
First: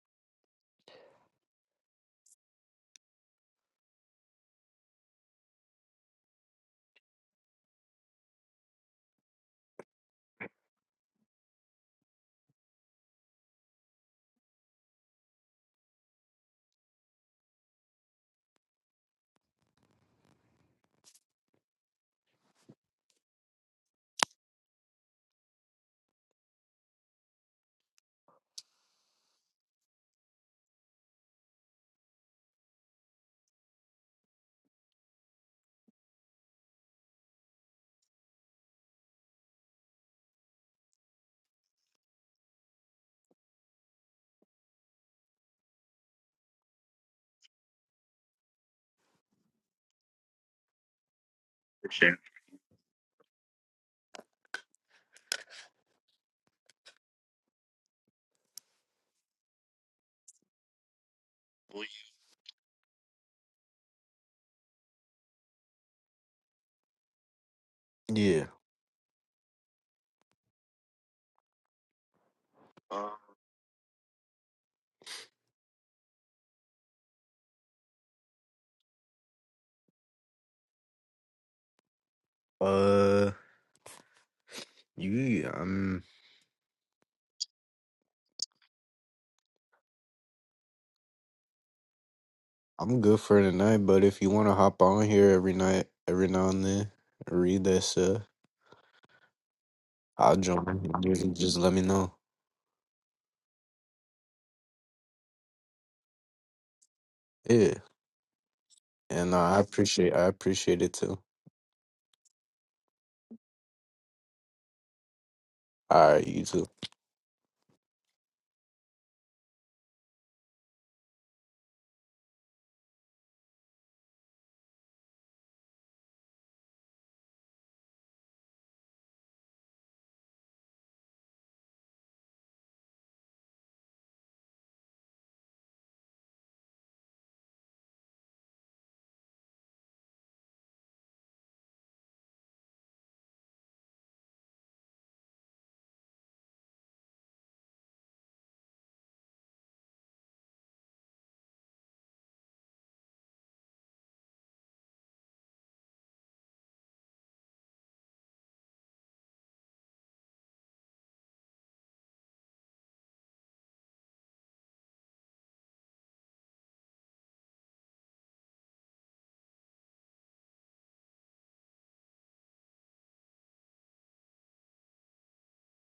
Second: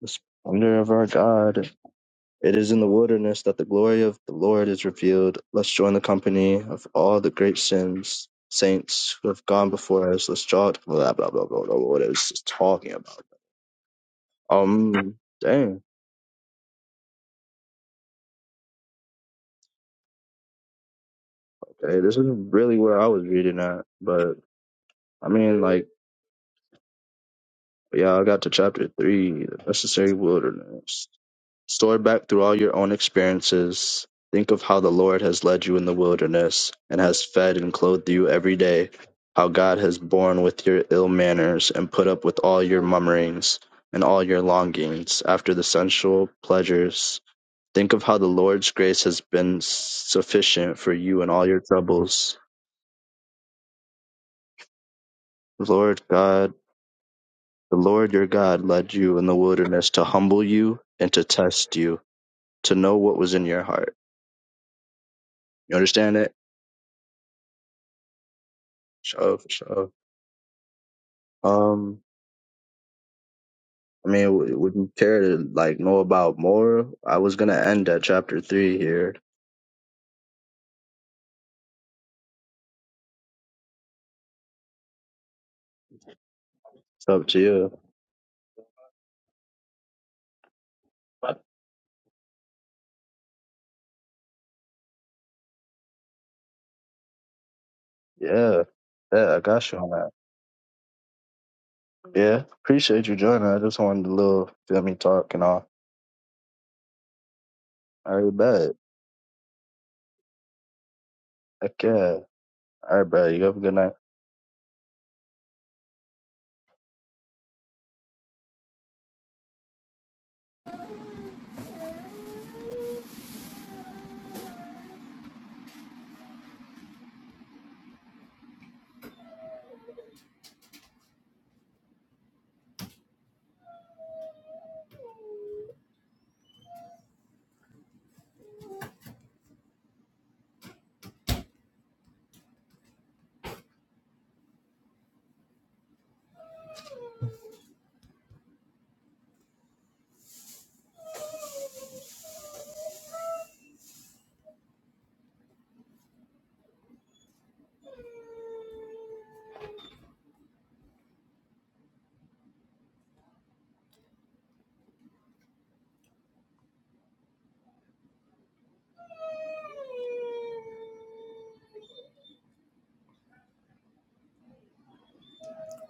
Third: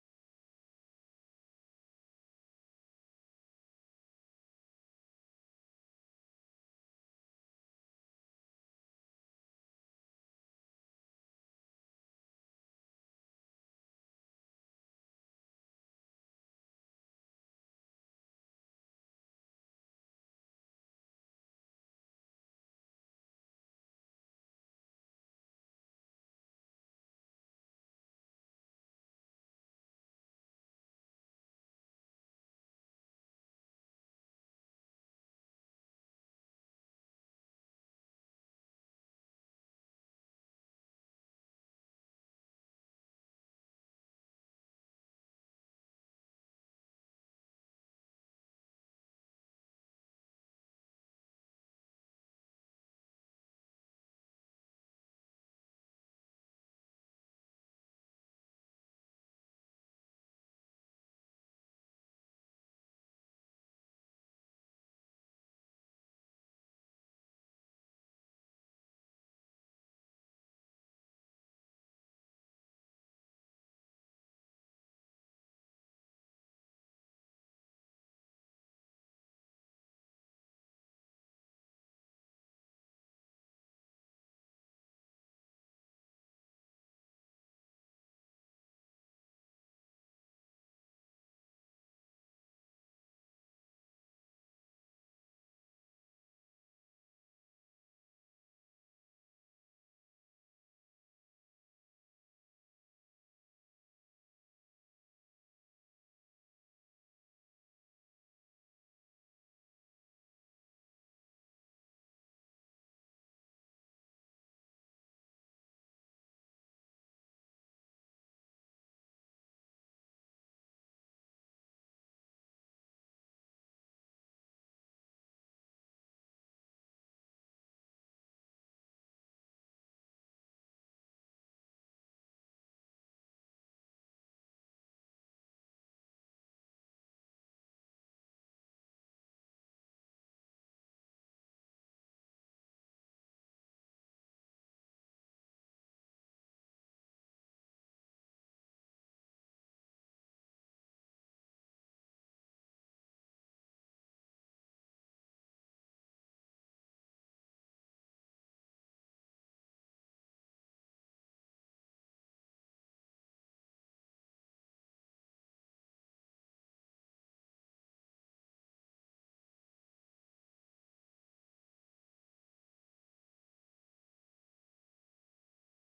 Speaker 1: the splendor of our God. It is in the wilderness that the glory of the Lord is revealed. Let's join the company of all the great sins, saints who have gone before us. Let's draw blah blah blah blah blah. What is this talking about? Um, dang. Okay, this is really where I was reading at, but I mean, like, yeah, I got to chapter three, the necessary wilderness. Store back through all your own experiences. Think of how the Lord has led you in the wilderness and has fed and clothed you every day, how God has borne with your ill manners and put up with all your murmurings and all your longings after the sensual pleasures. Think of how the Lord's grace has been sufficient for you in all your
Speaker 3: Sure.
Speaker 1: troubles. The Lord God, the Lord your God led you in the wilderness to humble you and to test you, to know what was in your heart. You understand it?
Speaker 3: Yeah.
Speaker 1: Shove, shove. Um, I mean, w- would you care to like know about more? I was gonna end at chapter three here.
Speaker 3: Uh you I'm
Speaker 1: It's up to you.
Speaker 3: I'm good for tonight, but if you wanna hop on here every night every now and then, read that stuff.
Speaker 1: Yeah, yeah, I got you on that.
Speaker 3: I'll join. Just, just let me know.
Speaker 1: Yeah, appreciate you joining. I just wanted a little feel me talk and all.
Speaker 3: Yeah.
Speaker 1: All right, bet.
Speaker 3: And uh, I appreciate I appreciate it too.
Speaker 1: Heck yeah. All right, bro. You have a good night.
Speaker 3: All right, you too.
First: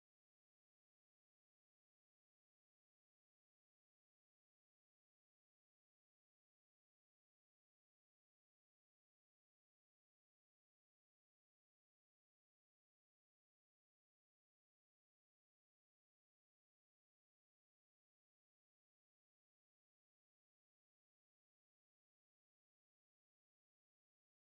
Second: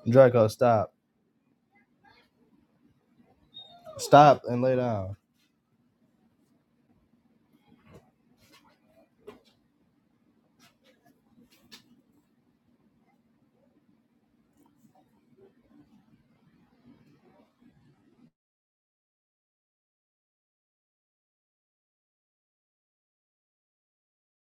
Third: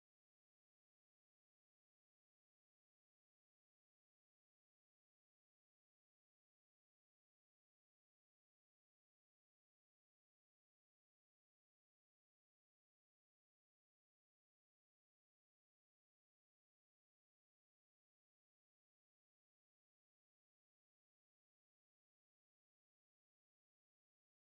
Speaker 1: Draco, stop. Stop and lay down.